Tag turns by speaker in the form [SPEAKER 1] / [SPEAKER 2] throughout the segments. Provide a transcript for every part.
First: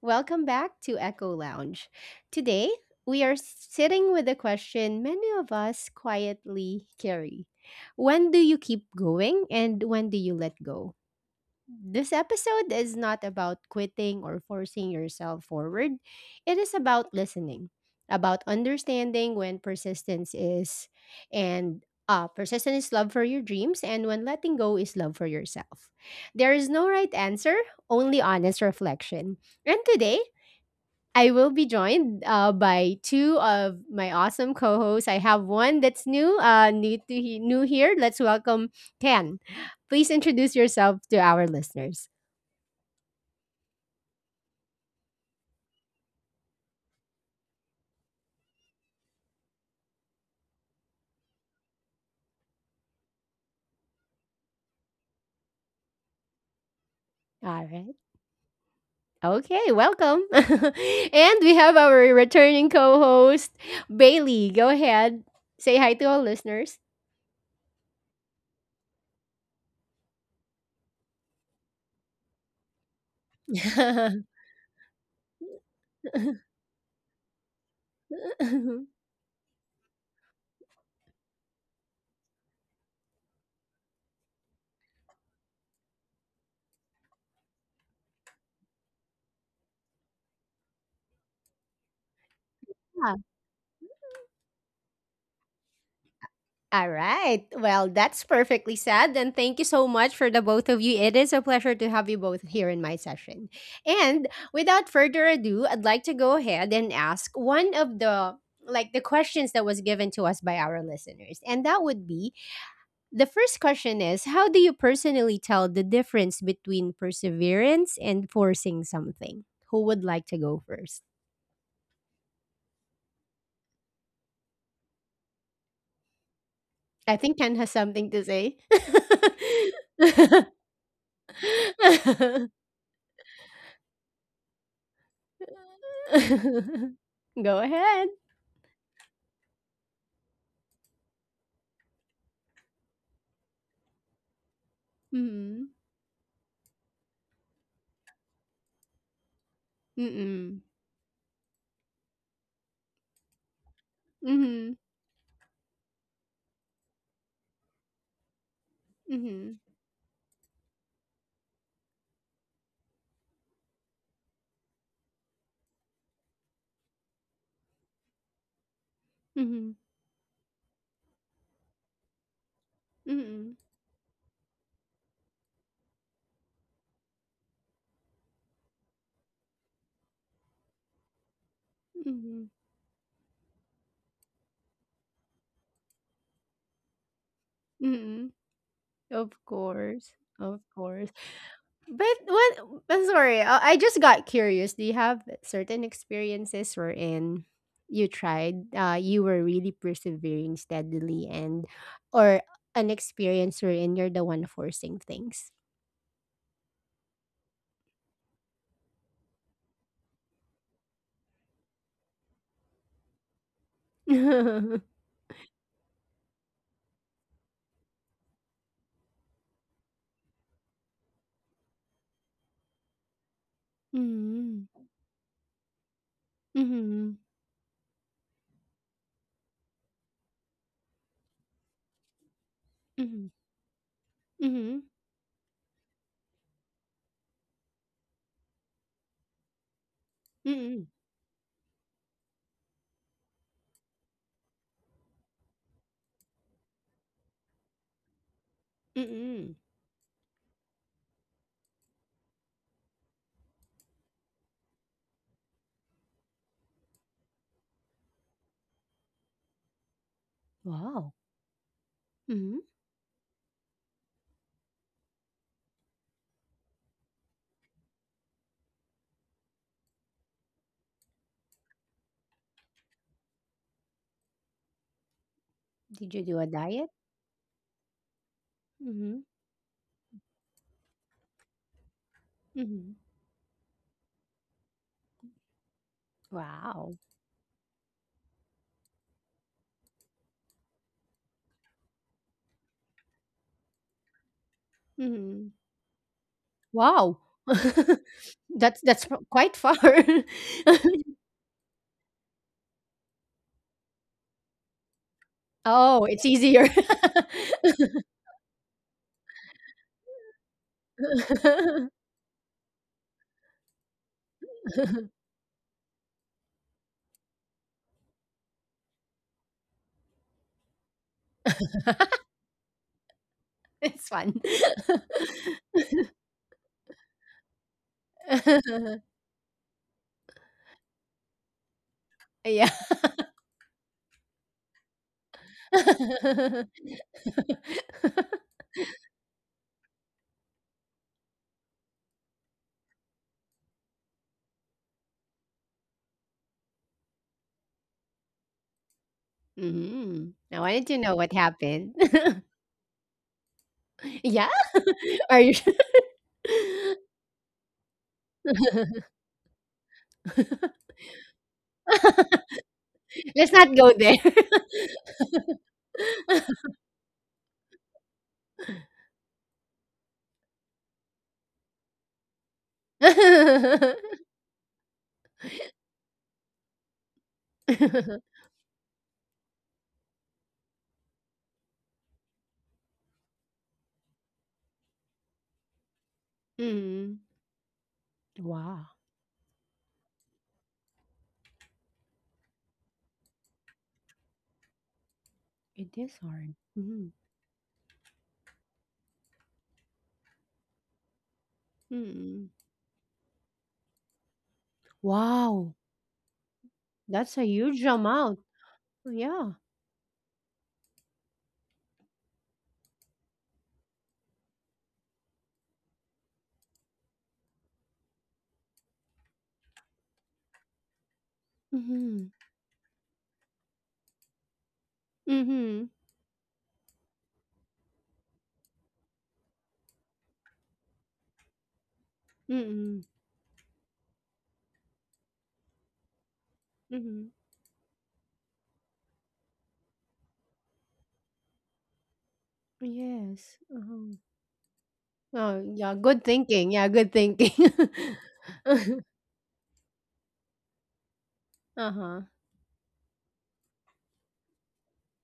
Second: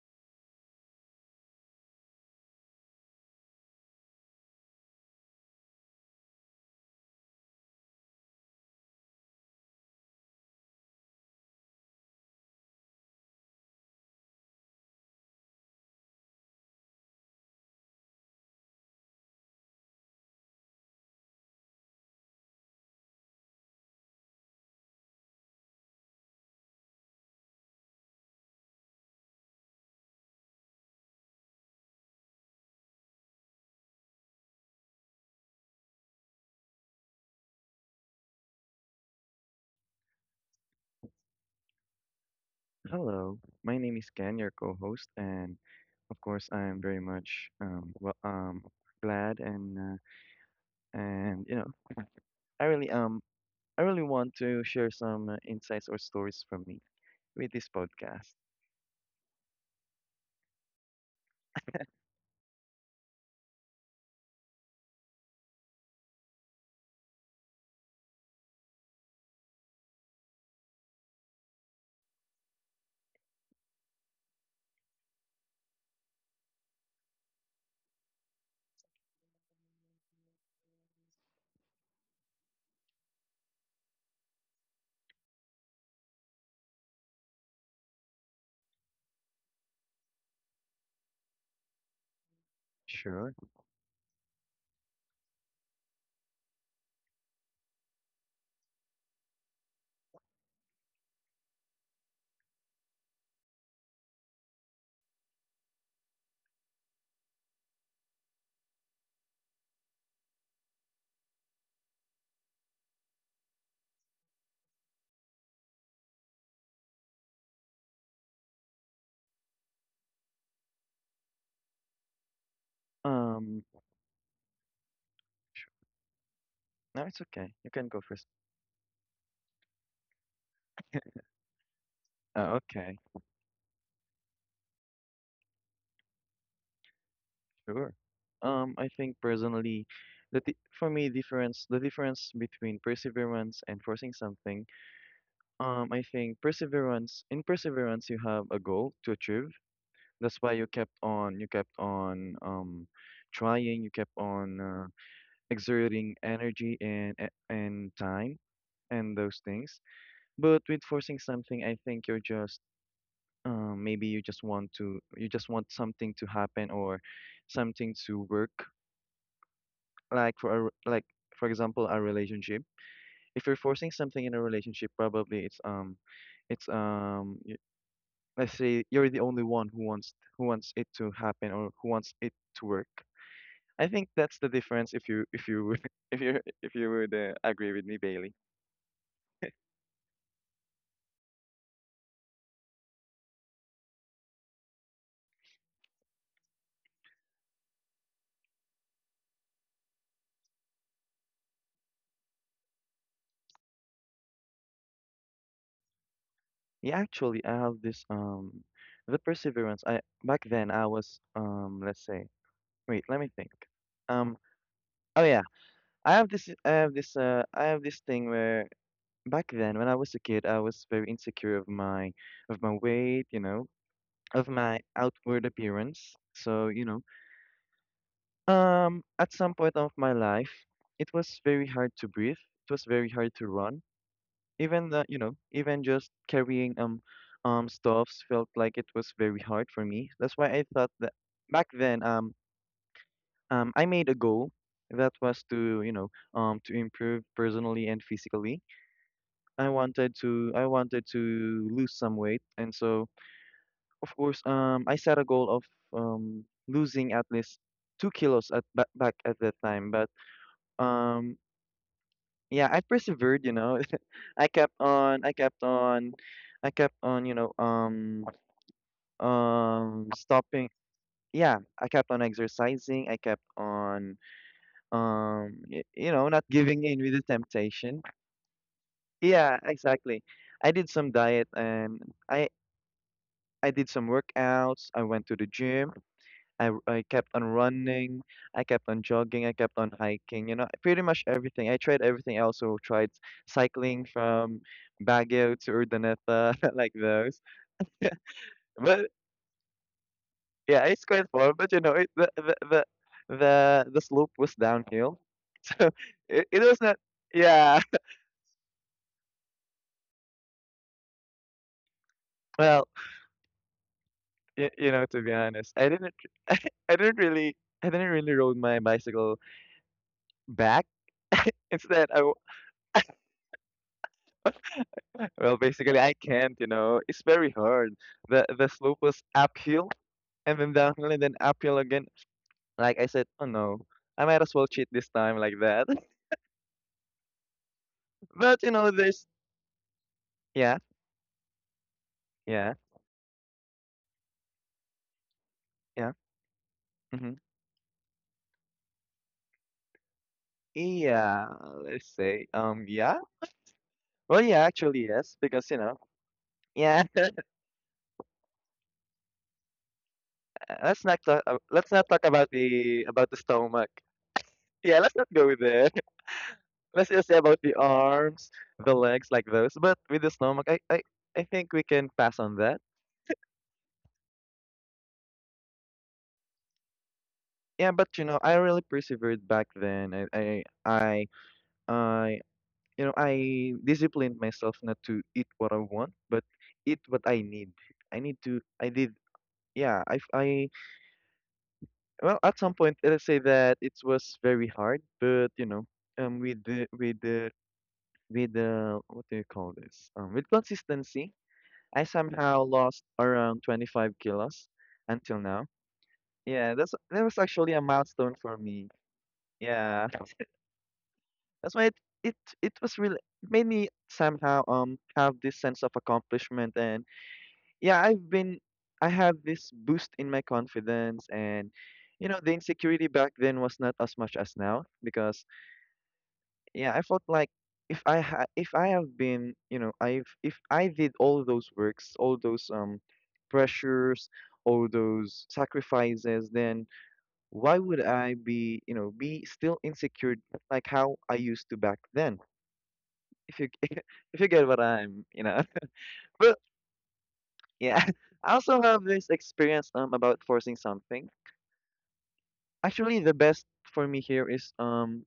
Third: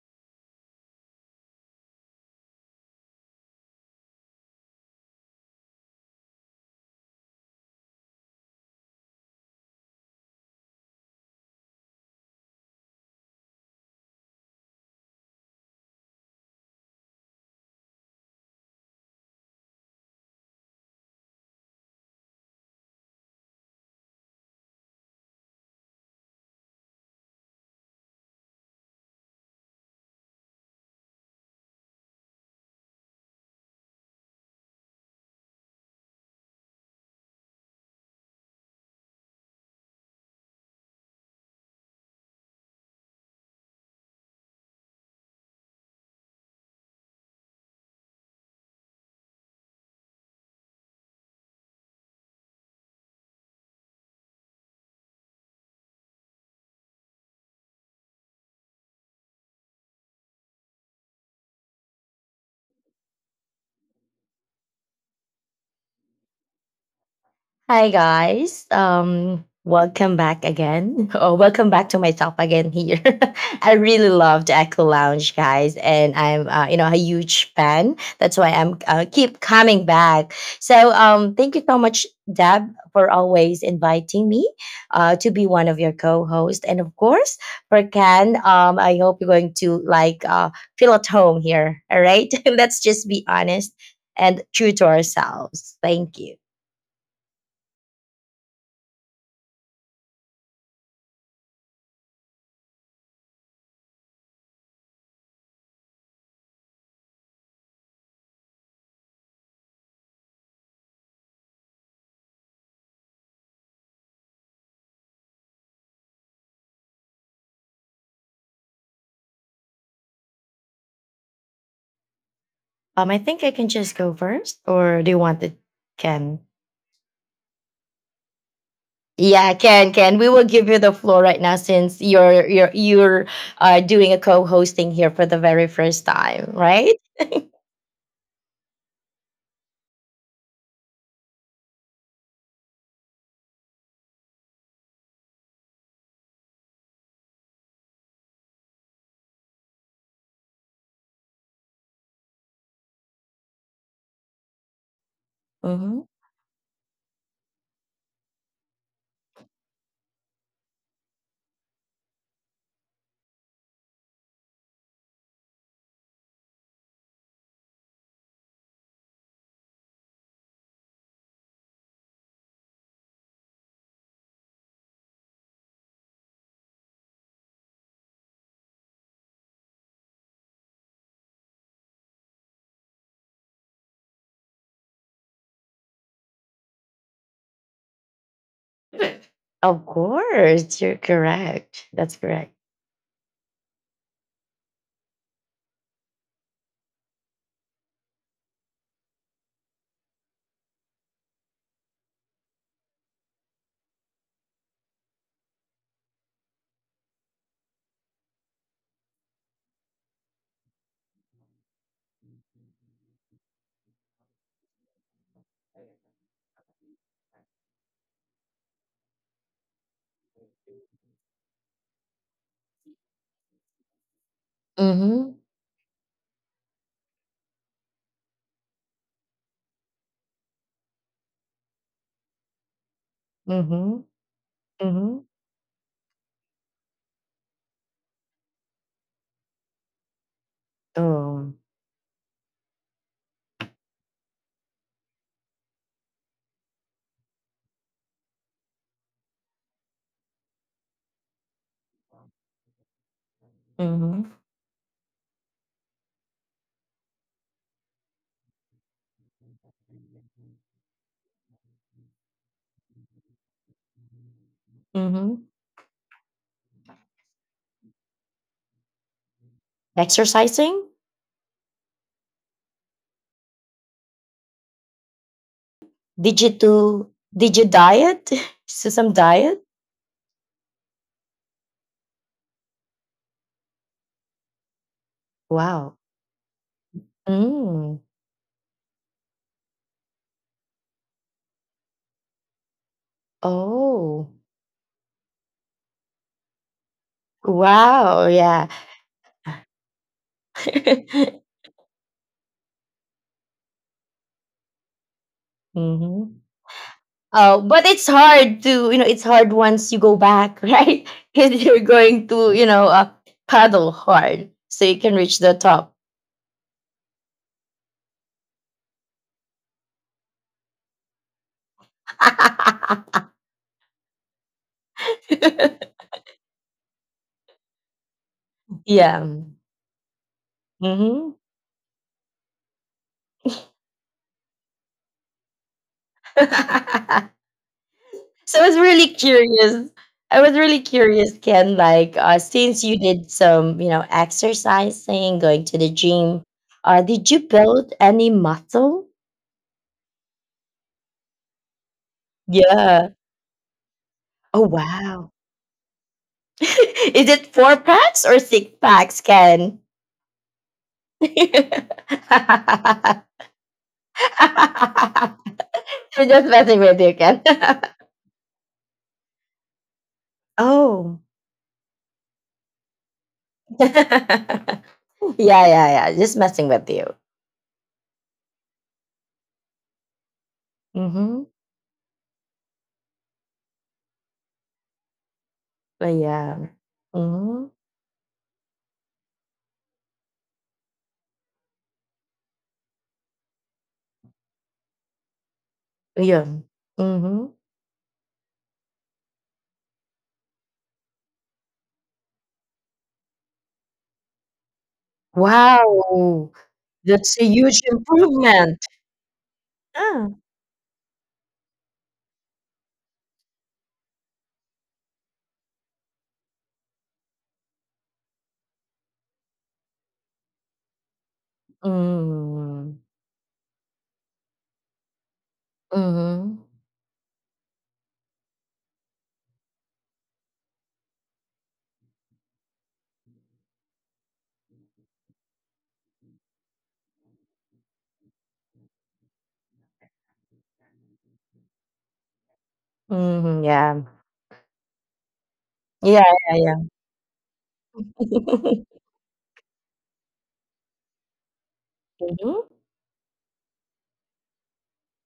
[SPEAKER 1] Welcome back to Echo Lounge. Today, we are sitting with a question many of us quietly carry. When do you keep going and when do you let go? This episode is not about quitting or forcing yourself forward. It is about listening, about understanding when and persistence is love for your dreams and when letting go is love for yourself. There is no right answer, only honest reflection. And today, I will be joined by two of my awesome co-hosts. I have one that's new here. Let's welcome Ken. Please introduce yourself to our listeners.
[SPEAKER 2] Hello, my name is Ken, your co-host, and of course, I'm very much glad and and I really um I really want to share some insights or stories from me with
[SPEAKER 1] All
[SPEAKER 2] this
[SPEAKER 1] right.
[SPEAKER 2] podcast.
[SPEAKER 1] Okay, welcome. And we have our returning co host, Bailey. Go ahead. Say hi to our listeners.
[SPEAKER 3] Hi guys. Welcome back again. Or welcome back to myself again here. I really love the Echo Lounge guys and I'm you know a huge fan. That's why I'm keep coming back. So thank you so much Deb for always inviting me to be one of your co-hosts and of course for Ken I hope you're going to like feel at home here. All right? Let's just
[SPEAKER 1] Yeah.
[SPEAKER 3] be
[SPEAKER 2] Sure.
[SPEAKER 3] honest and true to ourselves. Thank you.
[SPEAKER 1] All right. Well, that's perfectly said. And thank you so much for the both of you. It is a pleasure to have you both here in my session. And without further ado, I'd like to go ahead and ask one of the questions that was given to us by our listeners. And that would be, the first question is, how do you personally tell the difference between perseverance and forcing something? Who would like to go first?
[SPEAKER 3] I think I
[SPEAKER 2] Um,
[SPEAKER 3] can just go first, or do you want it? Can
[SPEAKER 2] no,
[SPEAKER 1] I
[SPEAKER 2] it's
[SPEAKER 1] think
[SPEAKER 2] okay.
[SPEAKER 1] Ken
[SPEAKER 2] You
[SPEAKER 1] has
[SPEAKER 2] can go
[SPEAKER 1] something
[SPEAKER 2] first.
[SPEAKER 1] to say.
[SPEAKER 3] Yeah, Ken, Ken, we will give you the floor right now since you're you're
[SPEAKER 2] Okay,
[SPEAKER 3] you're uh, doing a co-hosting here for the very first time, right?
[SPEAKER 1] Go
[SPEAKER 2] sure.
[SPEAKER 1] ahead.
[SPEAKER 2] I think personally, the di- for me difference the difference between perseverance and forcing something.
[SPEAKER 1] Mm-hmm.
[SPEAKER 2] I think perseverance you have a goal to achieve. That's why
[SPEAKER 1] Mm-mm.
[SPEAKER 2] you kept on trying, you kept on
[SPEAKER 1] Mm-hmm.
[SPEAKER 3] Mm-hmm.
[SPEAKER 2] exerting energy and time and those
[SPEAKER 1] Mm-hmm.
[SPEAKER 2] things. But with forcing something, I think you're just maybe you just want something to happen or something to work.
[SPEAKER 1] Mm-hmm.
[SPEAKER 2] Like for example, a relationship. If you're forcing something in a relationship, probably it's um y- let's say you're the only one who wants it to happen or who wants it
[SPEAKER 1] Mm-hmm.
[SPEAKER 2] to work. I think that's the difference, if you would if you would agree with me,
[SPEAKER 1] Mm-hmm.
[SPEAKER 2] Bailey.
[SPEAKER 1] Of
[SPEAKER 3] Of
[SPEAKER 1] course. Of
[SPEAKER 3] course, you're
[SPEAKER 1] course.
[SPEAKER 3] correct. That's
[SPEAKER 1] But
[SPEAKER 3] correct.
[SPEAKER 1] what I'm sorry, I just got curious. Do you have certain experiences wherein you tried, you were really persevering steadily, and or an experience wherein you're the one forcing things?
[SPEAKER 2] Yeah, actually, I have this the perseverance. I back then I was let's say, wait, let me think. Um
[SPEAKER 1] Mm-hmm.
[SPEAKER 2] oh yeah, I have this thing where back then when I was a kid I was very insecure of my weight, you know, of my
[SPEAKER 3] Mm-hmm.
[SPEAKER 2] outward appearance. So, you know,
[SPEAKER 1] Mm-hmm.
[SPEAKER 2] at some point of my life, it was very hard to breathe. It was very
[SPEAKER 1] Mm-hmm.
[SPEAKER 2] hard to run,
[SPEAKER 3] Mm-hmm.
[SPEAKER 1] Mm-hmm.
[SPEAKER 2] even the you
[SPEAKER 3] Mhm.
[SPEAKER 2] know even just carrying stuffs felt like it was very hard for me. That's why I
[SPEAKER 1] Mm-hmm.
[SPEAKER 2] thought that
[SPEAKER 3] Oh.
[SPEAKER 2] back then I made a goal that was to, you know, to improve personally and physically.
[SPEAKER 1] Mm-hmm.
[SPEAKER 2] I wanted to lose some weight, and so of
[SPEAKER 3] Mhm.
[SPEAKER 2] course I set a goal of losing at least 2 kilos back at that time. But
[SPEAKER 1] Wow.
[SPEAKER 2] um
[SPEAKER 1] Mm-hmm.
[SPEAKER 2] yeah, I persevered, you know. i kept on i
[SPEAKER 3] Mhm.
[SPEAKER 2] kept on I kept on, you know, stopping.
[SPEAKER 3] Exercising?
[SPEAKER 2] Yeah, I kept on exercising, I kept on you
[SPEAKER 1] Did you
[SPEAKER 2] know,
[SPEAKER 1] do
[SPEAKER 3] Did
[SPEAKER 2] not
[SPEAKER 1] a
[SPEAKER 3] you
[SPEAKER 2] giving
[SPEAKER 1] diet?
[SPEAKER 2] in
[SPEAKER 3] do
[SPEAKER 2] with the
[SPEAKER 3] did you
[SPEAKER 2] temptation.
[SPEAKER 3] diet? So some
[SPEAKER 1] Mm-hmm.
[SPEAKER 2] Yeah,
[SPEAKER 3] diet?
[SPEAKER 2] exactly, I did some diet, and i
[SPEAKER 1] Mm-hmm.
[SPEAKER 2] I did some workouts, I went to the gym,
[SPEAKER 3] Wow.
[SPEAKER 1] Wow.
[SPEAKER 2] I kept on
[SPEAKER 3] Mm.
[SPEAKER 2] running, I kept on jogging, I kept on hiking. You know, pretty much everything, I tried everything. I also tried cycling
[SPEAKER 3] Oh.
[SPEAKER 2] from
[SPEAKER 1] Mm-hmm.
[SPEAKER 2] baguio to urdaneta, like
[SPEAKER 1] Wow.
[SPEAKER 2] those.
[SPEAKER 3] Wow. Yeah.
[SPEAKER 1] that's
[SPEAKER 2] But
[SPEAKER 1] that's quite far.
[SPEAKER 2] yeah, it's quite far, but you know, it, the slope was downhill, so
[SPEAKER 1] Oh, it's
[SPEAKER 3] Mhm.
[SPEAKER 2] it
[SPEAKER 1] easier.
[SPEAKER 2] was not.
[SPEAKER 3] Oh,
[SPEAKER 2] Yeah,
[SPEAKER 3] but it's hard to, you know, it's hard once you go back, right? Because you're going to,
[SPEAKER 2] well,
[SPEAKER 3] paddle hard
[SPEAKER 2] you,
[SPEAKER 3] so
[SPEAKER 2] you
[SPEAKER 3] you
[SPEAKER 2] know,
[SPEAKER 3] can
[SPEAKER 2] to be
[SPEAKER 3] reach the
[SPEAKER 2] honest, I
[SPEAKER 3] top.
[SPEAKER 2] didn't, I, didn't really, I didn't really rode my bicycle back. Instead,
[SPEAKER 1] It's fun.
[SPEAKER 2] well, basically, I can't. You know, it's very hard. The slope was
[SPEAKER 3] Yeah.
[SPEAKER 2] uphill and then downhill and then
[SPEAKER 3] Mm-hmm.
[SPEAKER 2] uphill again.
[SPEAKER 1] Yeah.
[SPEAKER 2] Like I said, oh no, I might as well cheat this time, like that. But
[SPEAKER 3] So I
[SPEAKER 2] you
[SPEAKER 3] was
[SPEAKER 2] know,
[SPEAKER 3] really
[SPEAKER 2] there's
[SPEAKER 3] curious. I was
[SPEAKER 2] yeah,
[SPEAKER 3] really curious, Ken, like
[SPEAKER 2] yeah,
[SPEAKER 3] since you did some, you know, exercising, going to the
[SPEAKER 2] yeah.
[SPEAKER 3] gym, did
[SPEAKER 2] Mhm.
[SPEAKER 3] you build any muscle?
[SPEAKER 1] Mhm. I wanted to know what
[SPEAKER 2] Yeah,
[SPEAKER 1] happened.
[SPEAKER 2] let's say,
[SPEAKER 3] Yeah.
[SPEAKER 2] yeah. Well,
[SPEAKER 1] Yeah?
[SPEAKER 2] yeah,
[SPEAKER 3] Oh,
[SPEAKER 2] actually,
[SPEAKER 3] wow.
[SPEAKER 2] yes,
[SPEAKER 1] Are you
[SPEAKER 2] because
[SPEAKER 1] su
[SPEAKER 2] you know, yeah.
[SPEAKER 3] Is it four packs or six packs, Ken?
[SPEAKER 2] Let's not talk. Let's not talk about the
[SPEAKER 1] Let's not
[SPEAKER 2] stomach.
[SPEAKER 1] go there.
[SPEAKER 2] Yeah, let's not
[SPEAKER 3] I'm
[SPEAKER 2] go there.
[SPEAKER 3] just messing with
[SPEAKER 2] Let's
[SPEAKER 3] you,
[SPEAKER 2] just say
[SPEAKER 3] Ken.
[SPEAKER 2] about the arms, the legs, like those. But with the stomach,
[SPEAKER 3] Oh.
[SPEAKER 2] I think we can pass on that.
[SPEAKER 3] Yeah, yeah, yeah. Just messing with you.
[SPEAKER 2] Yeah, but you know, I really persevered back then.
[SPEAKER 3] Mm-hmm.
[SPEAKER 2] I You know, I disciplined myself not to eat what I
[SPEAKER 3] But
[SPEAKER 2] want, but
[SPEAKER 3] yeah.
[SPEAKER 2] eat
[SPEAKER 1] Mhm.
[SPEAKER 2] what I
[SPEAKER 3] Hmm.
[SPEAKER 2] need. I need to. I
[SPEAKER 1] Wow,
[SPEAKER 2] did. Yeah, I well, at some point, let's say that it was very hard, but you know,
[SPEAKER 1] it is
[SPEAKER 3] Yeah.
[SPEAKER 2] um,
[SPEAKER 1] hard.
[SPEAKER 3] Ayun,
[SPEAKER 2] with the
[SPEAKER 1] Mhm.
[SPEAKER 2] with the
[SPEAKER 3] mhm.
[SPEAKER 2] with the what do you call this? With consistency, I
[SPEAKER 1] Mm.
[SPEAKER 2] somehow lost around 25 kilos until now.
[SPEAKER 1] Wow,
[SPEAKER 3] Wow!
[SPEAKER 2] Yeah, that's that was
[SPEAKER 1] that's
[SPEAKER 3] That's a
[SPEAKER 1] a
[SPEAKER 2] actually
[SPEAKER 3] huge
[SPEAKER 2] a
[SPEAKER 1] huge
[SPEAKER 2] milestone
[SPEAKER 1] amount.
[SPEAKER 2] for
[SPEAKER 3] improvement.
[SPEAKER 2] me.
[SPEAKER 1] Yeah.
[SPEAKER 2] Yeah,
[SPEAKER 3] Ah,
[SPEAKER 2] that's why it it was really made me somehow have this sense of accomplishment. And yeah, I have this boost in my confidence, and you
[SPEAKER 1] Mhm.
[SPEAKER 2] know, the
[SPEAKER 3] mm,
[SPEAKER 2] insecurity back then was not as much as now. Because
[SPEAKER 1] Mhm.
[SPEAKER 3] mhm,
[SPEAKER 2] yeah, I felt like if I have been, you know, I've, if I did all those works, all those
[SPEAKER 1] Mm.
[SPEAKER 2] pressures, all those sacrifices, then
[SPEAKER 1] Mhm.
[SPEAKER 2] why would I be, you know, be still insecure like how I used to back then? If
[SPEAKER 1] Yes.
[SPEAKER 3] mhm,
[SPEAKER 2] you
[SPEAKER 3] yeah.
[SPEAKER 1] Uh-huh.
[SPEAKER 2] if you get what I'm, you know.
[SPEAKER 1] Oh, yeah,
[SPEAKER 3] Yeah,
[SPEAKER 1] good
[SPEAKER 3] yeah,
[SPEAKER 2] But
[SPEAKER 1] thinking.
[SPEAKER 3] yeah.
[SPEAKER 1] Yeah, good thinking.
[SPEAKER 2] yeah, I also have this experience about forcing something.
[SPEAKER 1] Uh-huh.
[SPEAKER 3] Mhm.
[SPEAKER 2] Actually, the best for me here is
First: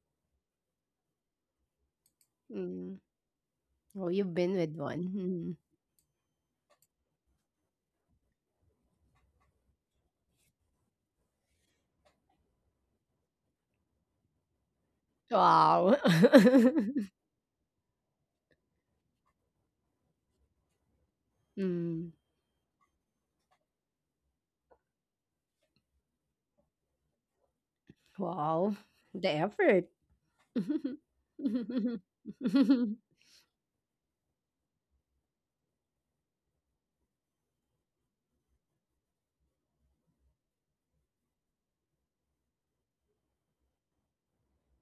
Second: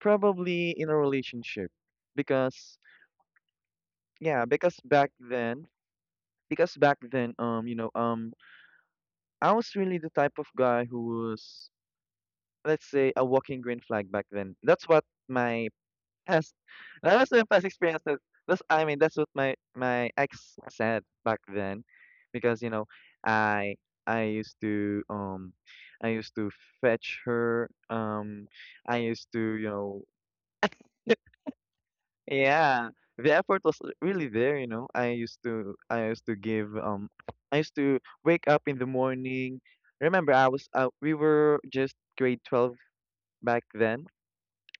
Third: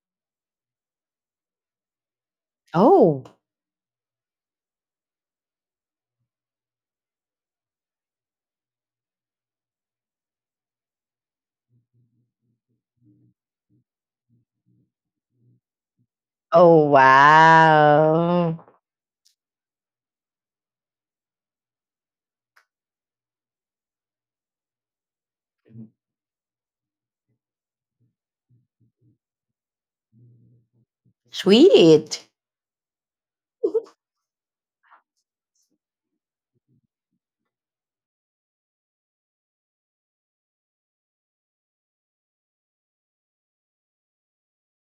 [SPEAKER 2] probably in a relationship. Because
[SPEAKER 1] Mm.
[SPEAKER 3] Oh.
[SPEAKER 1] Oh, you've
[SPEAKER 2] yeah,
[SPEAKER 1] been with one. Mm.
[SPEAKER 2] because back then, you know, I was really the type of guy who was, let's say, a walking green flag back then. That's what my
[SPEAKER 1] Wow.
[SPEAKER 2] past,
[SPEAKER 3] Oh,
[SPEAKER 2] that was my past experience.
[SPEAKER 3] wow.
[SPEAKER 2] That's what my ex said back then.
[SPEAKER 1] Mm.
[SPEAKER 2] Because you know, I I used to um, I used to fetch her.
[SPEAKER 1] Wow.
[SPEAKER 2] I
[SPEAKER 1] The
[SPEAKER 2] used to, you
[SPEAKER 1] effort.
[SPEAKER 2] know,
[SPEAKER 3] Sweet.
[SPEAKER 2] yeah, the effort was really there, you know. I used to give um, I used to wake up in the morning. Remember, I was we were just grade 12 back then.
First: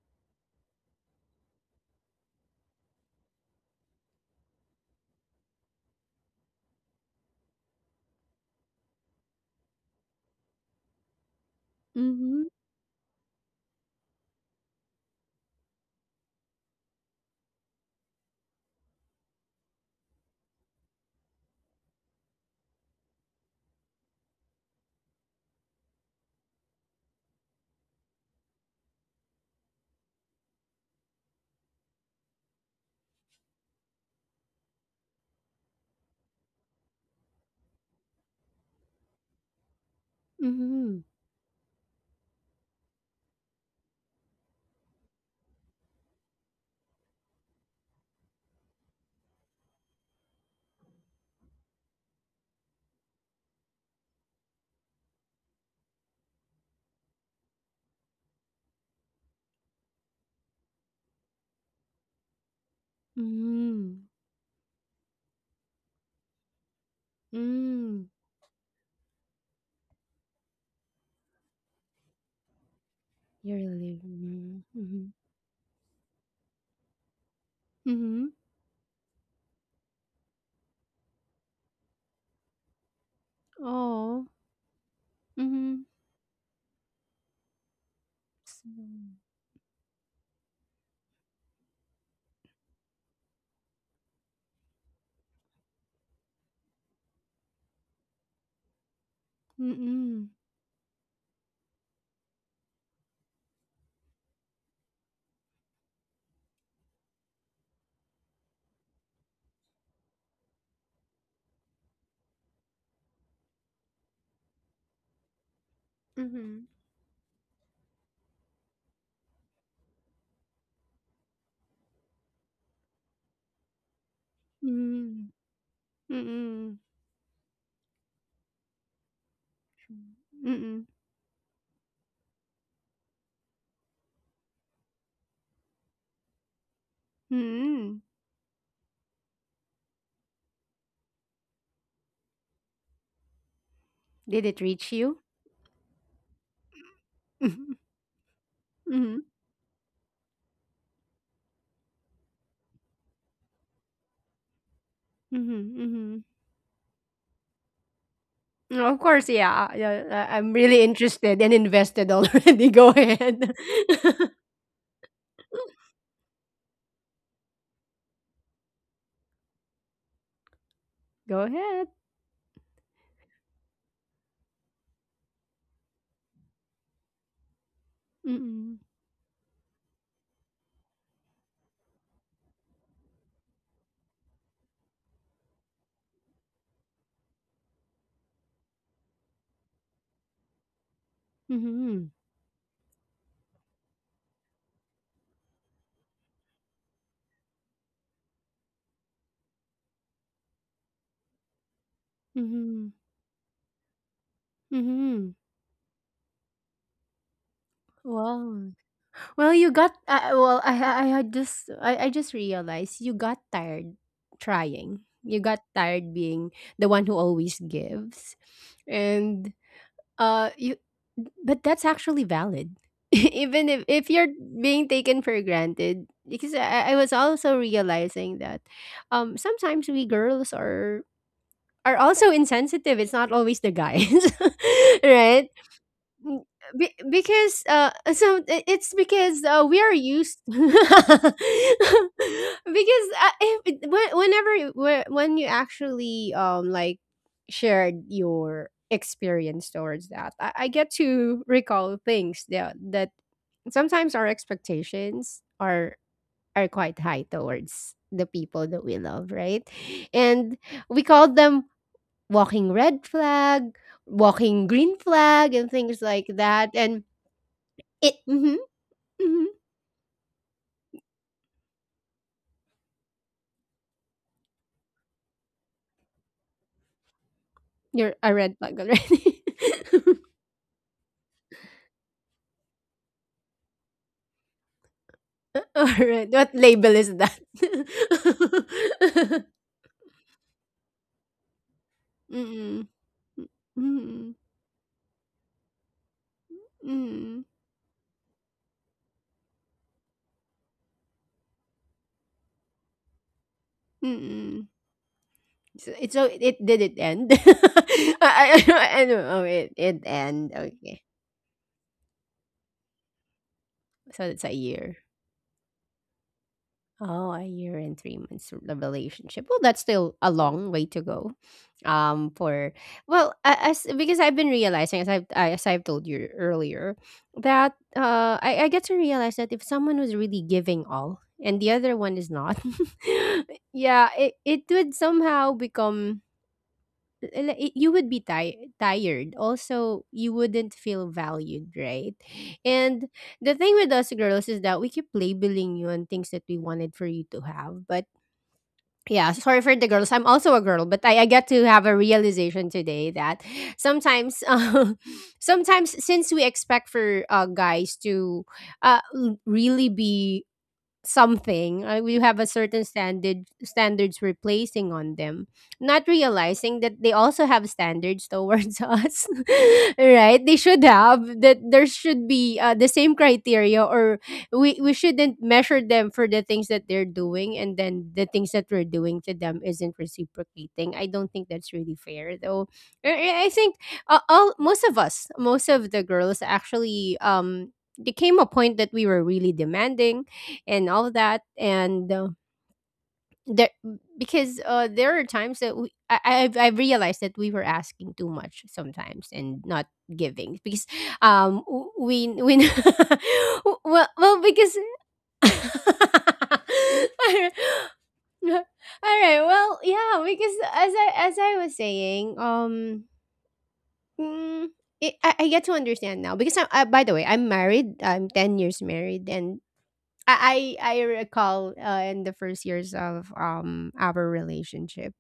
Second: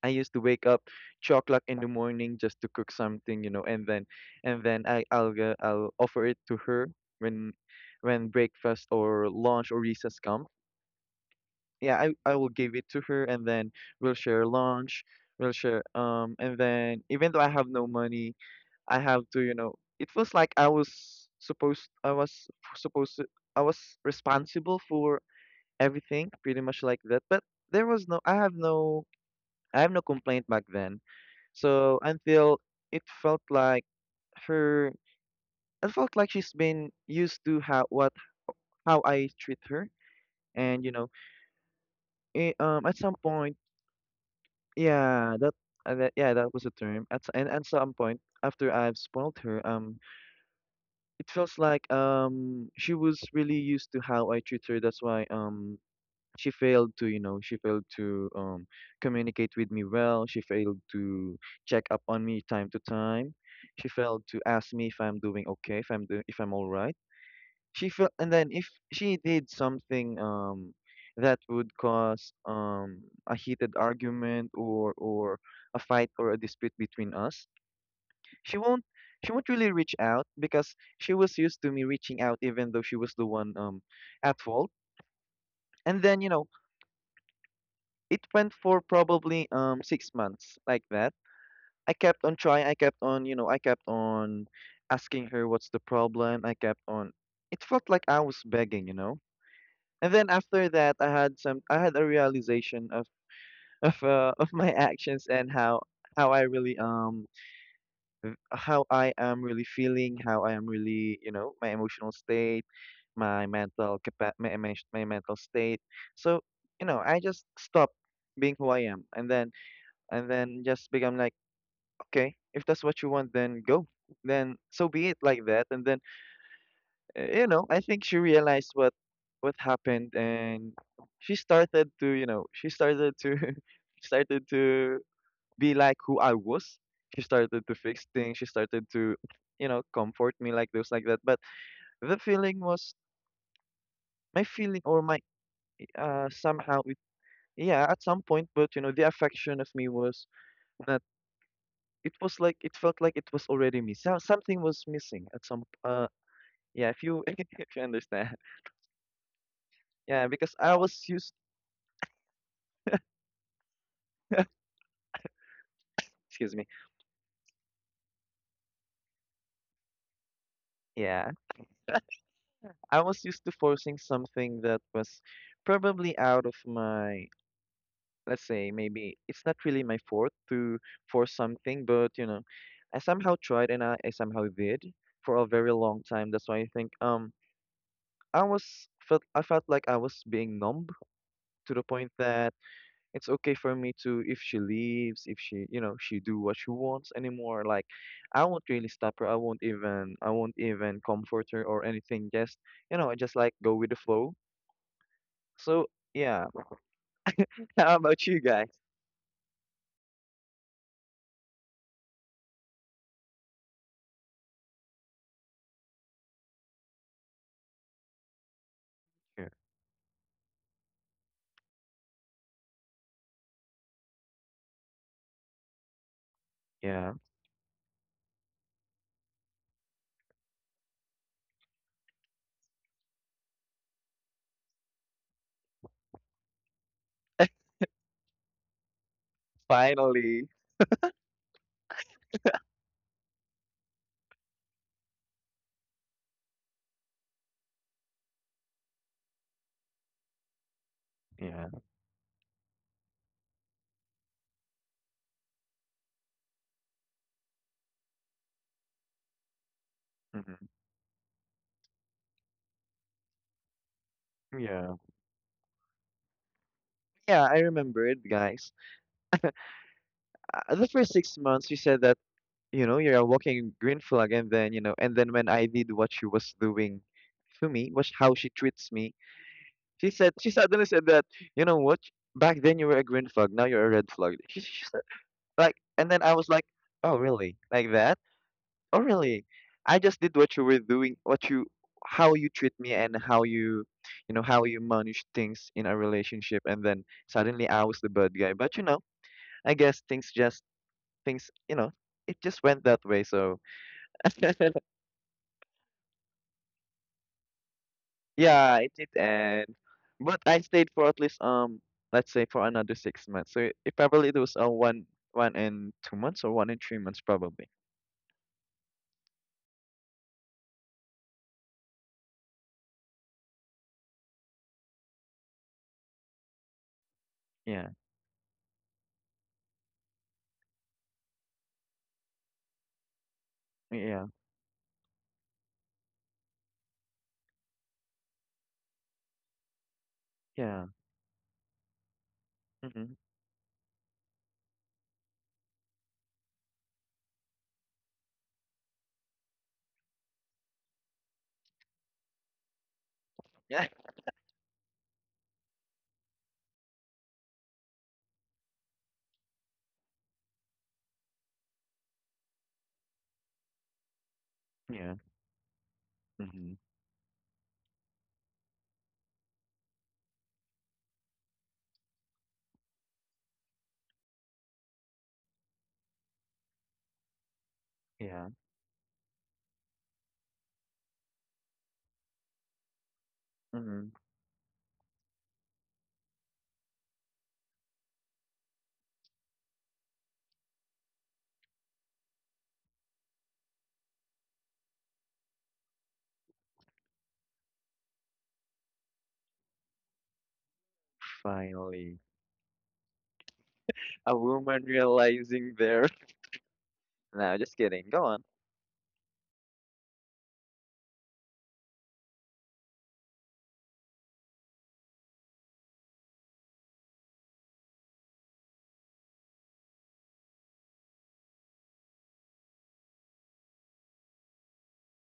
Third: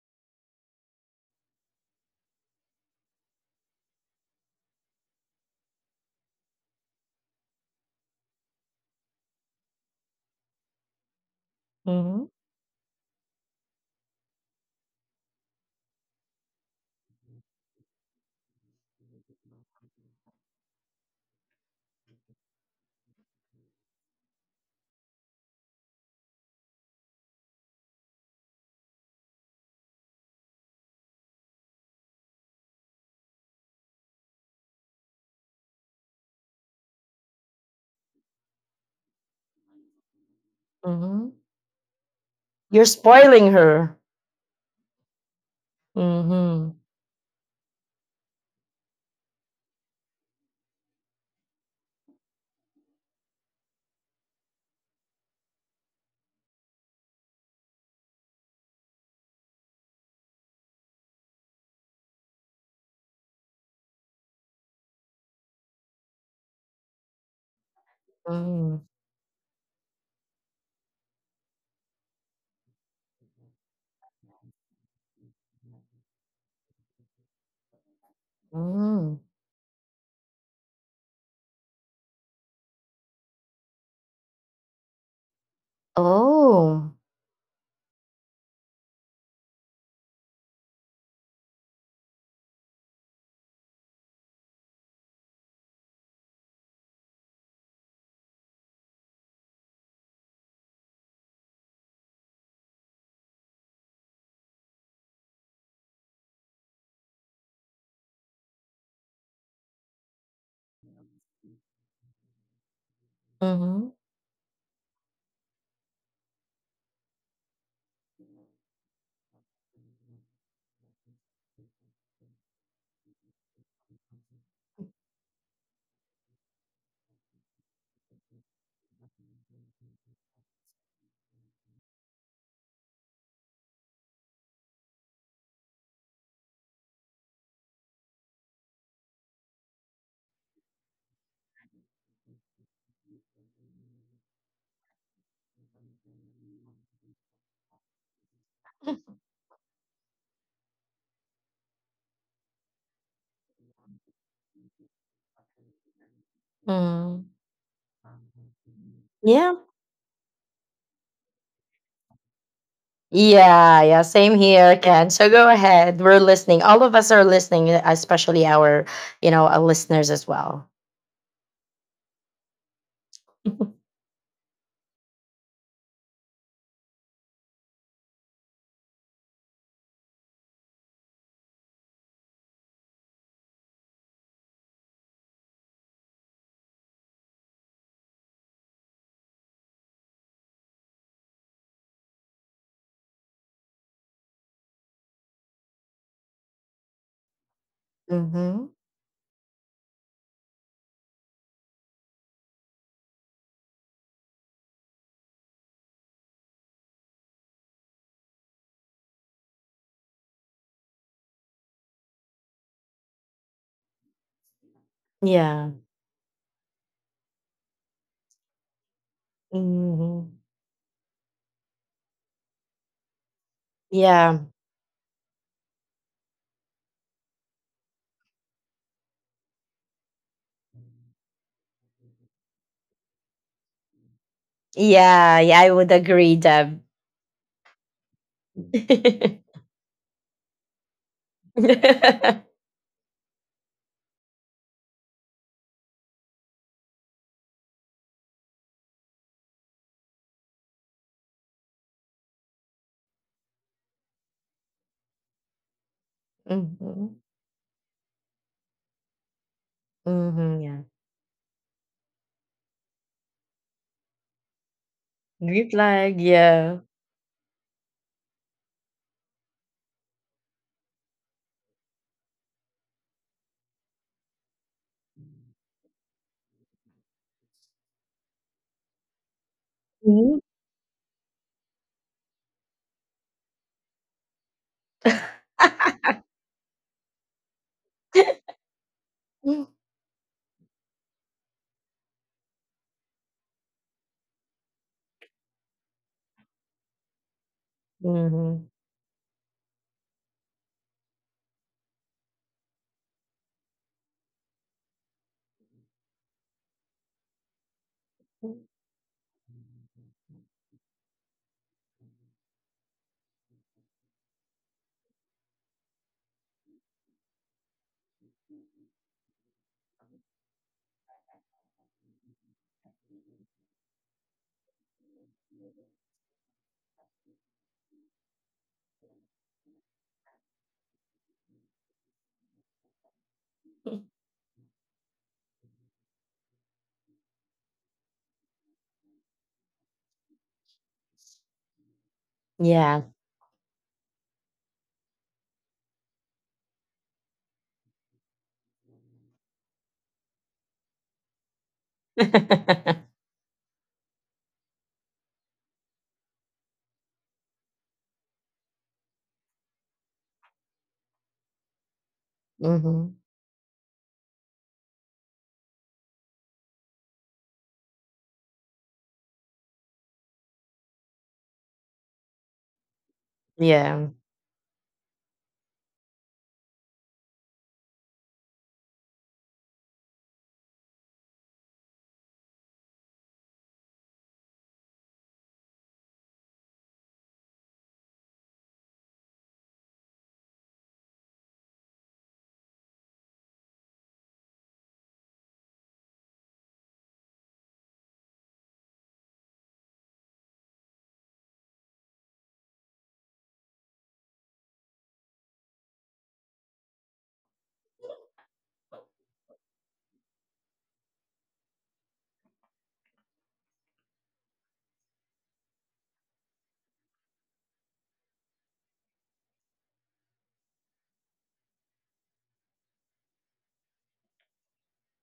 [SPEAKER 2] I used to wake up 2 o'clock in the morning just to cook something, you know, and then I'll offer it to her when breakfast or lunch or recess come. Yeah,
[SPEAKER 3] Mhm,
[SPEAKER 2] I
[SPEAKER 1] Mm-hmm.
[SPEAKER 2] will give it to her, and then we'll share lunch, we'll share um, and then even though I have no money, I have to, you know, it was like I was supposed to, I was responsible for everything, pretty much like that. But there was no, I have no, I have no complaint back then. So until it felt like her, it felt like she's been used to how I treat her, and you
[SPEAKER 1] Mm-hmm.
[SPEAKER 2] know,
[SPEAKER 3] mhm. You're
[SPEAKER 2] at some
[SPEAKER 3] spoiling
[SPEAKER 2] point,
[SPEAKER 3] her.
[SPEAKER 2] yeah, that, yeah, that was a
[SPEAKER 3] Mhm,
[SPEAKER 2] term. At s- and At some point after I've spoiled her, it feels like she was really used to how I treat her. That's why she failed to, you know, she failed to communicate with me well. She failed to check up on me time to time. She
[SPEAKER 1] Mm-hmm.
[SPEAKER 2] failed to ask me if I'm doing okay, if I'm doing, if I'm all right. She
[SPEAKER 1] Mm.
[SPEAKER 2] felt, and then if
[SPEAKER 3] mm,
[SPEAKER 2] she did something that would cause a
[SPEAKER 1] You're
[SPEAKER 2] heated argument
[SPEAKER 1] living.
[SPEAKER 2] or
[SPEAKER 1] Mm-hmm.
[SPEAKER 2] a fight or a dispute between us,
[SPEAKER 1] Mm-hmm.
[SPEAKER 2] she won't,
[SPEAKER 3] mm.
[SPEAKER 2] she won't really reach out, because she was used to me reaching out even though she was the one
[SPEAKER 1] Oh.
[SPEAKER 2] at fault.
[SPEAKER 1] Mm-hmm.
[SPEAKER 2] And then you know,
[SPEAKER 3] Oh.
[SPEAKER 2] it went
[SPEAKER 1] So.
[SPEAKER 2] for probably 6 months like that. I kept on trying, I kept on, you know, I kept on asking her what's the problem. I kept on, it felt like I was begging, you know. And
[SPEAKER 1] Mm-mm.
[SPEAKER 2] then after that I had a realization of of my actions, and how I really how I am really feeling, how I am really, you know, my emotional state, my
[SPEAKER 3] Mhm,
[SPEAKER 2] mental capa- my mental state. So,
[SPEAKER 1] Mm-hmm.
[SPEAKER 2] you know, I just stopped being who I am, and then just become like, okay, if that's what you want, then go. Then so be it,
[SPEAKER 1] Mm-mm.
[SPEAKER 2] like that. And then
[SPEAKER 1] Mm-mm.
[SPEAKER 2] you know, I think she realized what happened, and
[SPEAKER 1] Mm.
[SPEAKER 2] she started to, you know, she started to started to be like who I was. She started to
[SPEAKER 1] Mm.
[SPEAKER 2] fix things. She started to, you know, comfort me, like those, like that. But the feeling was
[SPEAKER 1] Did
[SPEAKER 2] my
[SPEAKER 1] it
[SPEAKER 2] feeling
[SPEAKER 1] reach
[SPEAKER 2] or
[SPEAKER 1] you?
[SPEAKER 2] my somehow it yeah, at some point. But you know, the
[SPEAKER 1] Mhm.
[SPEAKER 2] affection of me was that, it was like, it felt like it was already me, so something was missing at some
[SPEAKER 1] Mhm. Mhm.
[SPEAKER 2] yeah, if
[SPEAKER 3] mm.
[SPEAKER 2] you if you understand.
[SPEAKER 1] No. Of course,
[SPEAKER 3] Yeah.
[SPEAKER 1] yeah.
[SPEAKER 2] Yeah,
[SPEAKER 1] I'm
[SPEAKER 2] because I
[SPEAKER 1] really
[SPEAKER 2] was used
[SPEAKER 1] interested and invested already. Go ahead.
[SPEAKER 3] Yeah, yeah, same here, Ken. So go ahead. We're
[SPEAKER 2] excuse
[SPEAKER 3] listening.
[SPEAKER 2] me,
[SPEAKER 3] All of us are listening, especially our, you know, our listeners as well.
[SPEAKER 2] yeah,
[SPEAKER 1] Go ahead.
[SPEAKER 2] I was used to forcing something that was probably out of my, let's say,
[SPEAKER 1] Mm-mm.
[SPEAKER 2] maybe it's not really my fault to force something, but you know, I somehow tried and I somehow did for a very long time. That's why I think i was I felt like I was being numb, to the
[SPEAKER 1] Mhm.
[SPEAKER 2] point that it's okay for me to, if she leaves, if she, you know, she do what she wants anymore, like, I
[SPEAKER 3] Mm-hmm.
[SPEAKER 2] won't really stop her, I won't even comfort her or anything. Just,
[SPEAKER 1] Mhm.
[SPEAKER 2] you know, I just like go with the flow.
[SPEAKER 1] Mhm.
[SPEAKER 2] So yeah, how about you guys?
[SPEAKER 1] Wow. Well, you got, well, I just realized you got tired trying. You got
[SPEAKER 3] Yeah.
[SPEAKER 1] tired being the one who always gives.
[SPEAKER 2] Yeah,
[SPEAKER 1] And.
[SPEAKER 3] Mm-hmm.
[SPEAKER 1] You But that's actually valid. Even if you're
[SPEAKER 3] Yeah.
[SPEAKER 1] being taken for granted, because I was
[SPEAKER 2] yeah.
[SPEAKER 1] also realizing that sometimes we girls are also insensitive. It's not always the guys,
[SPEAKER 3] Yeah.
[SPEAKER 1] right?
[SPEAKER 3] Yeah. I would agree,
[SPEAKER 1] Mm,
[SPEAKER 3] Deb.
[SPEAKER 1] because so, it's because, we are used,
[SPEAKER 2] Finally.
[SPEAKER 1] because, uh, if, whe- whenever, when you actually like shared your experience towards that, I get to
[SPEAKER 2] Yeah.
[SPEAKER 1] recall things, that sometimes our expectations are quite
[SPEAKER 3] Mhm,
[SPEAKER 1] high towards the people that we love, right?
[SPEAKER 2] Hmm.
[SPEAKER 1] And
[SPEAKER 3] mhm, yeah.
[SPEAKER 1] we call them walking red flag, walking
[SPEAKER 2] Yeah.
[SPEAKER 1] green flag,
[SPEAKER 3] Green
[SPEAKER 1] and things
[SPEAKER 3] flag,
[SPEAKER 1] like that.
[SPEAKER 3] yeah.
[SPEAKER 1] And
[SPEAKER 2] Yeah, I remembered,
[SPEAKER 1] mm-hmm,
[SPEAKER 2] guys,
[SPEAKER 1] mm-hmm,
[SPEAKER 2] the first 6 months you said that, you know, you're a walking green flag. And then, you know, and then when I did what she was doing to me was
[SPEAKER 1] you're
[SPEAKER 2] how
[SPEAKER 1] a
[SPEAKER 2] she
[SPEAKER 1] red flag
[SPEAKER 2] treats me.
[SPEAKER 1] already.
[SPEAKER 2] She said,
[SPEAKER 3] Mhm.
[SPEAKER 2] she suddenly said that, you know what? Back then you were a green flag, now you're a red flag. She said like,
[SPEAKER 1] All
[SPEAKER 2] and then
[SPEAKER 1] right,
[SPEAKER 2] I was
[SPEAKER 1] what
[SPEAKER 2] like,
[SPEAKER 1] label is
[SPEAKER 2] oh
[SPEAKER 1] that?
[SPEAKER 2] really? Like that? Oh really? I just did what you were doing, what you, how you treat
[SPEAKER 1] Mm-mm,
[SPEAKER 2] me, and how you,
[SPEAKER 1] mm-mm,
[SPEAKER 2] you know, how you manage things in a relationship, and then
[SPEAKER 1] mm-mm,
[SPEAKER 2] suddenly I was the bad guy.
[SPEAKER 3] Mhm.
[SPEAKER 2] But you know, I guess things just things, you know, it just went that way. So
[SPEAKER 1] mm-mm. So it did it end? I, I, I,
[SPEAKER 2] yeah,
[SPEAKER 1] don't
[SPEAKER 2] it
[SPEAKER 1] I
[SPEAKER 2] did
[SPEAKER 1] don't know. Oh, it,
[SPEAKER 2] end.
[SPEAKER 1] it
[SPEAKER 2] But
[SPEAKER 1] end.
[SPEAKER 2] I stayed
[SPEAKER 1] Okay,
[SPEAKER 2] for at least let's say for another 6 months. So it
[SPEAKER 1] so
[SPEAKER 2] probably it
[SPEAKER 1] it's a
[SPEAKER 2] was
[SPEAKER 1] year.
[SPEAKER 2] one 1 and 2 months or 1 and 3 months
[SPEAKER 1] Oh, a
[SPEAKER 2] probably.
[SPEAKER 1] year and 3 months of the relationship. Well, that's still a long way to go. For well, a- as Because I've been realizing, as as I've told you earlier, that,
[SPEAKER 2] Yeah.
[SPEAKER 1] I get to realize that if someone was really giving all and the other one is not, yeah,
[SPEAKER 2] Yeah.
[SPEAKER 1] it would somehow become, like, you would be, tired. Also, you wouldn't
[SPEAKER 2] Yeah.
[SPEAKER 1] feel valued, right?
[SPEAKER 3] Yeah.
[SPEAKER 1] And
[SPEAKER 2] Mm-hmm.
[SPEAKER 1] the thing with us girls is that we keep labeling you on things that we wanted for you to have. But yeah, sorry for the girls. I'm also a girl, but I get to have a realization today that
[SPEAKER 2] Yeah.
[SPEAKER 1] sometimes, sometimes, since we expect for, guys to, really be something, we have a certain
[SPEAKER 3] Mhm.
[SPEAKER 1] standards we're placing on
[SPEAKER 2] Yeah.
[SPEAKER 1] them, not
[SPEAKER 2] Mm-hmm.
[SPEAKER 1] realizing that they also have standards towards us, right? They should have that, there should be, the same criteria,
[SPEAKER 3] Yeah.
[SPEAKER 1] or we shouldn't measure them for the things that they're doing, and then the
[SPEAKER 2] Yeah.
[SPEAKER 1] things that we're doing to them isn't reciprocating. I don't think that's really fair, though. I think,
[SPEAKER 2] Mm-hmm.
[SPEAKER 1] all, most of the girls actually, there came a point that we were really demanding and all of that. And, there because, there are times that, I've realized that we were asking too much sometimes and not giving, because,
[SPEAKER 2] Finally.
[SPEAKER 1] we well,
[SPEAKER 2] A
[SPEAKER 1] well because,
[SPEAKER 2] woman realizing their
[SPEAKER 1] all
[SPEAKER 2] no, just kidding. Go on.
[SPEAKER 1] right, well, yeah, because as I was saying, mm, I get to understand now, because I by the way, I'm 10 years married, and I recall, in the first years of our relationship,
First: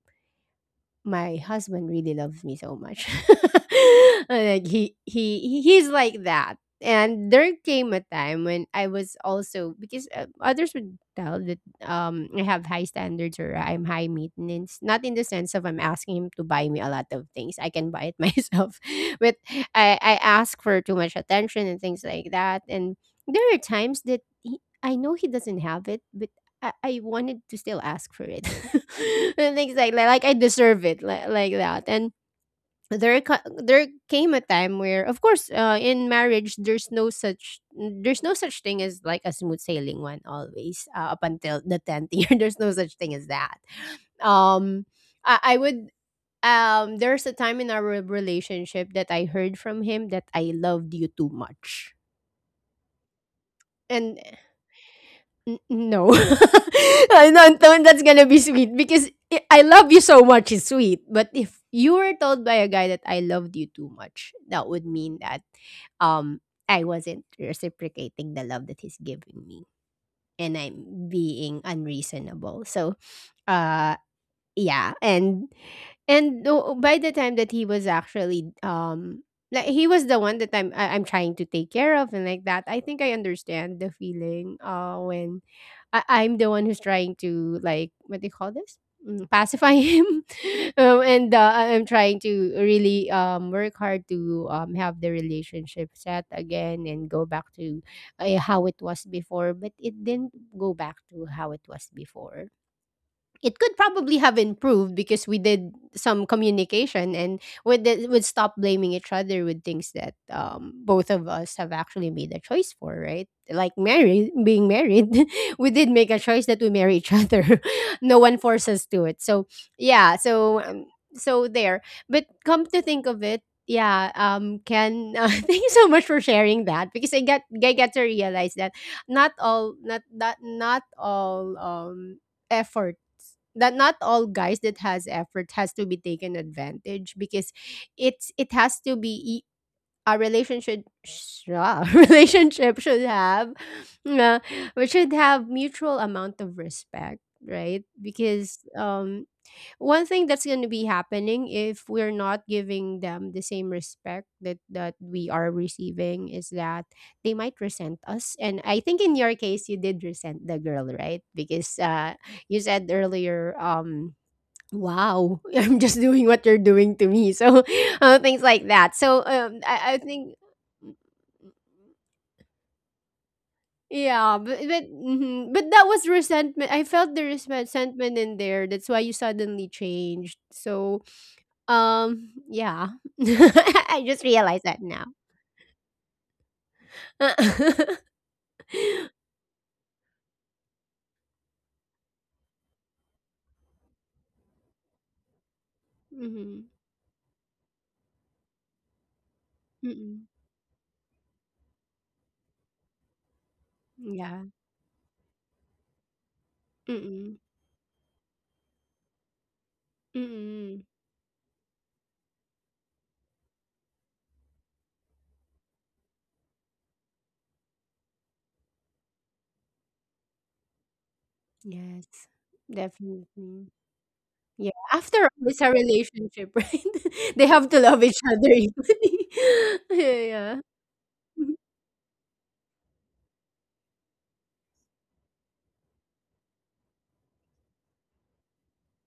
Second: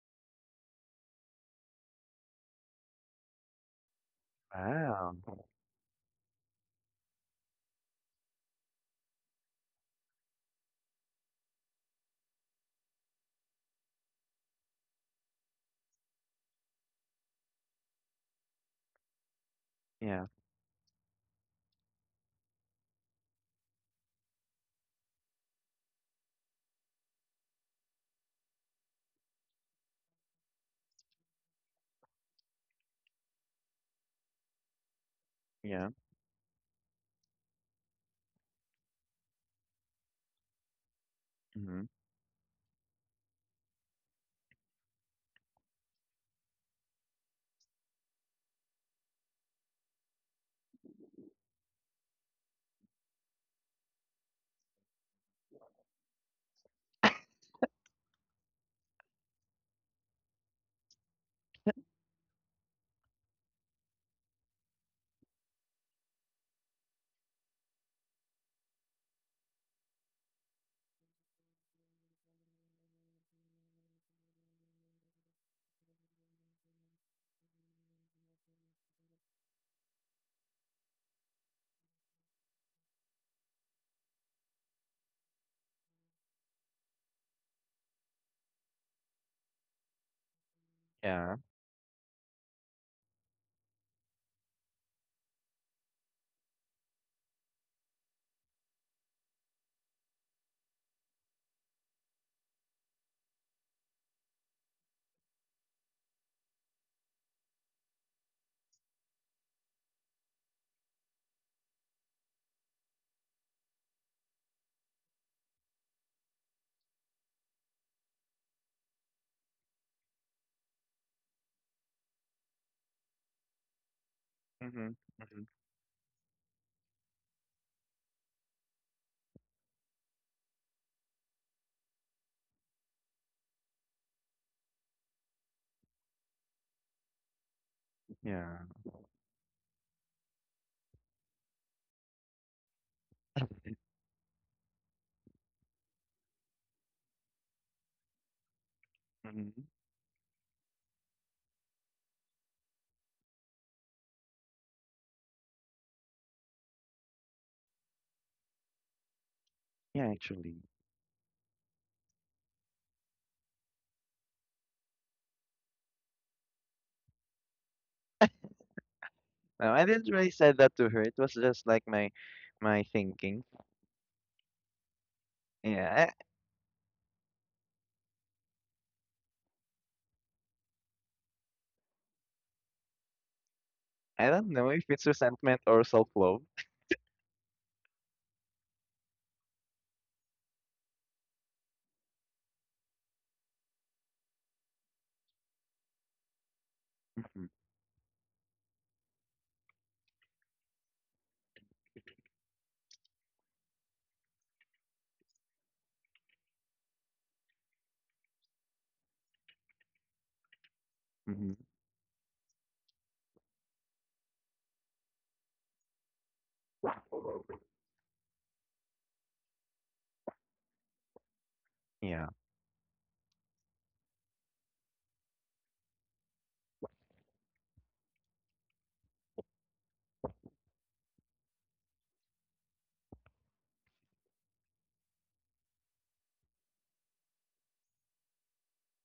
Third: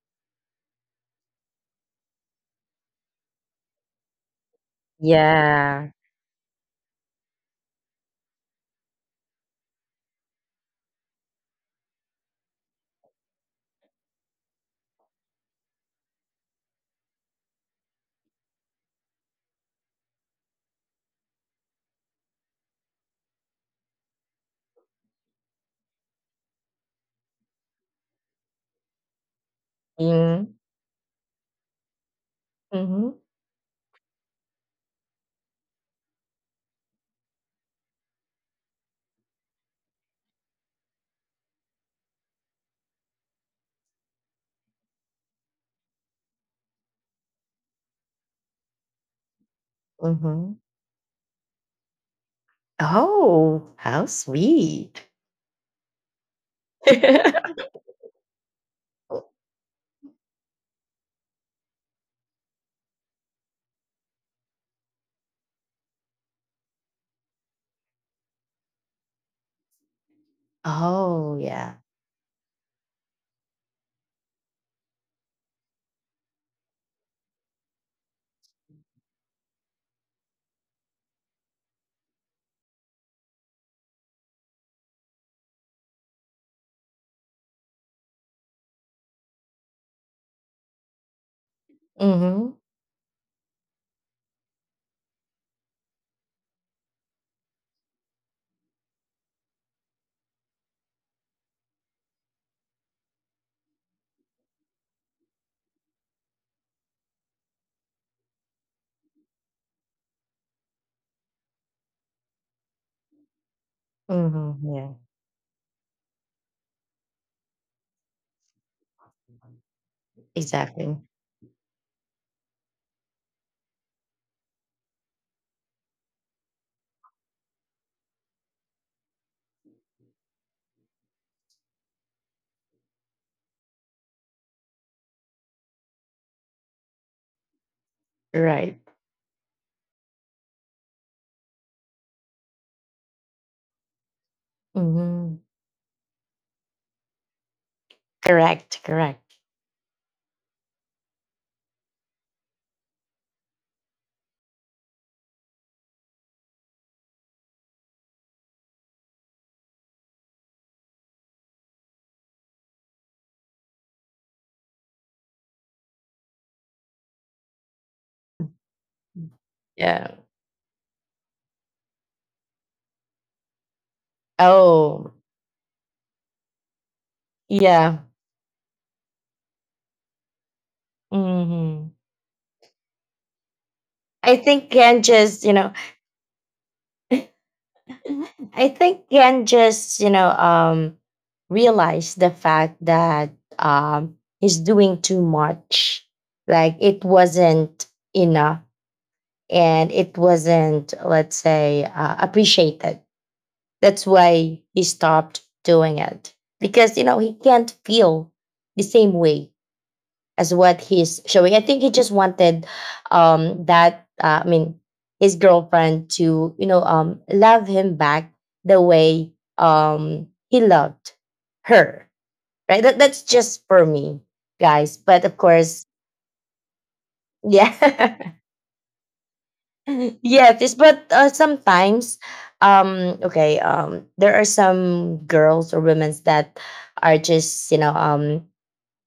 [SPEAKER 1] my husband really loves me so much. Like
[SPEAKER 2] Wow.
[SPEAKER 1] he's
[SPEAKER 3] Yeah.
[SPEAKER 1] like that. And there came a time when I was also, because, others would tell that I have high standards, or I'm high maintenance. Not in the sense of I'm asking him to buy me a lot of things. I can buy it myself, but I
[SPEAKER 2] Yeah.
[SPEAKER 1] ask for too much attention and things like that. And there are times that, I know he doesn't have it, but I wanted to still ask for it. And things like that. Like, I
[SPEAKER 3] Mhm.
[SPEAKER 1] deserve it. Like that. And
[SPEAKER 3] Mhm.
[SPEAKER 1] there came a time where, of course,
[SPEAKER 2] Yeah.
[SPEAKER 1] in marriage, there's no such thing as like a smooth sailing one always, up until the
[SPEAKER 2] Mm-hmm.
[SPEAKER 1] 10th year. There's no such thing as that. Um I would There's a time in our relationship that I heard from him that I
[SPEAKER 3] Mhm.
[SPEAKER 1] loved you too much.
[SPEAKER 3] Oh, how
[SPEAKER 1] And,
[SPEAKER 3] sweet.
[SPEAKER 1] N no. I don't think that's gonna be sweet, because I love you so much is sweet. But if you were told by a guy that I loved you too much, that would mean that I wasn't reciprocating the love that he's giving me, and I'm
[SPEAKER 3] Oh,
[SPEAKER 1] being
[SPEAKER 3] yeah.
[SPEAKER 1] unreasonable. So, uh yeah. And by the time that he was actually, like, he was the one that I'm trying to take care of, and like that, I think I understand the feeling, when I'm the one who's trying to, like, what do you call this, pacify him. And,
[SPEAKER 2] Yeah.
[SPEAKER 1] I'm trying
[SPEAKER 3] Mhm.
[SPEAKER 1] to really, work hard to, have the relationship set again, and go back to, how it was before. But it didn't go back to how it was before. It could probably have improved, because we did some communication, and would stop blaming each other with things that, both of us have actually made a choice for, right? Like, married
[SPEAKER 3] Mhm,
[SPEAKER 1] being
[SPEAKER 3] yeah.
[SPEAKER 1] married, we did make a choice that we marry each other. No one forced us to it. So, yeah. So,
[SPEAKER 3] Exactly.
[SPEAKER 1] so there but, come to think of it, yeah.
[SPEAKER 2] Mm-hmm.
[SPEAKER 1] Ken,
[SPEAKER 2] Mm-hmm.
[SPEAKER 1] thank you so much for sharing that, because I get to realize that, not all, effort, that not all guys that has effort has to be taken advantage, because
[SPEAKER 2] Yeah.
[SPEAKER 1] it
[SPEAKER 3] Right.
[SPEAKER 1] has to be, I- a relationship sh- ah, relationship should have, uh, we should
[SPEAKER 3] Mhm.
[SPEAKER 1] have, mutual amount of respect, right? Because,
[SPEAKER 3] Correct, correct.
[SPEAKER 2] Mm-hmm.
[SPEAKER 1] one thing that's going to be happening if we're not giving them the same respect that we are receiving, is that they might resent us. And I think in your case, you did
[SPEAKER 2] Yeah,
[SPEAKER 1] resent
[SPEAKER 2] actually.
[SPEAKER 1] the girl, right? Because, you said earlier, wow, I'm just doing what you're doing to me. So, things like that. So,
[SPEAKER 2] No, I
[SPEAKER 1] I
[SPEAKER 3] Yeah.
[SPEAKER 2] didn't really
[SPEAKER 1] think,
[SPEAKER 2] say that to her. It was just like my thinking.
[SPEAKER 1] yeah. but but,
[SPEAKER 3] Oh,
[SPEAKER 1] mhm. but that was
[SPEAKER 2] Yeah,
[SPEAKER 1] resentment. I felt there is
[SPEAKER 3] yeah.
[SPEAKER 1] resentment in there. That's why you suddenly changed. So,
[SPEAKER 3] Mhm.
[SPEAKER 1] Yeah. I just
[SPEAKER 2] I
[SPEAKER 3] I
[SPEAKER 2] don't
[SPEAKER 1] realized
[SPEAKER 2] know
[SPEAKER 3] think
[SPEAKER 1] that
[SPEAKER 2] if
[SPEAKER 3] Ken
[SPEAKER 1] now.
[SPEAKER 2] it's
[SPEAKER 3] just, you
[SPEAKER 2] resentment
[SPEAKER 3] know,
[SPEAKER 2] or self-love.
[SPEAKER 3] I think Ken just, you know, realized the fact that he's doing too much.
[SPEAKER 1] Mhm.
[SPEAKER 3] Like it
[SPEAKER 2] Hmm.
[SPEAKER 3] wasn't enough and it
[SPEAKER 1] Mm-mm.
[SPEAKER 3] wasn't, let's say, appreciated. That's
[SPEAKER 1] Yeah.
[SPEAKER 3] why he stopped doing it because, you know, he
[SPEAKER 1] Mm-mm.
[SPEAKER 3] can't feel the same way as what
[SPEAKER 1] Mm-mm.
[SPEAKER 3] he's showing.
[SPEAKER 2] Hmm.
[SPEAKER 3] I think he just wanted that. I mean, his girlfriend to you know love him back the way he loved
[SPEAKER 1] Yes.
[SPEAKER 3] her.
[SPEAKER 2] Yeah.
[SPEAKER 3] Right. That, that's just
[SPEAKER 1] Definitely.
[SPEAKER 3] for me,
[SPEAKER 1] Yeah.
[SPEAKER 3] guys.
[SPEAKER 1] After
[SPEAKER 3] But
[SPEAKER 1] all,
[SPEAKER 3] of
[SPEAKER 1] it's a
[SPEAKER 3] course,
[SPEAKER 1] relationship, right? They have to love each
[SPEAKER 3] yeah,
[SPEAKER 1] other equally.
[SPEAKER 3] yeah.
[SPEAKER 1] Yeah.
[SPEAKER 3] This, but
[SPEAKER 1] Mhm.
[SPEAKER 3] sometimes, okay, there are some girls or women's that are just you know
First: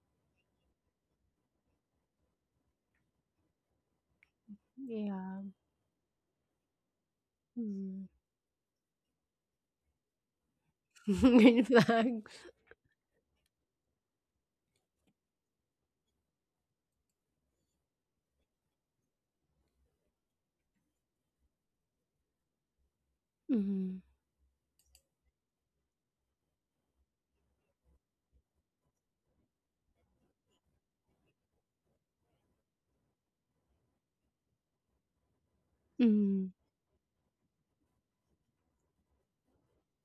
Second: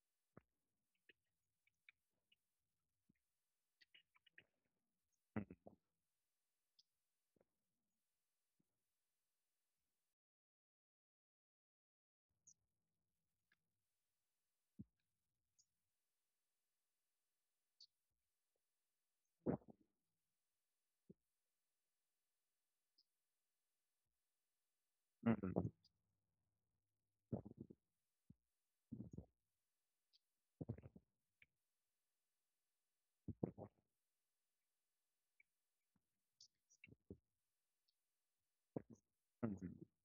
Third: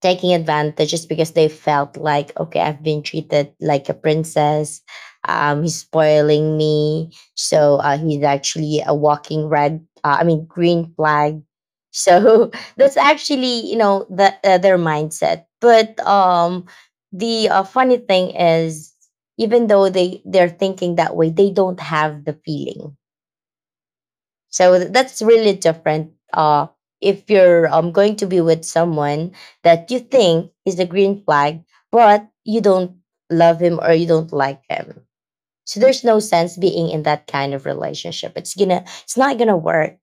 [SPEAKER 3] taking advantage just because they felt like okay, I've been treated like a princess
[SPEAKER 1] Yeah.
[SPEAKER 3] he's spoiling me so
[SPEAKER 1] Mm.
[SPEAKER 3] he's actually a walking red I mean green flag
[SPEAKER 1] Green flag.
[SPEAKER 3] so that's actually you know their mindset but the funny thing is even though they're thinking that way they don't have the feeling
[SPEAKER 1] Mm-hmm.
[SPEAKER 3] so that's really
[SPEAKER 2] Hmm.
[SPEAKER 3] different. If you're going to be with someone that you think is a green flag, but you don't love him or you don't like him. So there's no
[SPEAKER 1] Mm-hmm.
[SPEAKER 3] sense being in that kind of relationship. It's gonna it's not gonna
[SPEAKER 2] Hmm.
[SPEAKER 3] work,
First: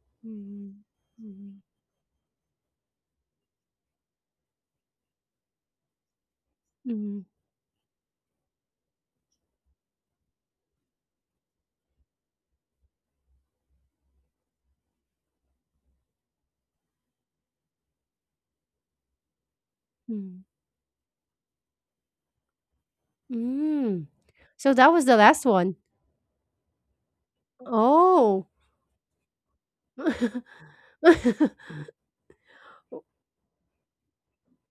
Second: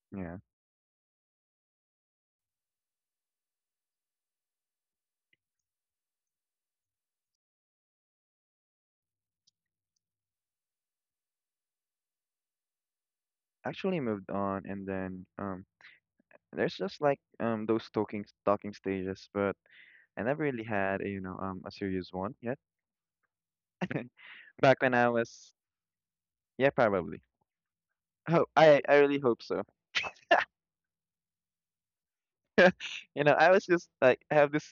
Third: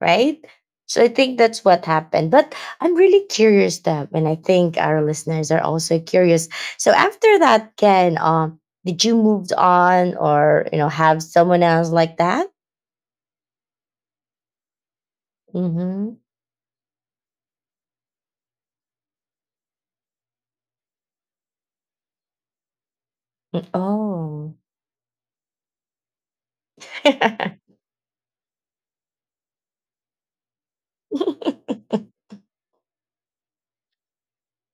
[SPEAKER 3] right?
[SPEAKER 2] Yeah.
[SPEAKER 1] Mhm.
[SPEAKER 3] So I think
[SPEAKER 1] Mhm.
[SPEAKER 3] that's what happened. But I'm really curious them and I think our listeners are also curious. So
[SPEAKER 1] Mhm.
[SPEAKER 3] after that, Ken, did you move on or you know have someone else like that?
[SPEAKER 2] Actually moved on and then
[SPEAKER 3] Mm-hmm.
[SPEAKER 2] there's just like those talking stages, but I
[SPEAKER 1] Mm.
[SPEAKER 2] never really had a, you know, a serious one yet.
[SPEAKER 3] Mm,
[SPEAKER 1] Mm.
[SPEAKER 3] oh.
[SPEAKER 1] So
[SPEAKER 2] Back
[SPEAKER 1] that
[SPEAKER 2] when
[SPEAKER 1] was
[SPEAKER 2] I
[SPEAKER 1] the last
[SPEAKER 2] was,
[SPEAKER 1] one.
[SPEAKER 2] yeah, probably. Oh,
[SPEAKER 1] Oh.
[SPEAKER 2] I really hope so. You know, I was just like I have this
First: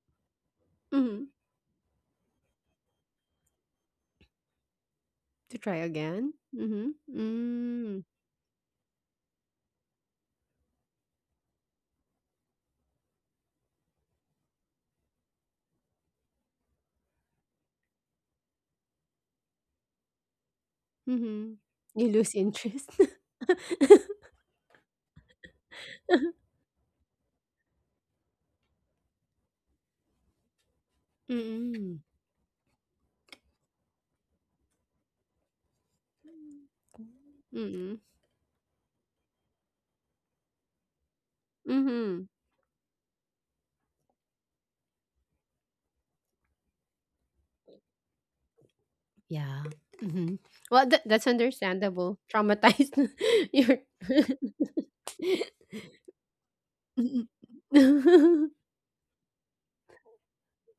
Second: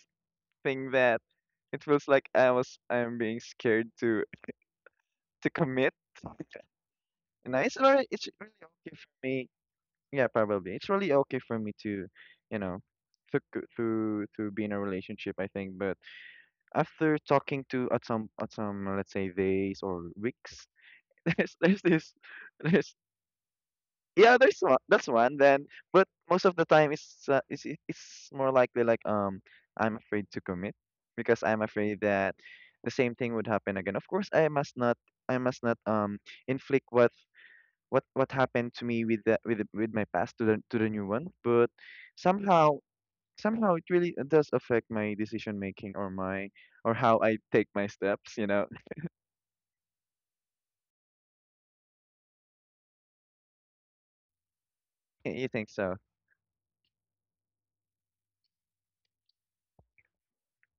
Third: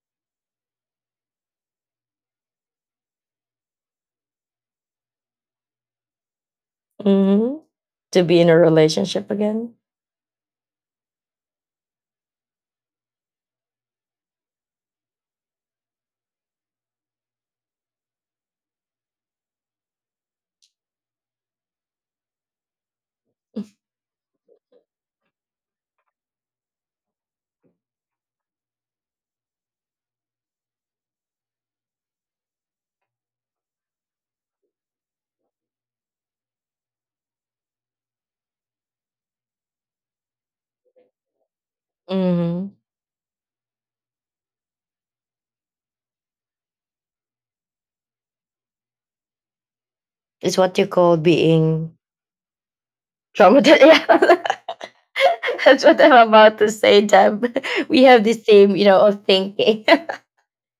[SPEAKER 2] thing that
[SPEAKER 1] Mhm.
[SPEAKER 2] it feels like I was I'm being scared to
[SPEAKER 1] To try
[SPEAKER 2] commit.
[SPEAKER 1] again? Mhm.
[SPEAKER 2] And
[SPEAKER 3] Hmm.
[SPEAKER 2] it's
[SPEAKER 1] Mm.
[SPEAKER 2] alright.
[SPEAKER 3] To
[SPEAKER 2] It's
[SPEAKER 3] be in a
[SPEAKER 2] really okay for
[SPEAKER 3] relationship
[SPEAKER 2] me.
[SPEAKER 3] again?
[SPEAKER 2] Yeah, probably. It's really okay for me to, you know, to c- to be in a relationship, I think. But after talking to at some let's say days or weeks,
[SPEAKER 1] Mhm.
[SPEAKER 2] there's
[SPEAKER 1] You
[SPEAKER 2] this
[SPEAKER 1] lose interest.
[SPEAKER 2] there's yeah there's one that's one then. But most of the time it's it- it's more likely like I'm afraid to commit because I'm
[SPEAKER 1] Mm.
[SPEAKER 2] afraid that the same thing would happen again. Of course, I must not inflict
[SPEAKER 1] Mm.
[SPEAKER 2] what happened to me with the, with the, with my past to the new one but
[SPEAKER 1] Mhm.
[SPEAKER 2] somehow
[SPEAKER 3] Hmm.
[SPEAKER 2] somehow it really does affect my decision making or my or how I take my steps, you know.
[SPEAKER 1] Yeah. Mhm.
[SPEAKER 3] It's what you
[SPEAKER 1] Well, tha
[SPEAKER 3] call
[SPEAKER 1] that's
[SPEAKER 3] being
[SPEAKER 1] understandable. Traumatized. You're
[SPEAKER 3] traumatized. Yeah.
[SPEAKER 2] You think
[SPEAKER 3] That's
[SPEAKER 2] so?
[SPEAKER 3] what I'm about to say, Deb. We have the same, you know, of thinking.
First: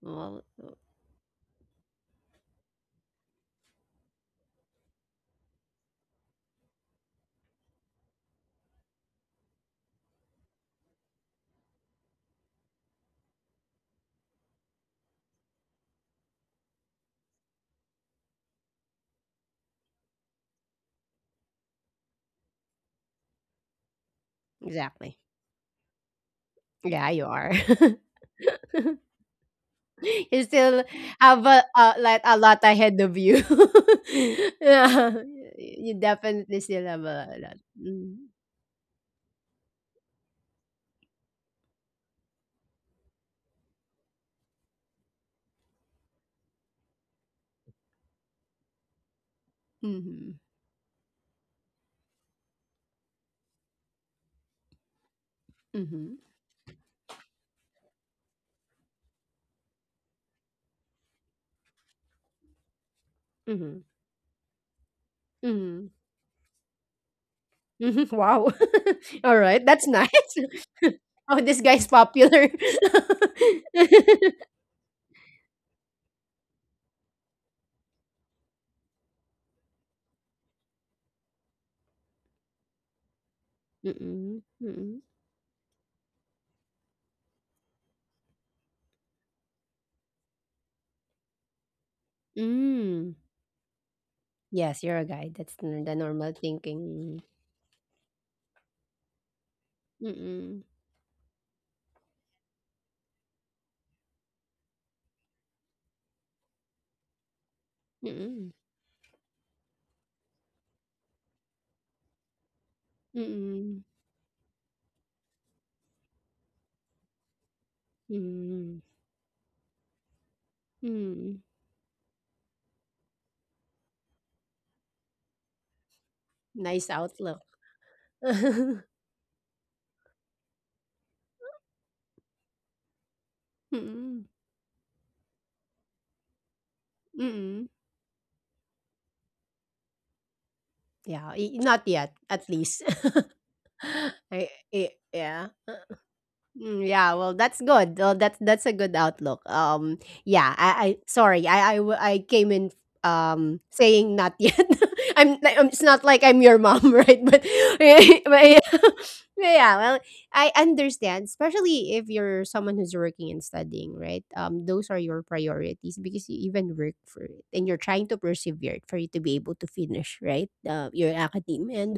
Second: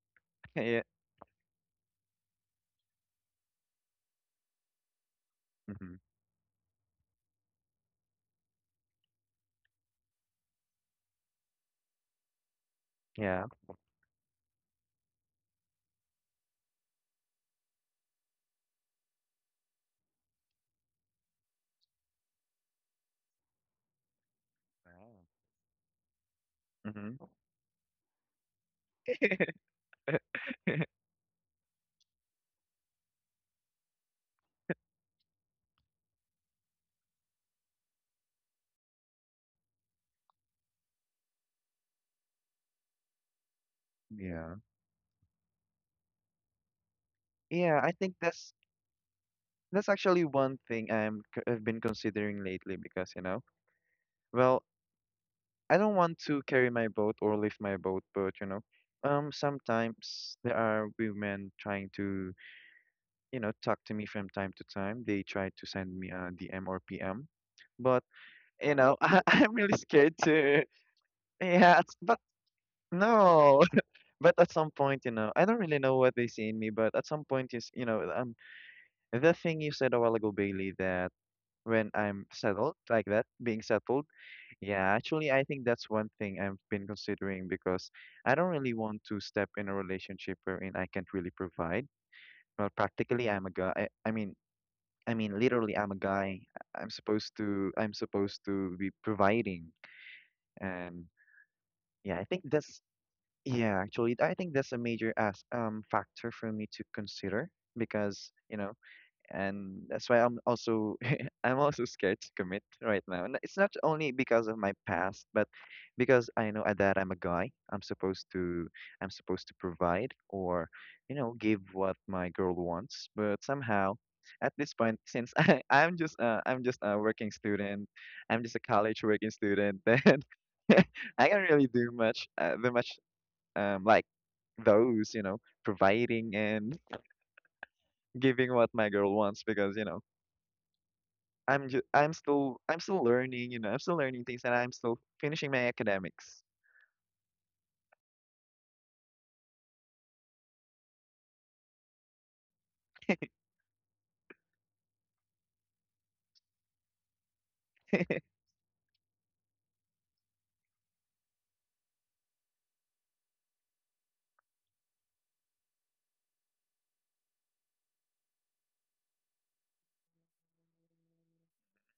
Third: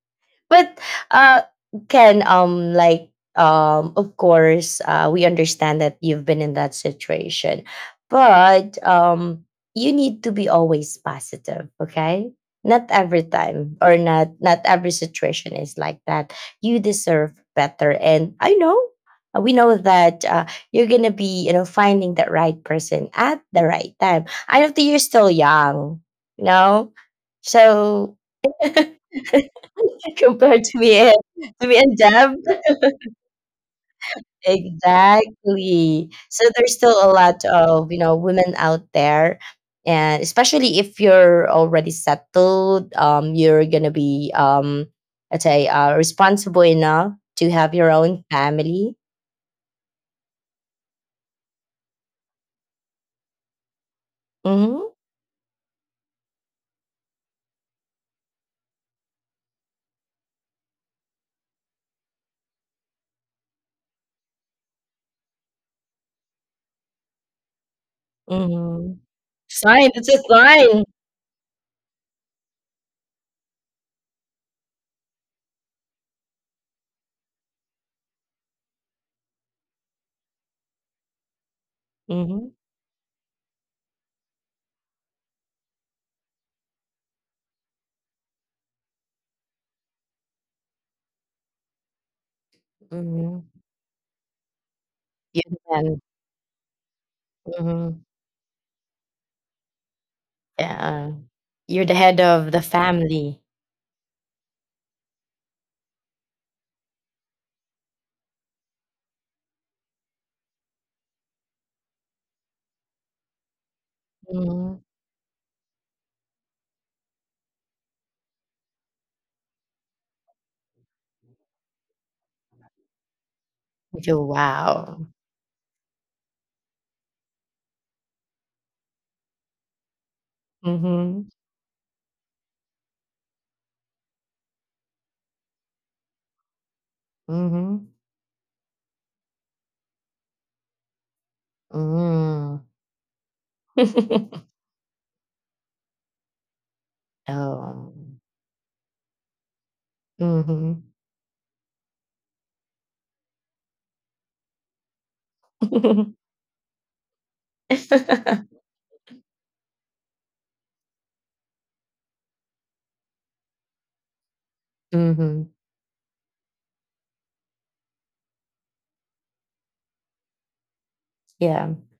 [SPEAKER 1] Well,
[SPEAKER 3] But
[SPEAKER 2] Yeah.
[SPEAKER 3] uh can of course we understand
[SPEAKER 2] Hmm.
[SPEAKER 3] that you've been in that situation but you need to be always positive, okay, not every
[SPEAKER 2] Yeah.
[SPEAKER 3] time or not every situation is like that. You deserve better and I know we know that you're gonna be you know finding the right person at the right time. I know that you're
[SPEAKER 2] Wow.
[SPEAKER 1] exactly.
[SPEAKER 3] still young, you know,
[SPEAKER 1] Yeah, you
[SPEAKER 2] Hmm.
[SPEAKER 1] are.
[SPEAKER 3] so
[SPEAKER 1] You
[SPEAKER 3] compared
[SPEAKER 1] still have a,
[SPEAKER 3] to me
[SPEAKER 1] a
[SPEAKER 3] and
[SPEAKER 1] like
[SPEAKER 3] Deb.
[SPEAKER 1] a lot ahead of you. Yeah, you
[SPEAKER 3] Exactly. So
[SPEAKER 1] definitely
[SPEAKER 3] there's
[SPEAKER 1] still
[SPEAKER 3] still
[SPEAKER 1] have
[SPEAKER 3] a
[SPEAKER 1] a
[SPEAKER 3] lot
[SPEAKER 1] lot.
[SPEAKER 3] of you know
[SPEAKER 1] Mm-hmm.
[SPEAKER 3] women out there, and especially if you're already settled, you're gonna be
[SPEAKER 2] Yeah.
[SPEAKER 3] let's say, responsible enough to have
[SPEAKER 2] Yeah,
[SPEAKER 3] your
[SPEAKER 2] I think
[SPEAKER 3] own family.
[SPEAKER 2] that's actually one thing I'm c- I've been considering lately because, you know, well,
[SPEAKER 3] Mm-hmm.
[SPEAKER 2] I don't
[SPEAKER 1] Mm-hmm.
[SPEAKER 2] want to carry my boat or lift my boat, but you know, sometimes there are women trying to, you know, talk
[SPEAKER 1] Mm-hmm.
[SPEAKER 2] to me from time to time. They try to
[SPEAKER 1] Mm-hmm.
[SPEAKER 2] send me a DM or PM, but
[SPEAKER 1] Mm-hmm. Wow.
[SPEAKER 2] you
[SPEAKER 3] Mm-hmm.
[SPEAKER 2] know, I,
[SPEAKER 1] All
[SPEAKER 2] I'm
[SPEAKER 1] right,
[SPEAKER 2] really
[SPEAKER 1] that's
[SPEAKER 3] Sign.
[SPEAKER 1] nice.
[SPEAKER 3] It's
[SPEAKER 2] scared
[SPEAKER 3] a
[SPEAKER 2] to.
[SPEAKER 3] sign.
[SPEAKER 1] Oh, this
[SPEAKER 2] Yeah,
[SPEAKER 1] guy's
[SPEAKER 2] it's- but
[SPEAKER 1] popular.
[SPEAKER 2] no. But at some point, you know, I don't really know what they see in me. But at some point, is you know, the thing you said a while ago, Bailey, that when I'm
[SPEAKER 3] Mm-hmm.
[SPEAKER 2] settled like that, being settled,
[SPEAKER 1] Mm-mm.
[SPEAKER 2] yeah,
[SPEAKER 1] Mm-mm.
[SPEAKER 2] actually, I think that's one thing I've been considering because I don't really want to step in a relationship wherein I can't really provide. Well,
[SPEAKER 1] Mm.
[SPEAKER 2] practically,
[SPEAKER 3] Mm-hmm.
[SPEAKER 2] I'm a guy. I mean,
[SPEAKER 1] Yes, you're a
[SPEAKER 2] I
[SPEAKER 1] guy.
[SPEAKER 2] mean,
[SPEAKER 3] You're
[SPEAKER 1] That's
[SPEAKER 3] the
[SPEAKER 2] literally,
[SPEAKER 1] the
[SPEAKER 2] I'm a
[SPEAKER 3] man.
[SPEAKER 1] normal
[SPEAKER 2] guy. I- am
[SPEAKER 1] thinking.
[SPEAKER 2] supposed to I'm
[SPEAKER 3] Mm-hmm.
[SPEAKER 2] supposed to be providing,
[SPEAKER 1] Mm-mm.
[SPEAKER 2] and
[SPEAKER 3] Yeah. You're the
[SPEAKER 2] yeah,
[SPEAKER 3] head
[SPEAKER 2] I think
[SPEAKER 3] of the
[SPEAKER 2] that's
[SPEAKER 3] family.
[SPEAKER 2] yeah. Actually, I think that's a major as factor for me to consider because
[SPEAKER 1] Mm-mm.
[SPEAKER 2] you know and that's why I'm also I'm also scared to commit right now. And it's not
[SPEAKER 1] Mm-mm.
[SPEAKER 2] only because of my
[SPEAKER 3] Mm-hmm.
[SPEAKER 2] past, but because I know that I'm a guy.
[SPEAKER 1] Mm-mm.
[SPEAKER 2] I'm supposed to provide or, you know,
[SPEAKER 1] Mm.
[SPEAKER 2] give what my girl wants. But somehow,
[SPEAKER 3] You feel
[SPEAKER 2] at this point,
[SPEAKER 3] wow.
[SPEAKER 2] since I'm just I'm just
[SPEAKER 1] Nice
[SPEAKER 2] a working
[SPEAKER 1] outlook.
[SPEAKER 2] student, I'm just a
[SPEAKER 1] Mm-mm.
[SPEAKER 2] college working student, then
[SPEAKER 3] Mm-hmm.
[SPEAKER 2] I can't really do much the much like those, you know, providing and
[SPEAKER 1] Mm.
[SPEAKER 3] Mhm.
[SPEAKER 2] giving what my girl wants because you know
[SPEAKER 1] Yeah, I
[SPEAKER 2] I'm ju
[SPEAKER 1] not yet, at
[SPEAKER 3] Mm.
[SPEAKER 1] least.
[SPEAKER 2] I'm still learning, you know, I'm still learning things
[SPEAKER 1] I
[SPEAKER 2] and I'm
[SPEAKER 1] I,
[SPEAKER 2] still
[SPEAKER 1] yeah.
[SPEAKER 2] finishing my academics.
[SPEAKER 1] Mm, yeah, well, that's good. Uh,
[SPEAKER 3] Um,
[SPEAKER 1] that's that's a good outlook. Yeah, I
[SPEAKER 3] mhm.
[SPEAKER 1] sorry, I came in saying not yet. I'm it's not
[SPEAKER 3] Mhm.
[SPEAKER 1] like I'm your mom, right? But, but yeah, yeah, well, I understand, especially if you're someone who's working and studying, right? Those are your priorities because you even work for it, and you're trying to persevere for you to be able to finish, right? Your academe,
[SPEAKER 3] Yeah.
[SPEAKER 1] and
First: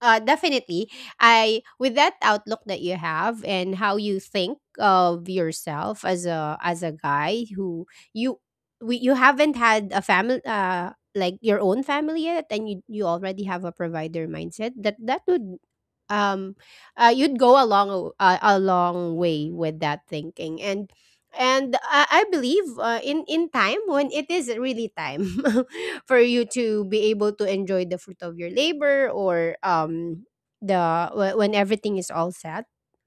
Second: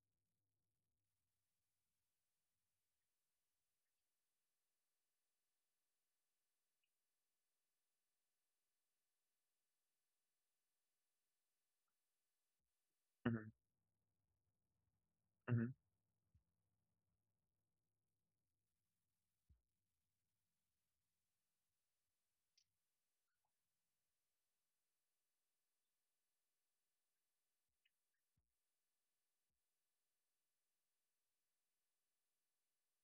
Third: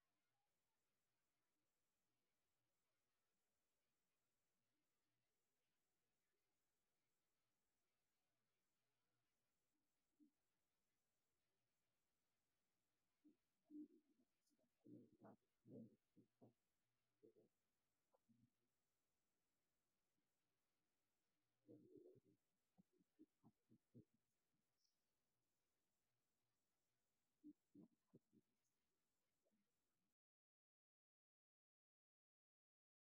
[SPEAKER 1] definitely, I, with that outlook that you have and how you think of yourself as a guy who, you you haven't had a family, like your own family yet, and you already
[SPEAKER 2] Mhm.
[SPEAKER 1] have a provider mindset that that would
[SPEAKER 2] Mhm.
[SPEAKER 1] um you'd go a long way with that thinking. And I believe, in time, when it is really time for you to be able to enjoy the fruit of your labor, or the when everything is all set,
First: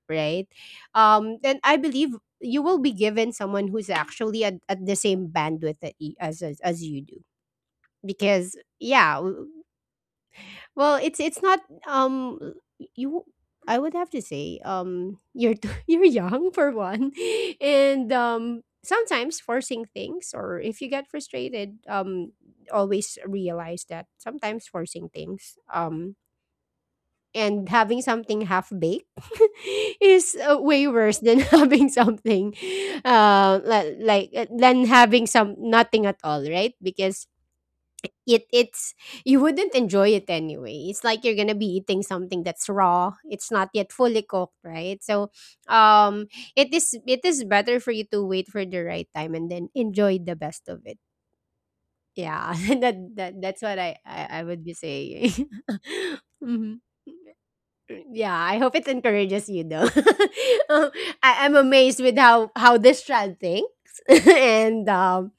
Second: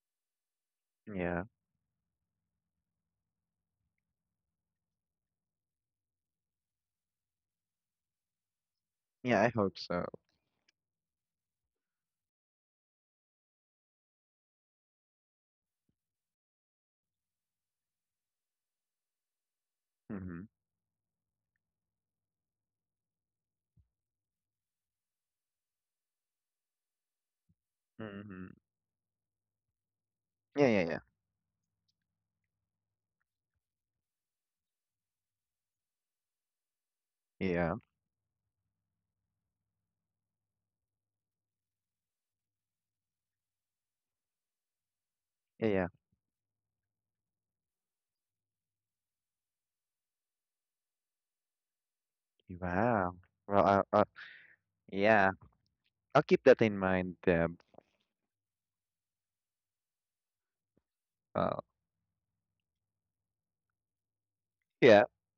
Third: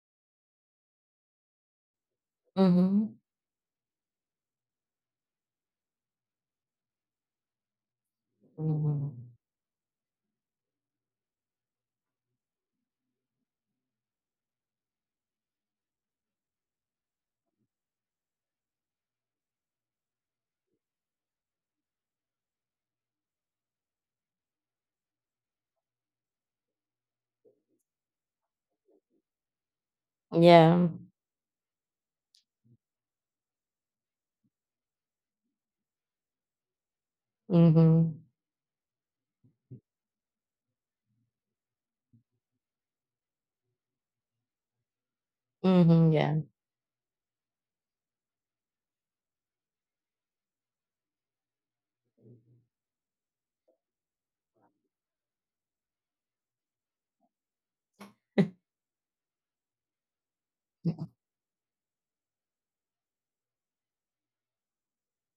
[SPEAKER 1] right?
[SPEAKER 2] Yeah.
[SPEAKER 1] Then I believe you will be
[SPEAKER 3] Mhm.
[SPEAKER 1] given someone who's actually at the same bandwidth that as you do, because, yeah.
[SPEAKER 3] Mhm.
[SPEAKER 2] Yeah, I hope so.
[SPEAKER 1] Well, it's not. Um you I would have to say, you're too, you're young for one. And sometimes forcing things,
[SPEAKER 2] Mhm.
[SPEAKER 1] or if you get frustrated, always realize that sometimes forcing things, and having something
[SPEAKER 2] Mhm.
[SPEAKER 1] half baked is
[SPEAKER 2] Yeah, yeah,
[SPEAKER 1] way
[SPEAKER 3] Yeah.
[SPEAKER 2] yeah.
[SPEAKER 1] worse than having something, than having some nothing at all, right? Because
[SPEAKER 2] Yeah.
[SPEAKER 3] Mhm.
[SPEAKER 1] it it's you wouldn't enjoy it anyway. It's like you're gonna be eating something that's raw. It's not yet fully cooked, right? So
[SPEAKER 2] Yeah, yeah.
[SPEAKER 3] Mhm,
[SPEAKER 1] um
[SPEAKER 3] yeah.
[SPEAKER 1] it is better for you to wait for the right time, and then enjoy the best of it. Yeah. that,
[SPEAKER 2] Wow.
[SPEAKER 1] that that's
[SPEAKER 2] Well,
[SPEAKER 1] what I, I, I would be
[SPEAKER 2] yeah.
[SPEAKER 1] saying.
[SPEAKER 2] I'll keep that in
[SPEAKER 1] Mhm.
[SPEAKER 2] mind, Deb.
[SPEAKER 1] Yeah, I hope it encourages you though. Um, I'm
[SPEAKER 2] Uh,
[SPEAKER 1] amazed with how this child thinks. And
[SPEAKER 2] yeah.
[SPEAKER 1] um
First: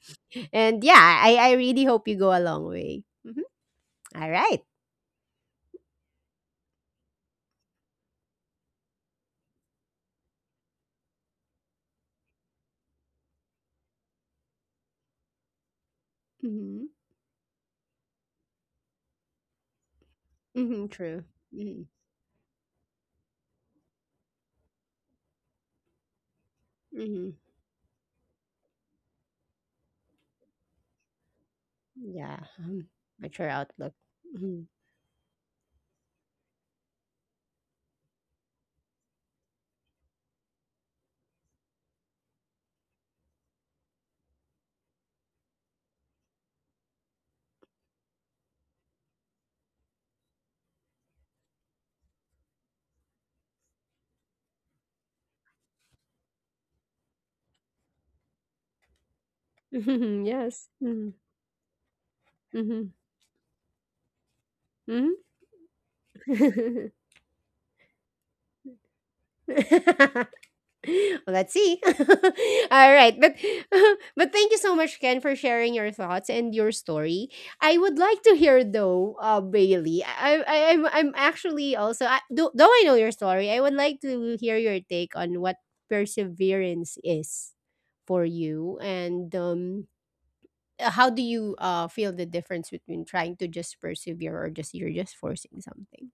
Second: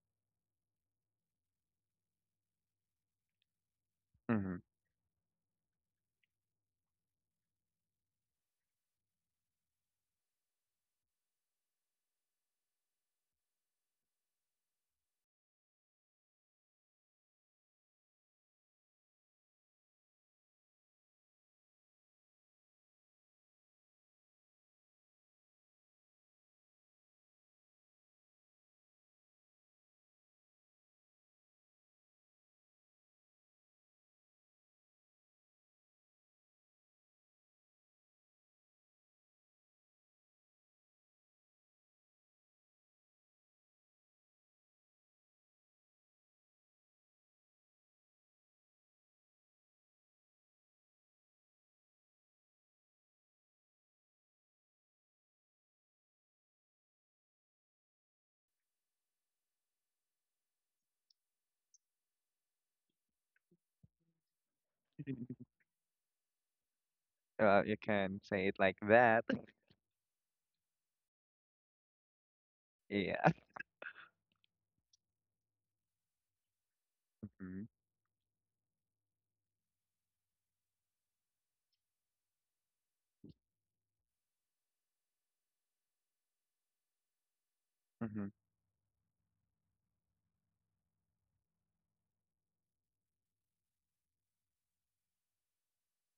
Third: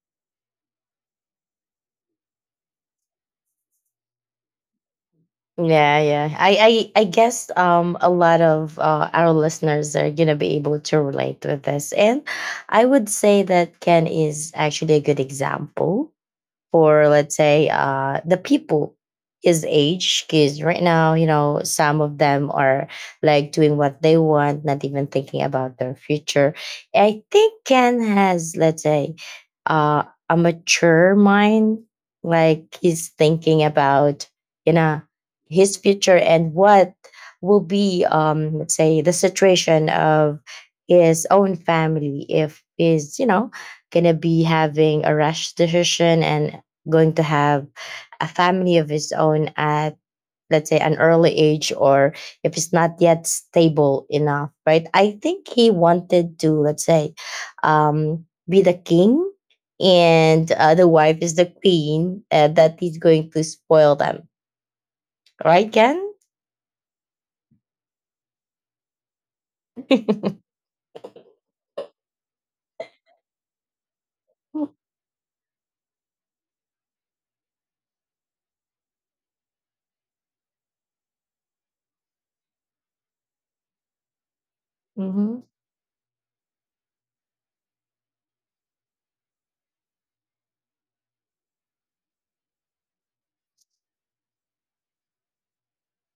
[SPEAKER 1] and yeah, I really hope you go a long way. Mhm. All
[SPEAKER 2] Mhm.
[SPEAKER 1] right.
[SPEAKER 3] Yeah, yeah. I guess a lot of our listeners are gonna be able to relate with this, and I would say that Ken is actually a good example
[SPEAKER 1] Mhm.
[SPEAKER 3] for let's say the people his age because right
[SPEAKER 1] Mhm,
[SPEAKER 3] now you
[SPEAKER 1] true.
[SPEAKER 3] know
[SPEAKER 1] Mhm,
[SPEAKER 3] some of them are like doing what they want not even thinking about their future. I
[SPEAKER 1] mhm.
[SPEAKER 3] think Ken has let's say uh, a mature mind
[SPEAKER 1] Yeah,
[SPEAKER 3] like he's
[SPEAKER 1] mature
[SPEAKER 3] thinking
[SPEAKER 1] outlook.
[SPEAKER 3] about
[SPEAKER 1] Mhm.
[SPEAKER 3] you know his future and what will be let's say the situation of his own family if is you know gonna be having a rash decision and going to have a family of his own at let's say an early age or if it's not yet stable enough, right? I think he wanted to let's say be the king and
[SPEAKER 1] Yes.
[SPEAKER 3] the
[SPEAKER 1] Mhm,
[SPEAKER 3] wife is the queen that
[SPEAKER 1] mhm,
[SPEAKER 3] is going to spoil them,
[SPEAKER 2] Uh,
[SPEAKER 1] mhm.
[SPEAKER 3] right Ken?
[SPEAKER 2] you can say it like that.
[SPEAKER 1] Well, let's see. All right,
[SPEAKER 2] Yeah.
[SPEAKER 1] but but thank you
[SPEAKER 3] Mm.
[SPEAKER 1] so much, Ken, for sharing your thoughts and your story.
[SPEAKER 2] Mhm.
[SPEAKER 1] I would like to hear though, Bailey. I'm actually also, though I know your story. I would like to hear your take on
[SPEAKER 3] Mhm.
[SPEAKER 1] what perseverance is for
[SPEAKER 2] Mhm.
[SPEAKER 1] you, and how do you feel the difference between trying to just persevere or just you're just forcing something?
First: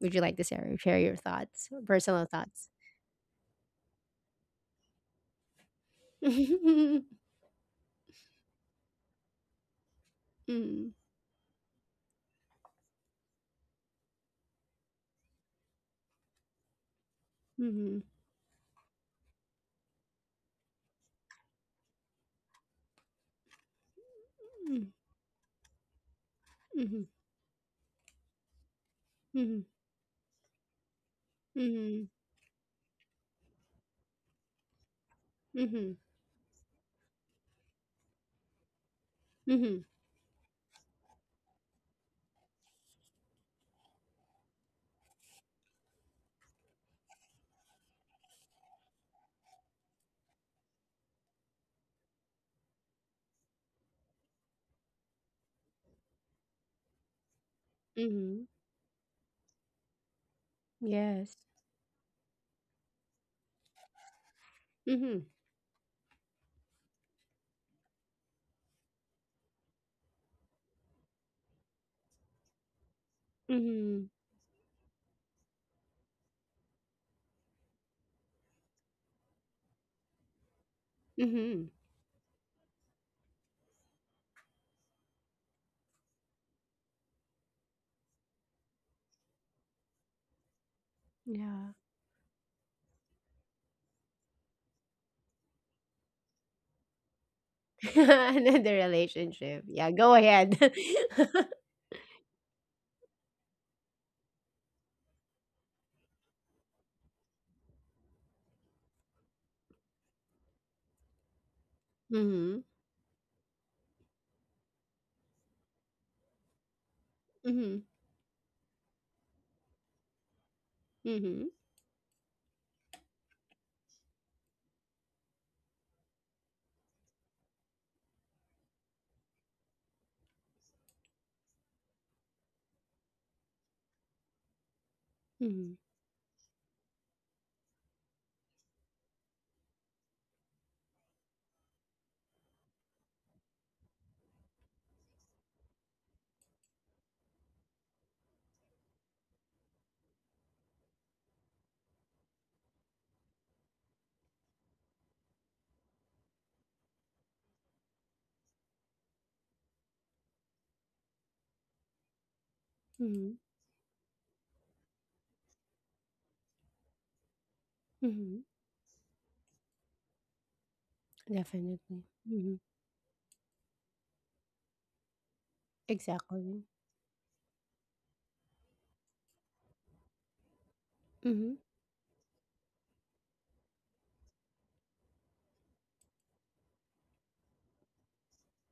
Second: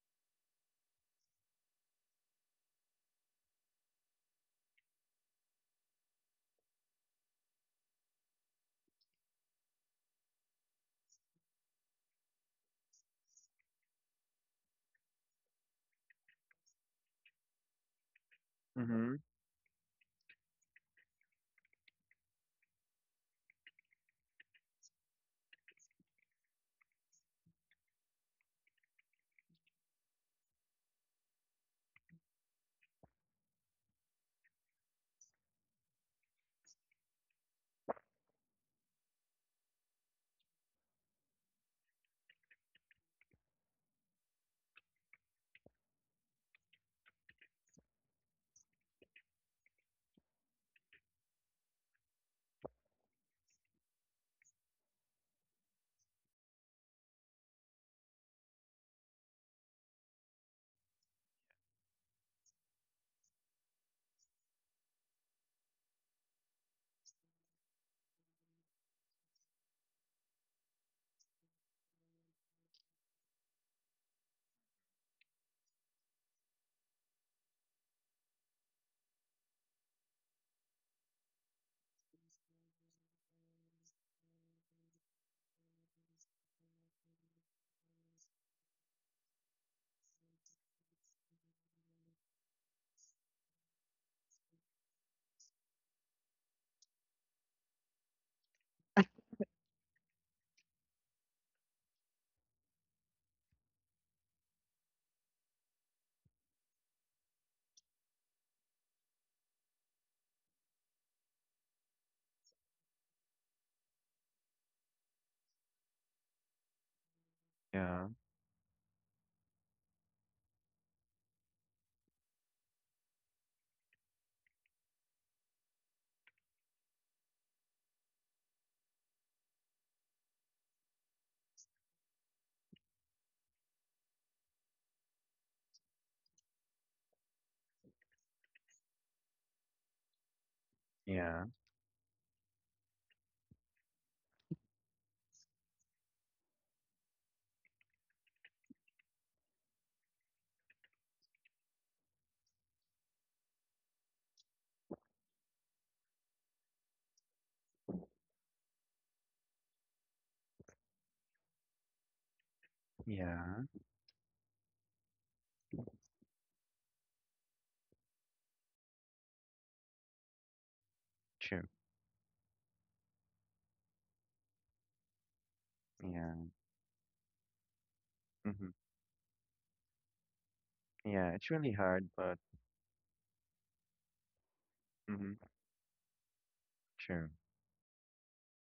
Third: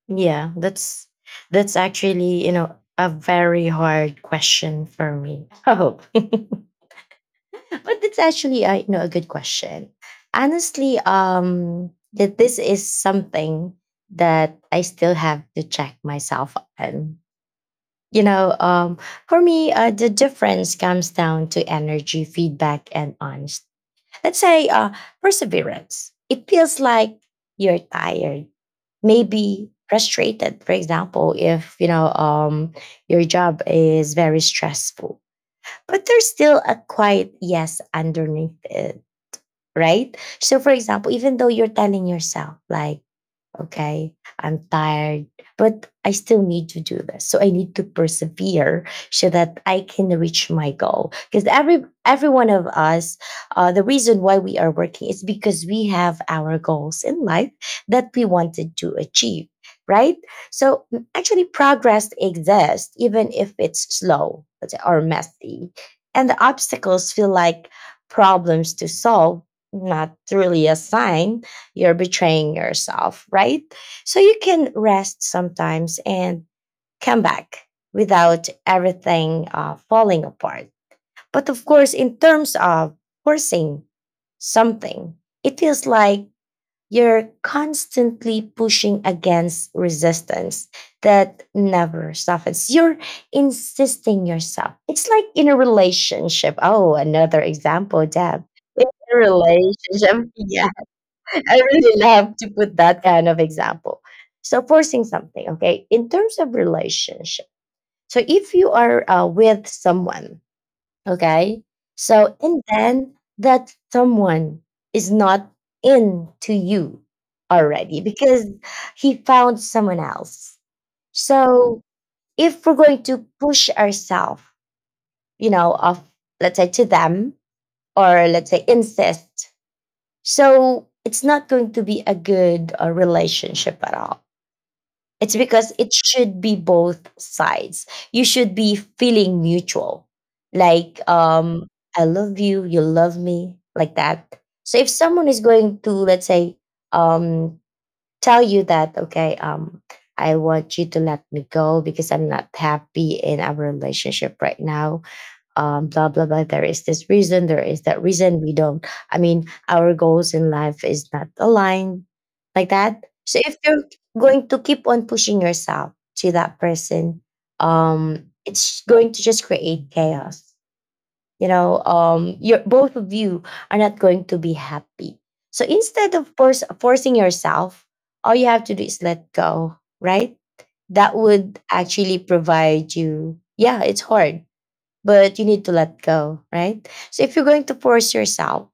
[SPEAKER 1] Would you like to
[SPEAKER 3] Yeah,
[SPEAKER 1] share your thoughts,
[SPEAKER 3] that's
[SPEAKER 1] personal
[SPEAKER 3] actually, you
[SPEAKER 1] thoughts?
[SPEAKER 3] know, a very hard question for me. Oh. But it's actually a, you know, a good question.
[SPEAKER 1] Mhm,
[SPEAKER 3] Honestly, that this is something that I still have to check myself on.
[SPEAKER 1] mhm,
[SPEAKER 3] You know,
[SPEAKER 2] Mhm.
[SPEAKER 3] for me, the difference comes down to energy, feedback and honest. Let's say
[SPEAKER 1] mhm,
[SPEAKER 3] perseverance. It feels
[SPEAKER 1] mhm,
[SPEAKER 3] like you're tired may
[SPEAKER 1] mhm,
[SPEAKER 3] be frustrated, for example if you
[SPEAKER 1] mhm,
[SPEAKER 3] know your job is very stressful
[SPEAKER 1] mhm, mhm,
[SPEAKER 3] but there's still a quiet yes underneath it,
[SPEAKER 1] mhm,
[SPEAKER 3] right? So for example even though you're telling yourself like okay, I'm tired, but I still need to do this. So I need to persevere so that I can reach my goal. Because every one of us, the reason why we are working is because we have our goals in life that we
[SPEAKER 1] mhm.
[SPEAKER 3] wanted to achieve, right? So mm,
[SPEAKER 1] Yes.
[SPEAKER 3] actually, progress exists even if it's slow let's say, or
[SPEAKER 1] Mhm,
[SPEAKER 3] messy, and the obstacles feel like problems to solve, not really a sign you're betraying yourself, right?
[SPEAKER 1] mhm,
[SPEAKER 3] So you can rest sometimes and come back without everything falling apart. But of
[SPEAKER 1] mhm.
[SPEAKER 3] course, in terms of forcing something, it feels like you're constantly pushing against resistance that
[SPEAKER 1] Yeah.
[SPEAKER 3] never softens. You're insisting yourself. It's like in a relationship. Oh, another example, Deb.
[SPEAKER 1] Another
[SPEAKER 3] In a
[SPEAKER 1] relationship. Yeah, go
[SPEAKER 3] relationship,
[SPEAKER 1] ahead.
[SPEAKER 3] yeah. I really love to put that kind of example. So forcing something, okay, in terms of relationship. So if you are with someone, okay, so and
[SPEAKER 1] Mhm,
[SPEAKER 3] then that someone is not into you
[SPEAKER 1] mhm,
[SPEAKER 3] already
[SPEAKER 2] Yeah.
[SPEAKER 3] because he found someone else.
[SPEAKER 1] mhm,
[SPEAKER 3] So if we're going to push ourselves, you know, of let's say to them or let's say insist so it's not going to be a good relationship at all. It's because
[SPEAKER 1] mhm,
[SPEAKER 3] it should be both sides. You should be feeling mutual. Like,
[SPEAKER 2] Yeah.
[SPEAKER 3] I love you, you love me, like that. So if someone is going to, let's say, um, tell you that, okay, I want you to let me go because I'm not happy in our relationship right now blah blah blah. There is this reason. There is that reason. We don't. I mean, our goals in life is not aligned like that. So
[SPEAKER 1] mhm,
[SPEAKER 3] if
[SPEAKER 2] Yeah.
[SPEAKER 3] you're going to keep on pushing yourself to that person,
[SPEAKER 1] mhm.
[SPEAKER 3] it's going to just create chaos. You
[SPEAKER 2] True.
[SPEAKER 3] know,
[SPEAKER 1] Definitely.
[SPEAKER 3] you're,
[SPEAKER 1] Mhm.
[SPEAKER 3] both of you are not going to be happy. So instead of
[SPEAKER 2] Yeah.
[SPEAKER 3] force,
[SPEAKER 1] Exactly.
[SPEAKER 3] forcing yourself, all you have
[SPEAKER 2] Mhm.
[SPEAKER 3] to do is let go, right? That
[SPEAKER 2] Yeah, it's
[SPEAKER 1] Mhm.
[SPEAKER 3] would
[SPEAKER 2] really hard,
[SPEAKER 3] actually
[SPEAKER 2] but
[SPEAKER 3] provide you. Yeah, it's hard
[SPEAKER 2] mhm.
[SPEAKER 3] but you need to let go, right? So
[SPEAKER 2] True.
[SPEAKER 3] if you're going to force yourself,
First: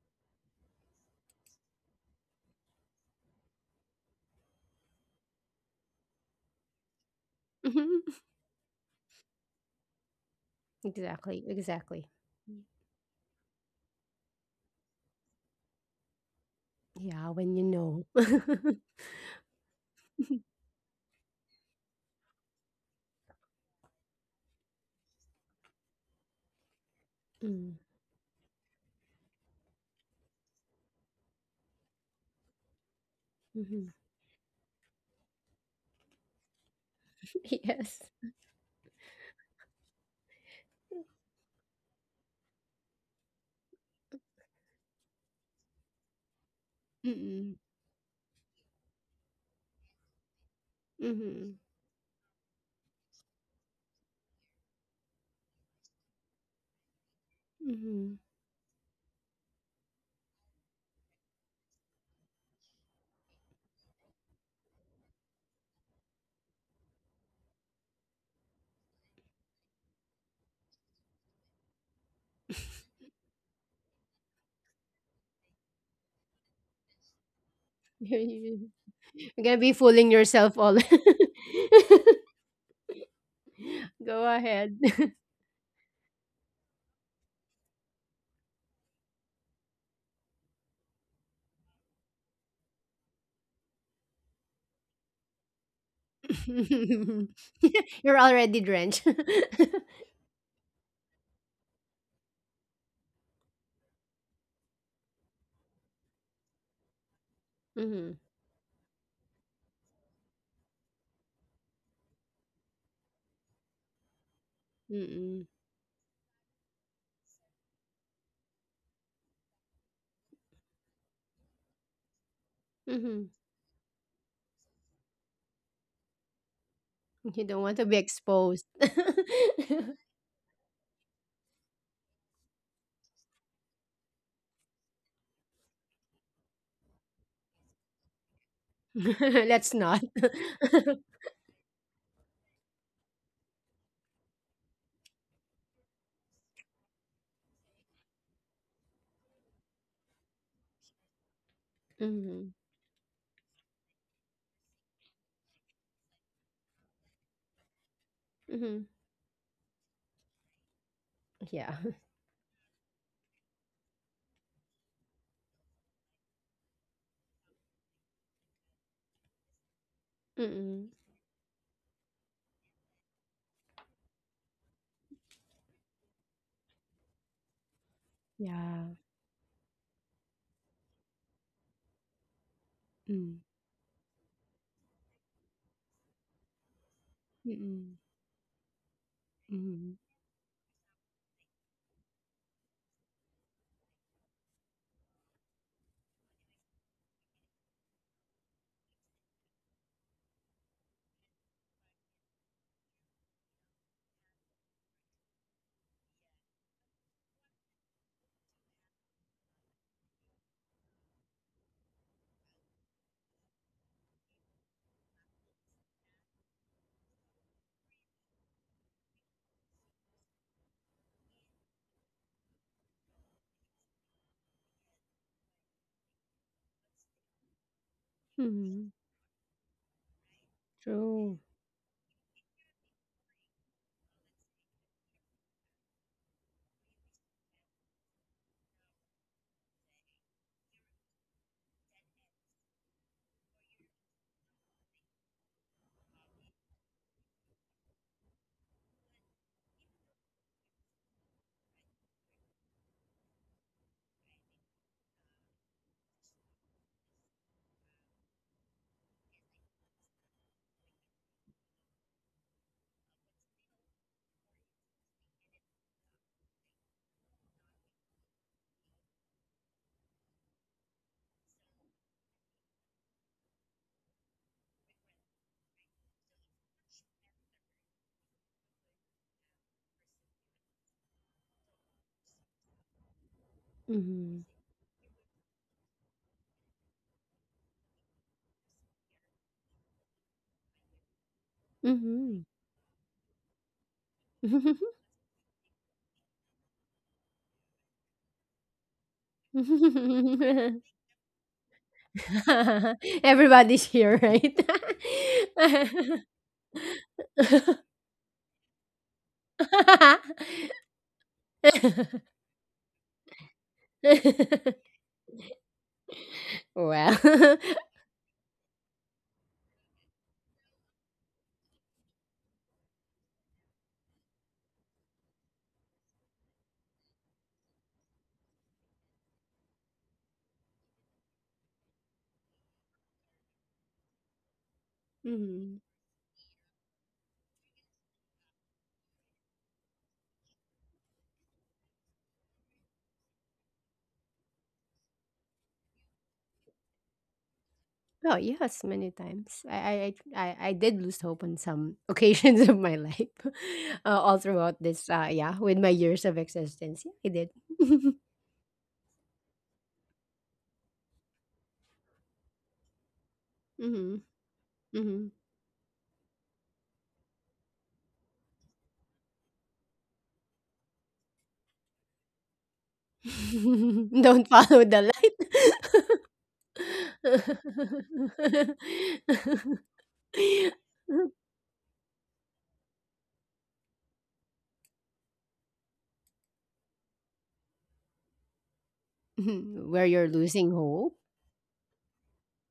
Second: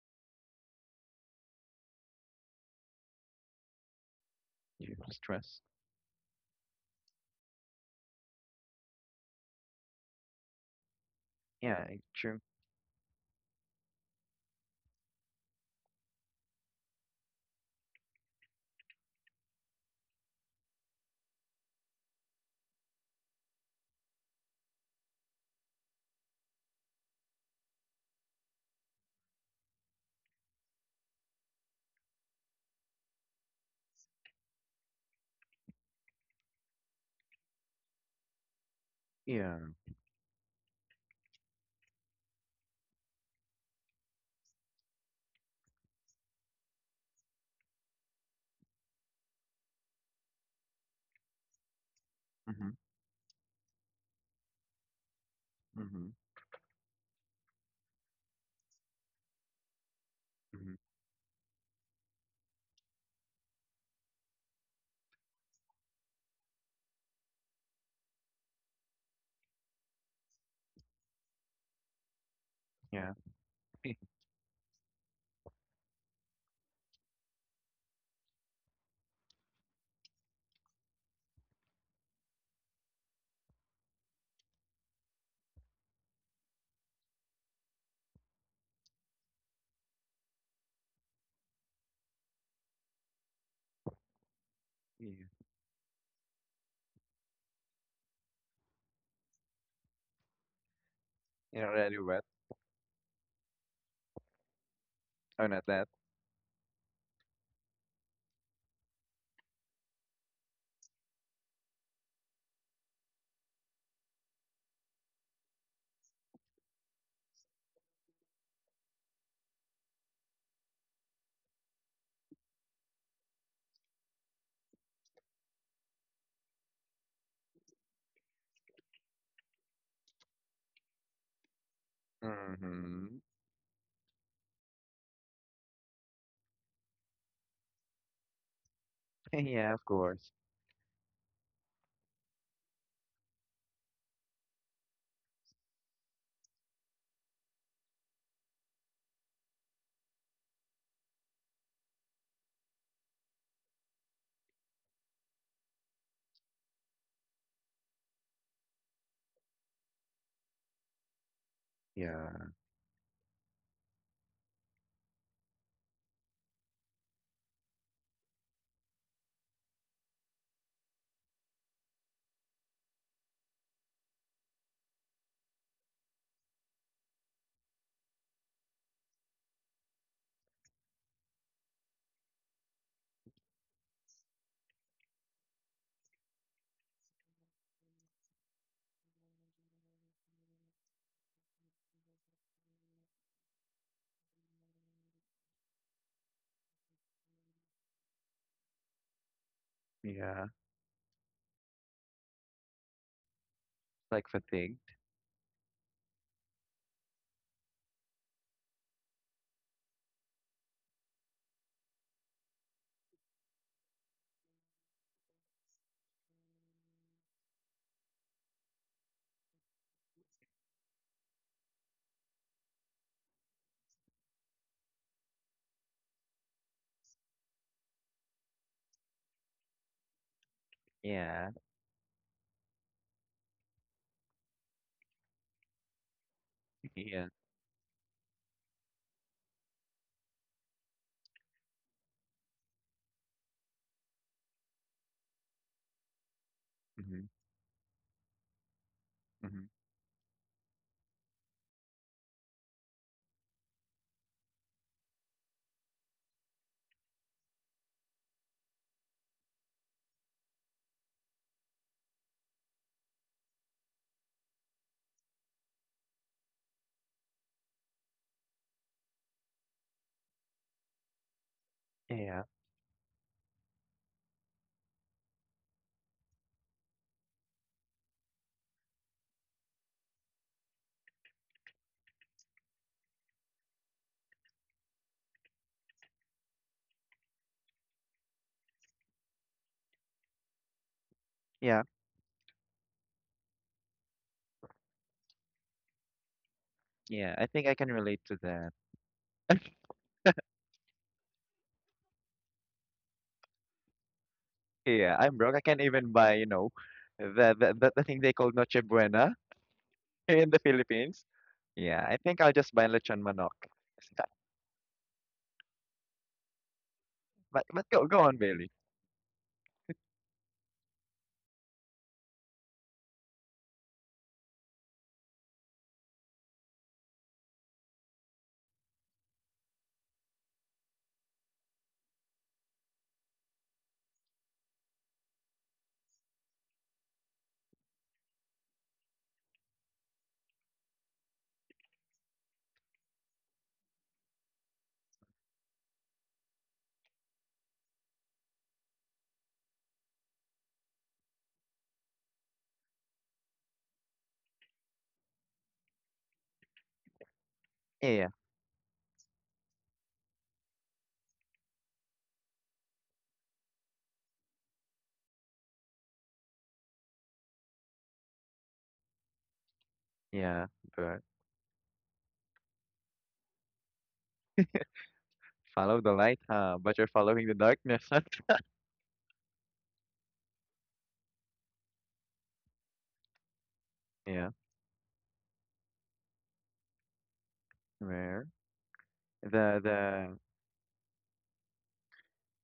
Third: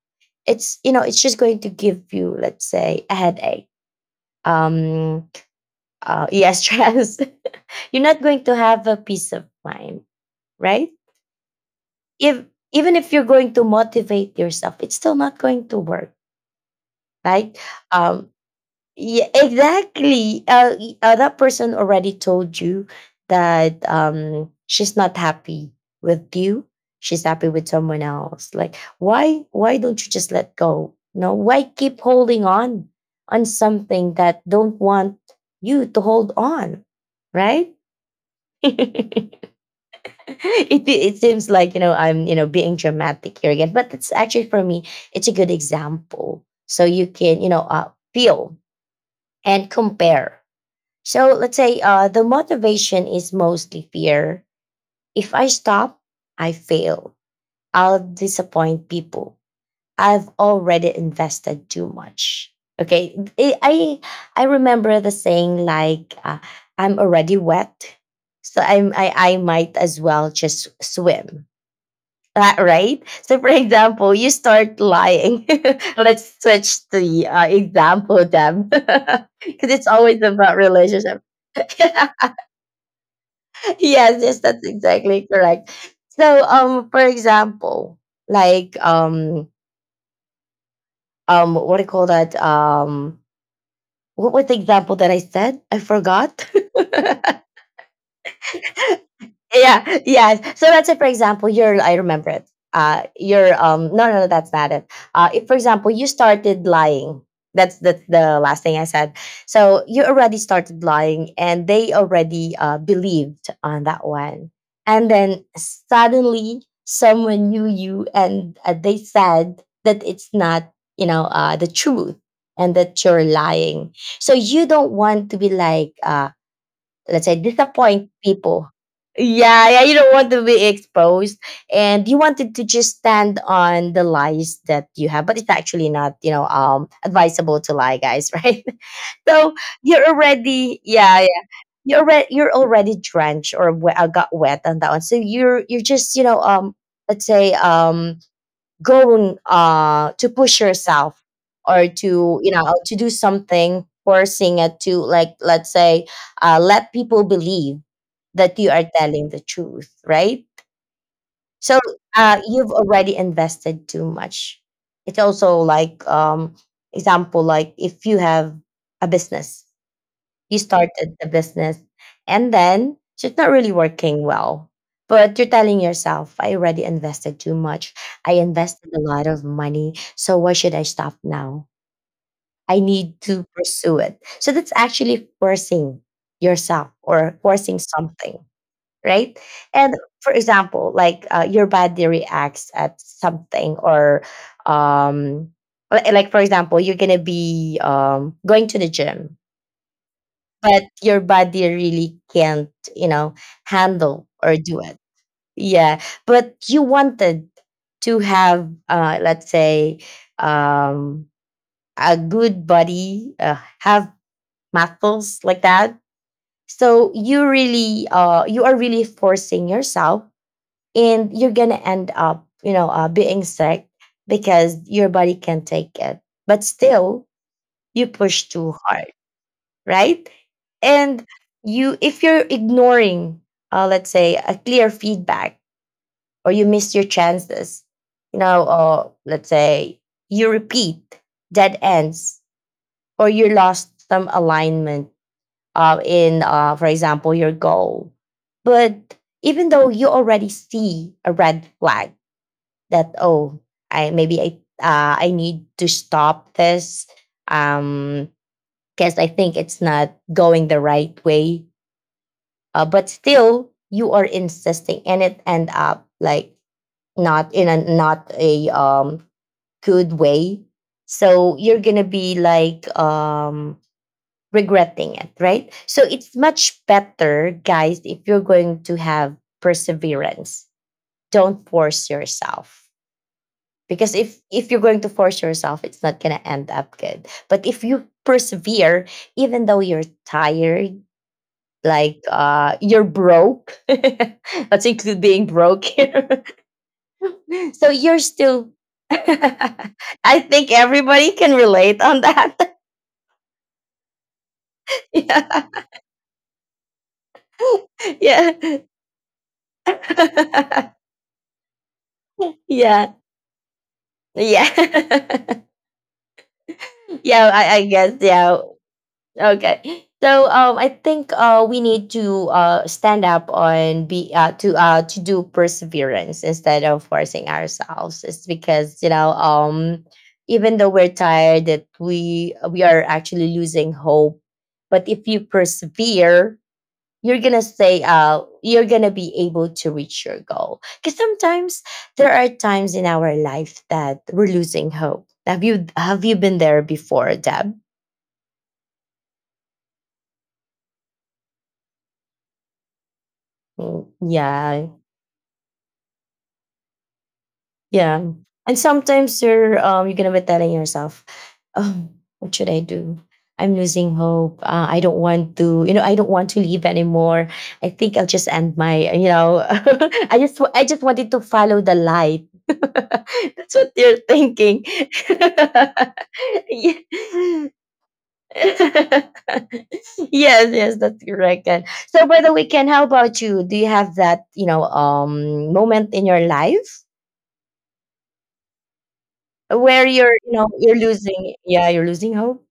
[SPEAKER 3] it's you know it's just going to give you let's say a headache.
[SPEAKER 2] You
[SPEAKER 3] Um,
[SPEAKER 2] stress.
[SPEAKER 3] yeah, stress. You're
[SPEAKER 1] Mhm.
[SPEAKER 3] not going to have a peace of mind, right?
[SPEAKER 1] Exactly,
[SPEAKER 2] Yeah, it
[SPEAKER 1] exactly.
[SPEAKER 2] true.
[SPEAKER 3] If
[SPEAKER 1] Y
[SPEAKER 3] even if you're going to motivate yourself, it's still not going to work,
[SPEAKER 1] yeah, when
[SPEAKER 3] right?
[SPEAKER 1] you know.
[SPEAKER 3] Um, yeah, exactly. That person already told you that she's not happy with you. She's happy with
[SPEAKER 1] Mm,
[SPEAKER 3] someone else. Like, why? Why don't you just let go? No, why keep holding on
[SPEAKER 1] mhm.
[SPEAKER 3] something that don't want you to hold on, right?
[SPEAKER 1] Yes.
[SPEAKER 3] it
[SPEAKER 2] Yeah.
[SPEAKER 3] it seems like I'm being dramatic here again, but it's actually for me it's a good example. So you can
[SPEAKER 1] Mm,
[SPEAKER 3] feel and compare. So let's
[SPEAKER 1] mhm,
[SPEAKER 3] say the
[SPEAKER 2] Mm-hmm.
[SPEAKER 3] motivation is mostly fear. If I stop,
[SPEAKER 2] Mm-hmm.
[SPEAKER 3] I fail. I'll
[SPEAKER 1] mhm.
[SPEAKER 3] disappoint people. I've
[SPEAKER 2] Mm-hmm.
[SPEAKER 3] already invested too much. Okay, I remember the saying like I'm already wet, so I might as well just swim. Right.
[SPEAKER 2] Yeah.
[SPEAKER 3] So, for example, you start lying. Let's switch the example, them,
[SPEAKER 1] You're gonna be
[SPEAKER 3] because it's
[SPEAKER 1] fooling
[SPEAKER 3] always
[SPEAKER 1] yourself
[SPEAKER 3] about
[SPEAKER 1] all.
[SPEAKER 3] relationship.
[SPEAKER 1] Go
[SPEAKER 3] Yes, yes, that's
[SPEAKER 1] ahead.
[SPEAKER 3] exactly correct. So, for example, like what do you call that? What was the example that
[SPEAKER 2] Yeah.
[SPEAKER 3] I said? I forgot.
[SPEAKER 1] You're already drenched.
[SPEAKER 3] Yeah, yeah. So let's say for example,
[SPEAKER 2] You're
[SPEAKER 3] you're I
[SPEAKER 2] already wet.
[SPEAKER 3] remember it. You're No, no, no, that's not it.
[SPEAKER 2] Oh,
[SPEAKER 3] If for
[SPEAKER 2] not that.
[SPEAKER 3] example you started lying, that's the
[SPEAKER 1] Mhm,
[SPEAKER 3] the last thing I said. So you already started lying, and they already believed on that one, and
[SPEAKER 1] mm,
[SPEAKER 3] then suddenly someone knew you, and they said that it's not, the truth, and that you're
[SPEAKER 1] mhm.
[SPEAKER 3] lying. So you don't want to be like, let's say,
[SPEAKER 1] You don't want to be
[SPEAKER 3] disappoint
[SPEAKER 1] exposed.
[SPEAKER 3] people. Yeah, yeah, you don't want to be exposed, and you wanted to just
[SPEAKER 2] Mm-hmm.
[SPEAKER 3] stand on the lies that you have, but it's actually not, advisable to lie, guys. Right? So
[SPEAKER 1] Let's
[SPEAKER 2] Yeah, of
[SPEAKER 1] not.
[SPEAKER 3] you're
[SPEAKER 2] course.
[SPEAKER 3] already, yeah, yeah, you're already drenched, or got wet on that one. So you're just, let's say, go to push yourself, or to,
[SPEAKER 1] Mhm,
[SPEAKER 3] to do something, forcing it to, like, let's say, let people believe that you are
[SPEAKER 1] mhm.
[SPEAKER 3] telling the truth, right?
[SPEAKER 1] Yeah.
[SPEAKER 3] So
[SPEAKER 2] Yeah.
[SPEAKER 3] you've already invested too much. It's also like, example, like if you have a business, you
[SPEAKER 1] Mm.
[SPEAKER 3] started the business, and then it's not really working well, but you're telling yourself, I already invested too much. I
[SPEAKER 1] Yeah.
[SPEAKER 3] invested a lot of money, so why should I stop now? I need
[SPEAKER 1] Mm,
[SPEAKER 3] to pursue it. So that's actually forcing yourself or forcing
[SPEAKER 1] mm,
[SPEAKER 3] something, right? And
[SPEAKER 1] mm.
[SPEAKER 3] for example, like, your body reacts at something, or um like for example you're gonna be going to the gym,
[SPEAKER 2] Yeah.
[SPEAKER 3] but your body really can't, you know, handle
[SPEAKER 2] Like
[SPEAKER 3] or do
[SPEAKER 2] fatigued.
[SPEAKER 3] it. Yeah, but you wanted to have, let's say, um, a good body, have muscles like that. So you are really forcing yourself, and you're gonna end up, being sick because your body can't take it. But still, you push too
[SPEAKER 1] Mhm.
[SPEAKER 3] hard, right? And
[SPEAKER 1] True.
[SPEAKER 2] Yeah.
[SPEAKER 3] if you're ignoring, let's say, a clear feedback, or you miss your
[SPEAKER 2] Yeah.
[SPEAKER 3] chances, or let's say you repeat dead ends, or you lost some alignment in, for
[SPEAKER 2] Mm-hmm.
[SPEAKER 3] example, your goal. But
[SPEAKER 2] Mm-hmm.
[SPEAKER 3] even though you already see a red flag that, oh, I maybe I need to stop this, um, because I think it's not going the right way, but still you are insisting and it end up like not in a not a good way. So you're gonna be
[SPEAKER 2] Yeah.
[SPEAKER 3] like, regretting it, right? So it's much better, guys, if you're going to have perseverance, don't force yourself. Because if
[SPEAKER 1] Mhm.
[SPEAKER 3] if you're going to force yourself, it's not gonna end up good. But if you persevere, even though you're tired,
[SPEAKER 2] Yeah.
[SPEAKER 3] like,
[SPEAKER 1] Mhm.
[SPEAKER 3] you're broke, let's include being broke here.
[SPEAKER 2] Yeah, I think I
[SPEAKER 3] So
[SPEAKER 2] can
[SPEAKER 3] you're
[SPEAKER 2] relate to
[SPEAKER 3] still.
[SPEAKER 2] that.
[SPEAKER 3] I think everybody can relate on that.
[SPEAKER 1] Everybody's here, right?
[SPEAKER 2] Yeah. I'm broke. I
[SPEAKER 3] Yeah,
[SPEAKER 2] can't even buy, you know, the thing they
[SPEAKER 3] yeah.
[SPEAKER 2] call Noche Buena in the Philippines. Yeah. I think I'll just buy
[SPEAKER 3] Yeah,
[SPEAKER 2] lechon manok.
[SPEAKER 3] yeah.
[SPEAKER 1] Well.
[SPEAKER 3] Yeah, I
[SPEAKER 2] But go
[SPEAKER 3] guess,
[SPEAKER 2] go on,
[SPEAKER 3] yeah.
[SPEAKER 2] Bailey.
[SPEAKER 3] Okay. So, I think we need to, stand up and be, to do perseverance instead of forcing ourselves. It's because, even though we're tired, that we are actually losing hope. But if you
[SPEAKER 1] Mhm.
[SPEAKER 3] persevere, you're gonna stay. You're gonna be able to reach your goal. Because sometimes there are times in our life that we're losing hope. Have you been there before, Deb?
[SPEAKER 1] Oh yes, many times. I did lose hope on some occasions of my life,
[SPEAKER 3] Mm.
[SPEAKER 1] all throughout
[SPEAKER 3] Yeah.
[SPEAKER 1] this. Yeah, with my years of existence, yeah, I did.
[SPEAKER 3] Yeah.
[SPEAKER 2] Yeah.
[SPEAKER 3] And sometimes you're gonna be telling yourself, oh, what should I do? I'm
[SPEAKER 1] Hmm.
[SPEAKER 3] losing hope. I don't
[SPEAKER 1] Hmm.
[SPEAKER 3] want to, I don't want to leave anymore. I think I'll just end my,
[SPEAKER 2] Yeah.
[SPEAKER 3] I just
[SPEAKER 2] But
[SPEAKER 3] wanted to follow the light. That's what you're
[SPEAKER 1] Don't follow
[SPEAKER 3] thinking.
[SPEAKER 1] the light.
[SPEAKER 2] follow the light, huh? But you're following the
[SPEAKER 3] Yeah.
[SPEAKER 2] darkness.
[SPEAKER 3] Yes, yes, that's correct. And so by the way, Ken, how about you? Do you have that,
[SPEAKER 2] Yeah.
[SPEAKER 3] moment in your life?
[SPEAKER 2] Where the
[SPEAKER 1] Where
[SPEAKER 3] Where
[SPEAKER 1] you're
[SPEAKER 3] you're,
[SPEAKER 2] the
[SPEAKER 1] losing
[SPEAKER 3] you're
[SPEAKER 1] hope?
[SPEAKER 3] losing, yeah, you're losing hope.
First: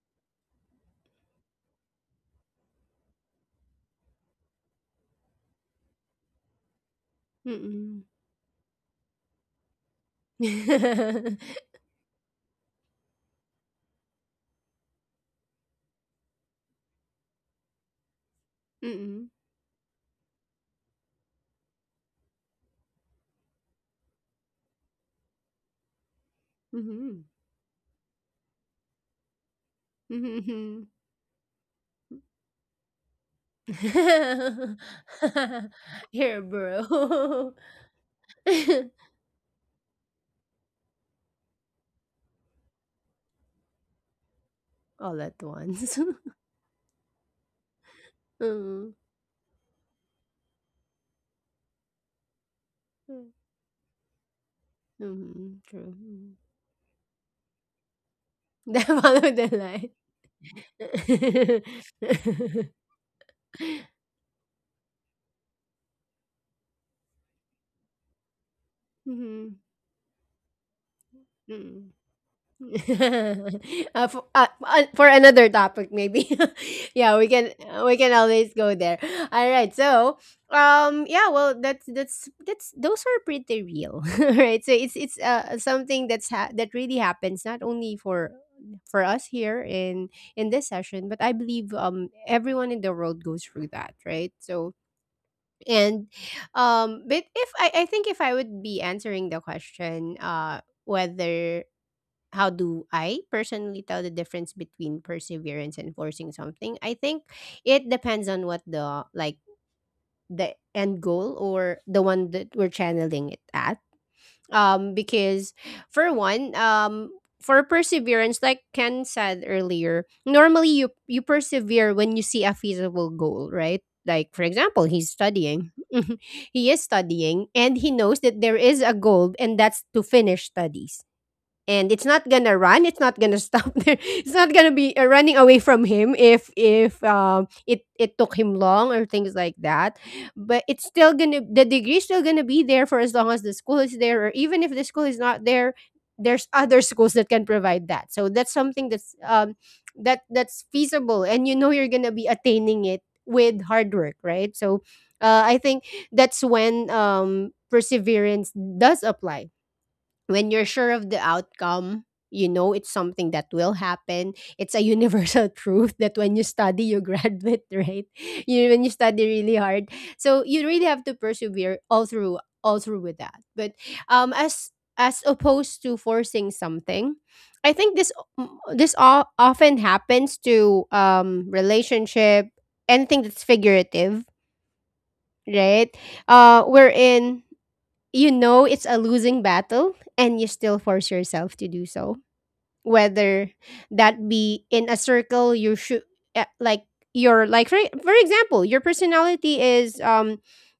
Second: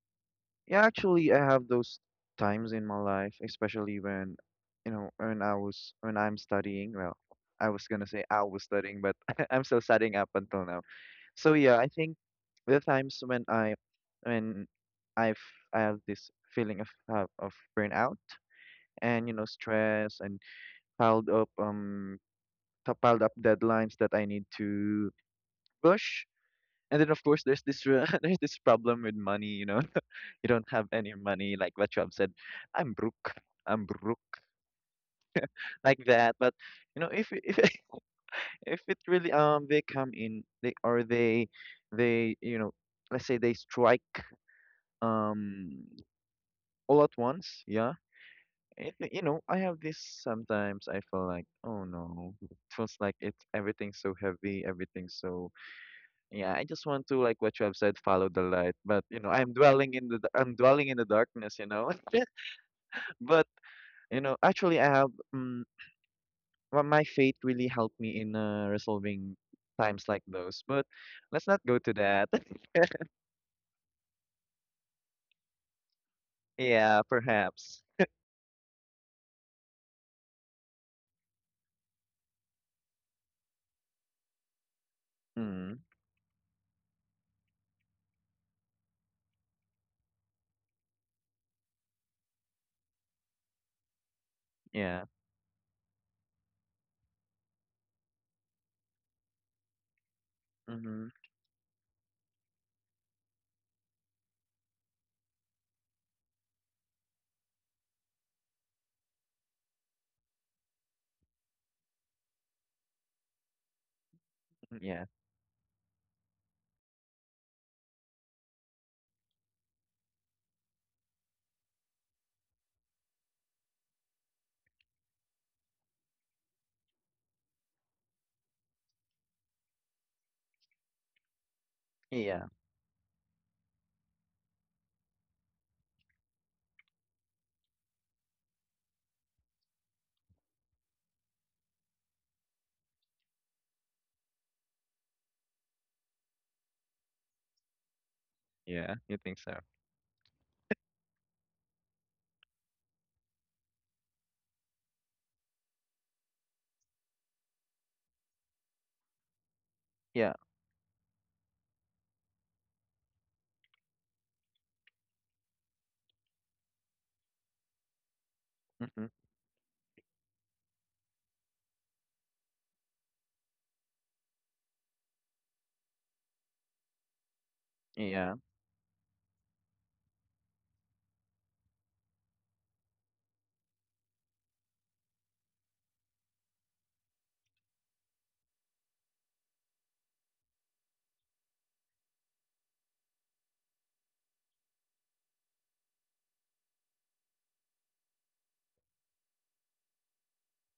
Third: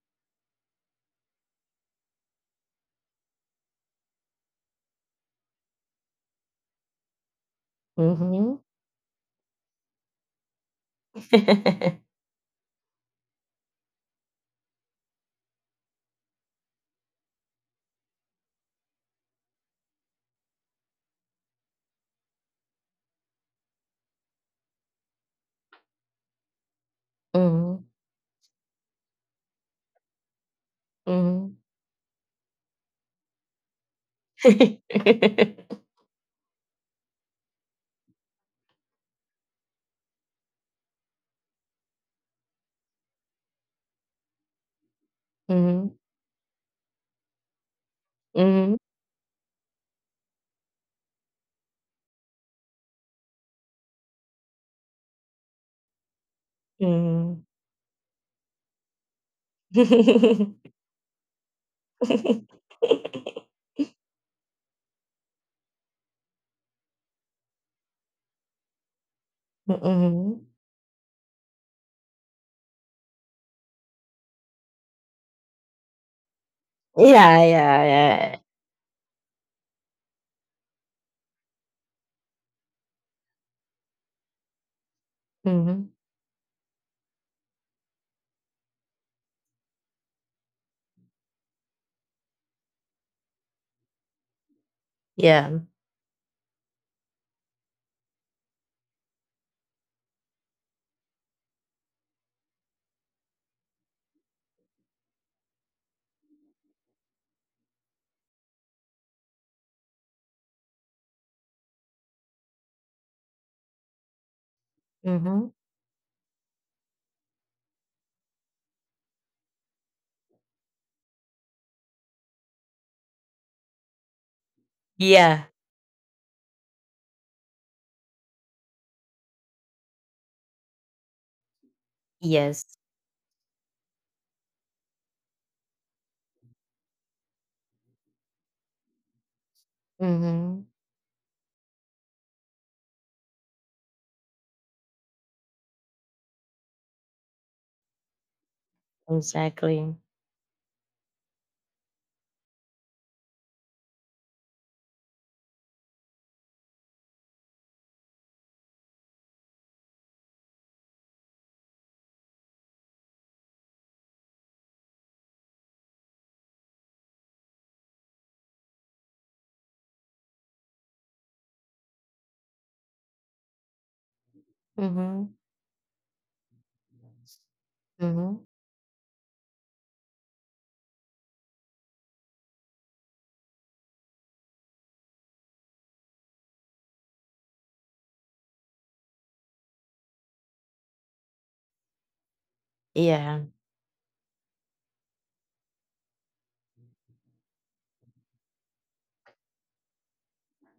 [SPEAKER 2] yeah, actually, I have those times in my life, especially when, you know, when I was when I'm studying. Well, I was
[SPEAKER 1] Mm-mm.
[SPEAKER 2] gonna say I
[SPEAKER 3] Mhm.
[SPEAKER 2] was studying, but I'm still studying up until now. So yeah, I think the times when I when I've I have this feeling of burnout and
[SPEAKER 1] Mm-mm.
[SPEAKER 2] you know stress and piled up t- piled up deadlines that I need to push. And then of
[SPEAKER 1] Mhm.
[SPEAKER 2] course there's
[SPEAKER 3] Mhm.
[SPEAKER 2] this re- there's this problem with money, you know. You don't
[SPEAKER 1] Mhm.
[SPEAKER 2] have any money,
[SPEAKER 3] Mhm.
[SPEAKER 2] like what you have said. I'm broke. I'm broke, like that.
[SPEAKER 1] Here,
[SPEAKER 2] But you know,
[SPEAKER 1] bro.
[SPEAKER 2] if if it really they come in they or they they you know let's say they strike
[SPEAKER 1] All at
[SPEAKER 2] um
[SPEAKER 3] Mhm.
[SPEAKER 1] once.
[SPEAKER 2] all at once yeah
[SPEAKER 3] Mhm.
[SPEAKER 2] it,
[SPEAKER 1] Mm.
[SPEAKER 2] you know I have this sometimes I feel like oh no it feels like it's everything's so heavy everything's so.
[SPEAKER 1] Mhm, true.
[SPEAKER 2] Yeah, I just want to like
[SPEAKER 3] Mhm.
[SPEAKER 2] what you have said, follow the light. But
[SPEAKER 1] Mhm.
[SPEAKER 2] you
[SPEAKER 1] Follow
[SPEAKER 2] know, I'm dwelling in the d- I'm dwelling in the darkness,
[SPEAKER 1] the
[SPEAKER 2] you know.
[SPEAKER 1] line.
[SPEAKER 2] But you know, actually, I have well, my faith really helped me in resolving
[SPEAKER 1] Mhm,
[SPEAKER 2] times like
[SPEAKER 3] Mhm.
[SPEAKER 2] those. But let's not go to
[SPEAKER 1] mhm.
[SPEAKER 2] that.
[SPEAKER 1] For, for another topic maybe,
[SPEAKER 2] Yeah,
[SPEAKER 1] yeah,
[SPEAKER 3] Yeah,
[SPEAKER 2] perhaps.
[SPEAKER 3] yeah,
[SPEAKER 1] we can
[SPEAKER 3] yeah.
[SPEAKER 1] always go there. All right, so, yeah, well, that's those are pretty real, right? So it's
[SPEAKER 2] Mm,
[SPEAKER 3] Mhm.
[SPEAKER 1] something that's that really happens, not only for us here in this session, but I believe everyone in the world goes through that, right? So,
[SPEAKER 2] yeah.
[SPEAKER 3] Yeah.
[SPEAKER 1] and but if I think, if I would be answering the question,
[SPEAKER 2] Mm-hmm.
[SPEAKER 1] whether, how do I personally tell the difference between perseverance and forcing something? I think it depends on what, the like, the end goal, or the one that we're channeling it at.
[SPEAKER 2] Mm-hmm. Yeah.
[SPEAKER 3] Mhm.
[SPEAKER 1] Because, for one, for perseverance, like Ken said earlier, normally you persevere when you see a feasible goal, right? Like, for example, he's
[SPEAKER 3] Yeah.
[SPEAKER 1] studying. He is studying, and he knows that there is a goal, and that's to finish studies, and
[SPEAKER 2] Yeah.
[SPEAKER 3] Yes.
[SPEAKER 1] it's not gonna stop there. It's not gonna be running away from him if it took him long, or things like that. But
[SPEAKER 3] Mhm.
[SPEAKER 1] it's still gonna the degree's still gonna be there for as long as the school is there, or even if the school is not there, there's other schools that can provide that. So that's something
[SPEAKER 2] Yeah.
[SPEAKER 1] that's
[SPEAKER 2] You think
[SPEAKER 1] um
[SPEAKER 2] so?
[SPEAKER 3] Exactly.
[SPEAKER 1] that that's feasible, and you know you're gonna be attaining it with hard work, right? So I think that's when perseverance does apply,
[SPEAKER 2] Yeah.
[SPEAKER 1] when you're sure of the outcome. You know it's something that will happen. It's a universal truth that when you study, you graduate, right? You when you
[SPEAKER 2] Mm-hmm.
[SPEAKER 1] study really hard, so you really have to persevere all through with that. But as
[SPEAKER 3] Mhm.
[SPEAKER 1] opposed to forcing something, I think this
[SPEAKER 2] Yeah.
[SPEAKER 3] Mhm.
[SPEAKER 1] often happens to relationship, anything that's figurative, right? We're in You know it's a losing battle, and you still force yourself to do so,
[SPEAKER 3] Yeah.
[SPEAKER 1] whether that be in a circle. You should, uh, like like, for example, your personality is, um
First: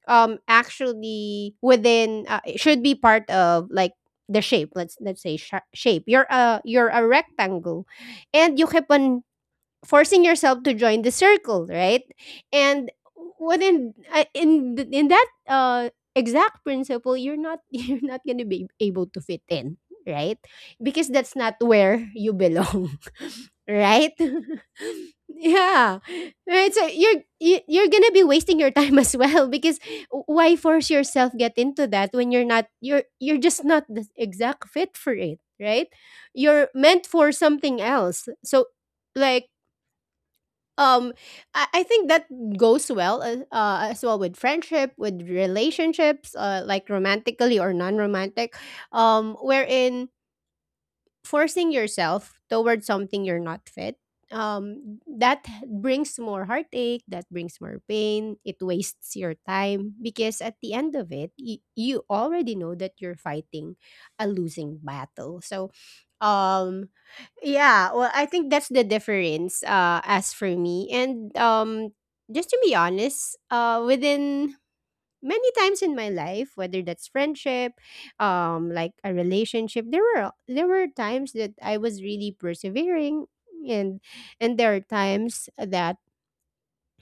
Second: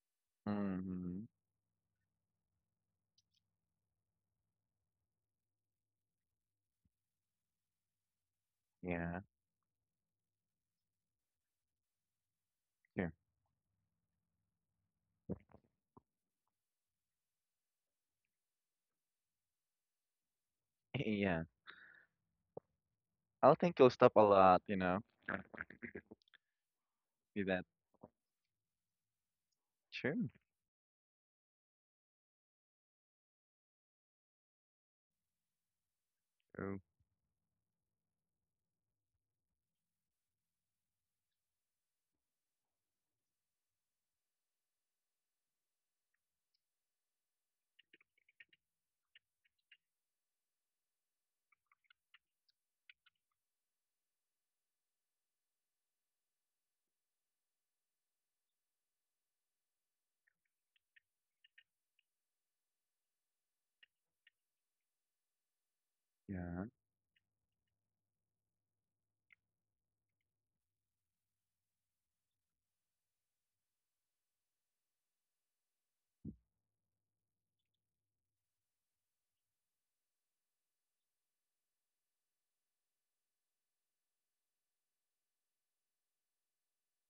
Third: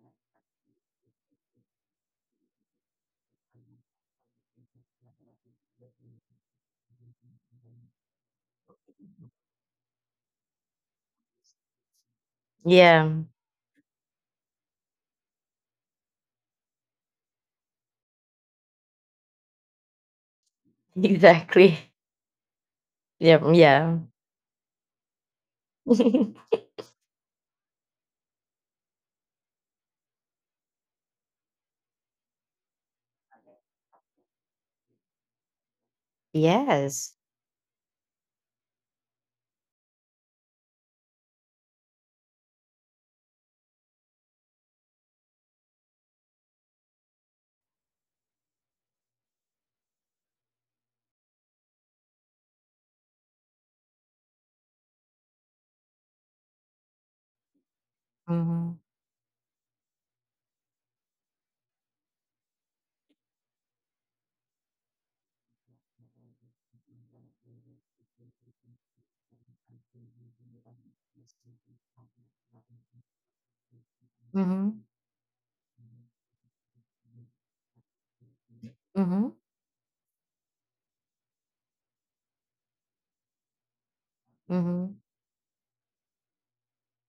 [SPEAKER 1] um
[SPEAKER 2] Mm-hmm.
[SPEAKER 1] actually within, it should be part of, like, the shape. Let's say, shape, you're a rectangle, and you keep
[SPEAKER 2] Yeah.
[SPEAKER 1] on forcing yourself to join the circle, right? And
[SPEAKER 3] Yeah.
[SPEAKER 2] Sure.
[SPEAKER 1] what in th- in that exact principle, you're not you're not gonna be able to fit in, right? Because that's
[SPEAKER 2] Yeah.
[SPEAKER 1] not
[SPEAKER 3] Exactly.
[SPEAKER 1] where you belong,
[SPEAKER 3] Yeah.
[SPEAKER 2] I don't think you'll
[SPEAKER 3] Yeah.
[SPEAKER 1] right?
[SPEAKER 2] stop a lot, you know.
[SPEAKER 1] Yeah, right. So you're
[SPEAKER 2] Do
[SPEAKER 1] you-
[SPEAKER 2] that.
[SPEAKER 1] you're gonna be wasting your time as well, because,
[SPEAKER 2] Sure.
[SPEAKER 1] why force yourself, get into that when you're just not the exact fit for it, right? You're
[SPEAKER 2] Oh,
[SPEAKER 1] meant
[SPEAKER 3] Yes.
[SPEAKER 1] for something else. So, like, um I think that goes well, as well with friendship, with relationships, like romantically or non-romantic, wherein forcing yourself towards something you're not fit, that brings more heartache, that brings more pain. It
[SPEAKER 3] Mhm.
[SPEAKER 1] wastes your time, because at the end of it, you already know that you're fighting a losing battle. So
[SPEAKER 2] yeah.
[SPEAKER 1] um yeah, well, I think that's the difference, as for me. And just to be honest, within
[SPEAKER 3] Mhm.
[SPEAKER 1] many times in my life, whether that's friendship, like a
[SPEAKER 3] Mhm.
[SPEAKER 1] relationship, there were times that I was really persevering, and there are
[SPEAKER 3] Mhm.
[SPEAKER 1] times that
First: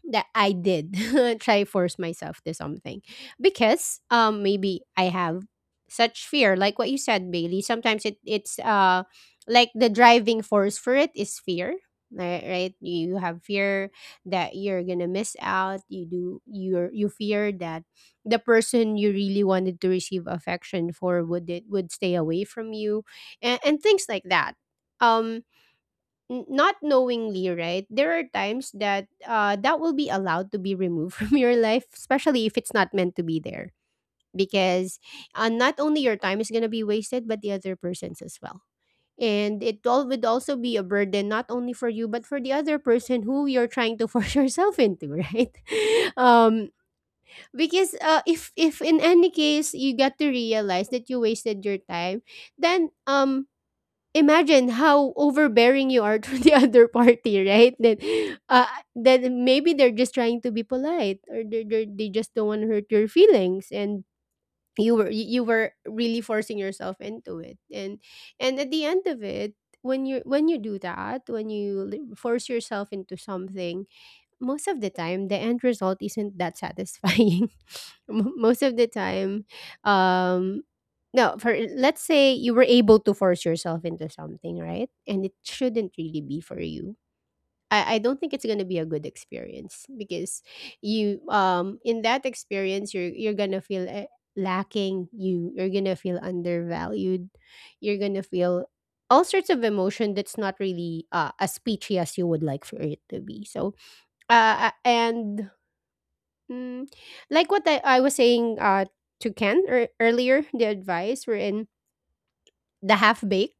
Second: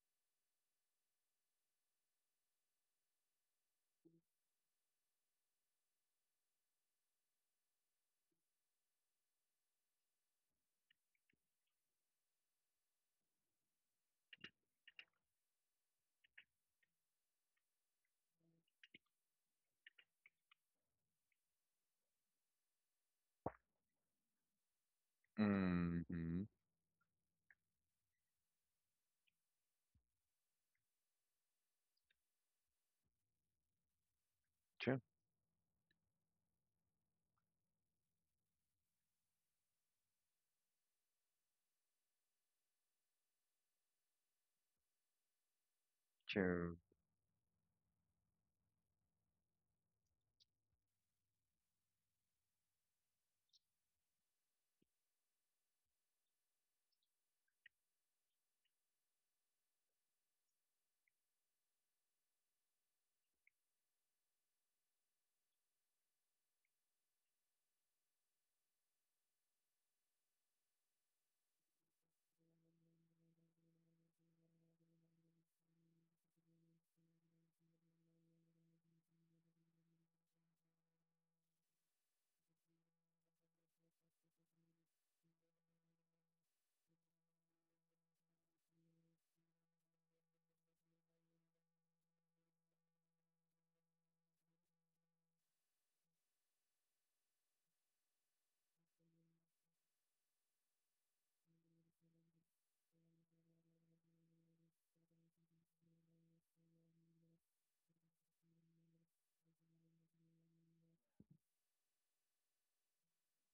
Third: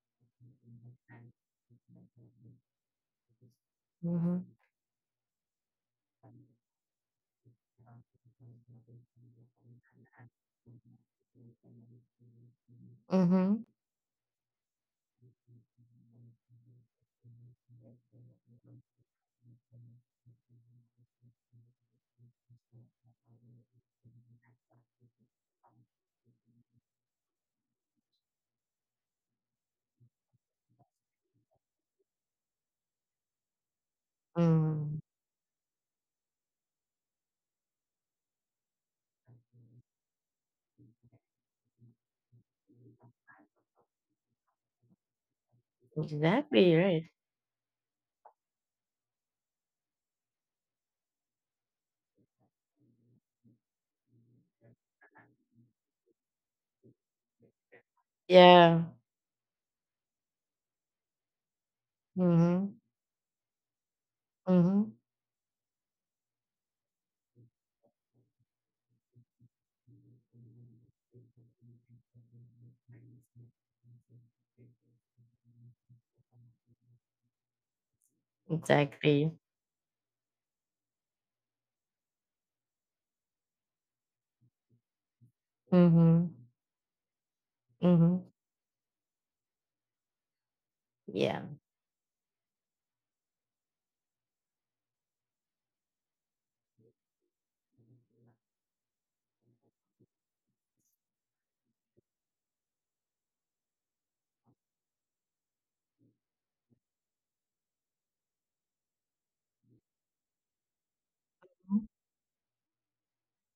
[SPEAKER 1] I did try force myself to something, because
[SPEAKER 3] Mhm.
[SPEAKER 1] maybe I have such fear. Like what you said, Bailey, sometimes it's like the driving force for it is fear, right, right? You have
[SPEAKER 3] Mhm.
[SPEAKER 1] fear that you're going to miss out, you fear that the person you really wanted to receive affection for would, it would stay away from you, and things like that, um
[SPEAKER 2] Mhm.
[SPEAKER 1] not knowingly, right? There are times that will be allowed to be removed from your life, especially if it's not meant to be there, because,
[SPEAKER 3] Mm.
[SPEAKER 2] True,
[SPEAKER 1] not only your time is gonna be wasted, but the other person's as well. And it all would also be a burden not only for you but for the other person who you're trying to force yourself into, right? Um,
[SPEAKER 3] Exactly,
[SPEAKER 2] true.
[SPEAKER 3] right.
[SPEAKER 1] because, if in any case you get to realize that you wasted your time, then imagine how overbearing you are to the other party, right? Uh,
[SPEAKER 3] Yeah.
[SPEAKER 1] then maybe they're just trying to be polite, or they just don't want to
[SPEAKER 3] Mhm.
[SPEAKER 1] hurt your feelings, and you
[SPEAKER 3] Mhm.
[SPEAKER 1] were you were really forcing yourself into it, and at the end of it, when you do that, when you force yourself into something, most of the time the end result isn't that satisfying. Most of the
[SPEAKER 3] Exactly.
[SPEAKER 1] time um no, for let's say you were able to force yourself into something, right, and it shouldn't really
[SPEAKER 3] Mhm.
[SPEAKER 1] be for you. I don't
[SPEAKER 3] Mhm.
[SPEAKER 1] think it's going to be a good experience because you
[SPEAKER 3] Yeah.
[SPEAKER 1] in that experience you're going to feel lacking. You're going to feel undervalued, you're going to feel all sorts of emotion that's not really as peachy as you would like for it to be. So uh, and mm, like what I was saying to Ken earlier, the advice we're in
[SPEAKER 3] Mhm.
[SPEAKER 1] the half bake.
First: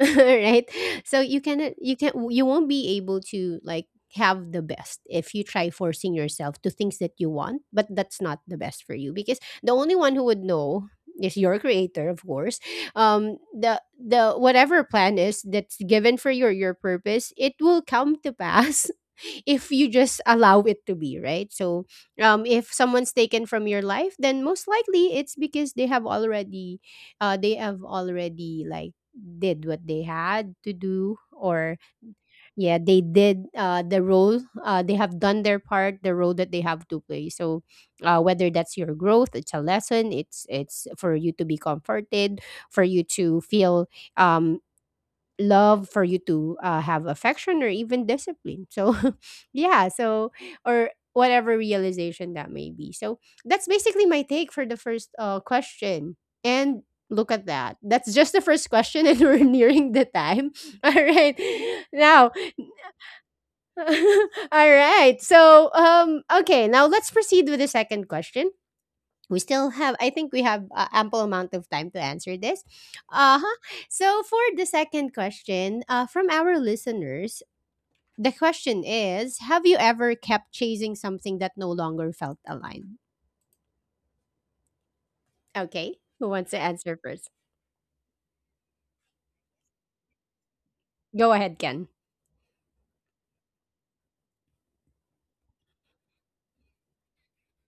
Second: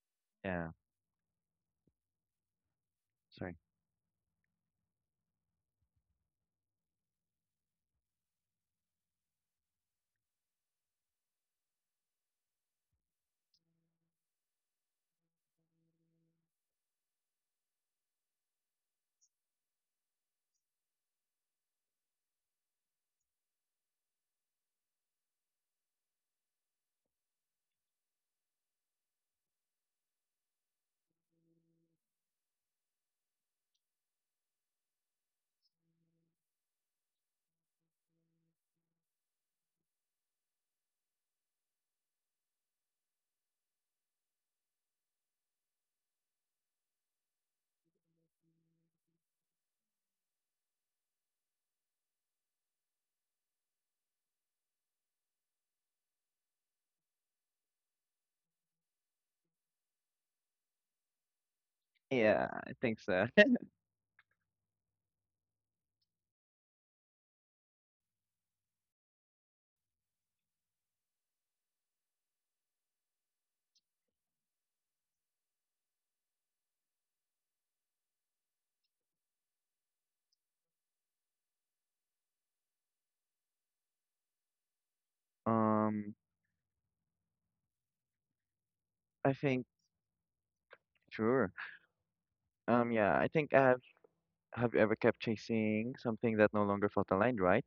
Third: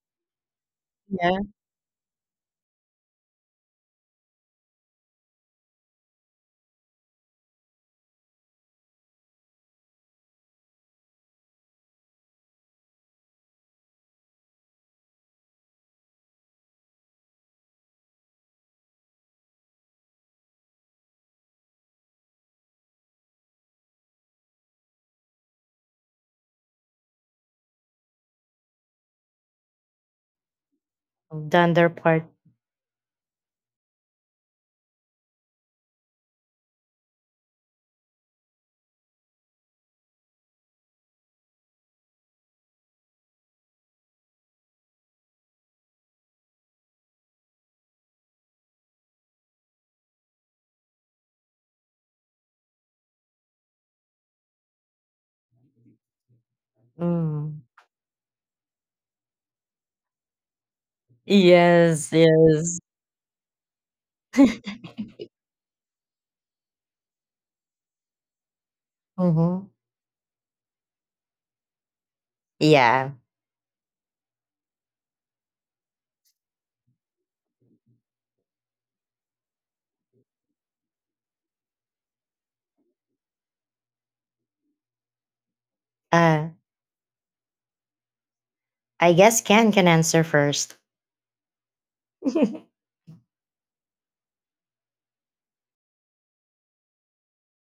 [SPEAKER 1] Right.
[SPEAKER 2] Yeah,
[SPEAKER 1] So
[SPEAKER 3] Yeah.
[SPEAKER 1] you cannot, you can't, you won't be able
[SPEAKER 2] sorry.
[SPEAKER 1] to like have the best if you try forcing yourself to things that you want but that's not the best for you, because the only one who would know is your creator, of course. The whatever plan is that's given for your purpose, it will come to pass. If you just allow it to be, right? So if someone's taken from your life, then most likely it's because they have already like did what they had to do.
[SPEAKER 3] Done
[SPEAKER 1] Or
[SPEAKER 3] their part.
[SPEAKER 1] yeah, they did the role, they have done their part, the role that they have to play. So, whether that's your growth, it's a lesson, it's for you to be comforted, for you to feel um, love, for you to have affection, or even discipline. So, yeah, so, or whatever realization that may be. So, that's basically my take for the first question. And look at
[SPEAKER 3] Mm.
[SPEAKER 1] that. That's just the first question, and we're nearing the time. All right.
[SPEAKER 3] Yes,
[SPEAKER 1] Now,
[SPEAKER 2] Yeah, I
[SPEAKER 3] yes.
[SPEAKER 2] think so.
[SPEAKER 1] all right. So, okay, now let's proceed with the second question. We still
[SPEAKER 3] Mhm.
[SPEAKER 1] have, I think we have ample amount of time to answer this.
[SPEAKER 3] Yeah.
[SPEAKER 1] Uh-huh. So for the second question, from our listeners, the question is, have you ever kept chasing something that no longer felt aligned? Okay,
[SPEAKER 2] Um,
[SPEAKER 1] who wants
[SPEAKER 3] Uh
[SPEAKER 1] to answer first?
[SPEAKER 3] I
[SPEAKER 2] I
[SPEAKER 3] guess
[SPEAKER 2] think
[SPEAKER 3] Ken can answer first.
[SPEAKER 1] Go
[SPEAKER 2] sure.
[SPEAKER 1] ahead, Ken.
[SPEAKER 2] Yeah, I think I have you ever kept chasing something that no longer felt aligned, right?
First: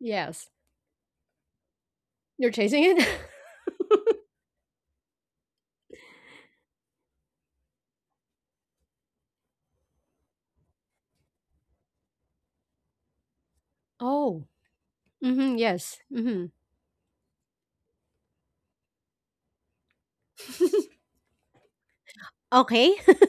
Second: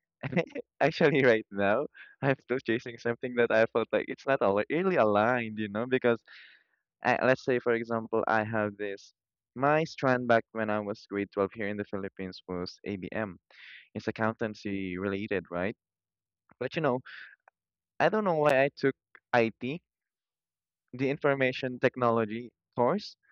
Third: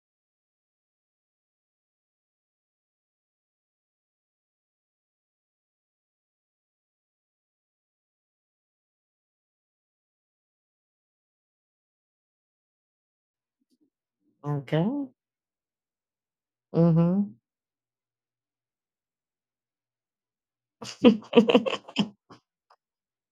[SPEAKER 1] Yes.
[SPEAKER 2] Actually, right now, I'm
[SPEAKER 1] You're
[SPEAKER 2] still
[SPEAKER 1] chasing
[SPEAKER 2] chasing
[SPEAKER 1] it.
[SPEAKER 2] something that I felt like it's not al really aligned, you know, because let's say, for example, I have this. My strand back when I was grade 12 here in the Philippines was ABM. It's
[SPEAKER 1] Oh.
[SPEAKER 3] Okay.
[SPEAKER 2] accountancy related,
[SPEAKER 1] Mm-hmm,
[SPEAKER 2] right?
[SPEAKER 1] yes, mm-hmm.
[SPEAKER 2] But you know,
[SPEAKER 3] Mhm.
[SPEAKER 2] I don't know why I took IT, the information technology
[SPEAKER 1] Okay.
[SPEAKER 2] course.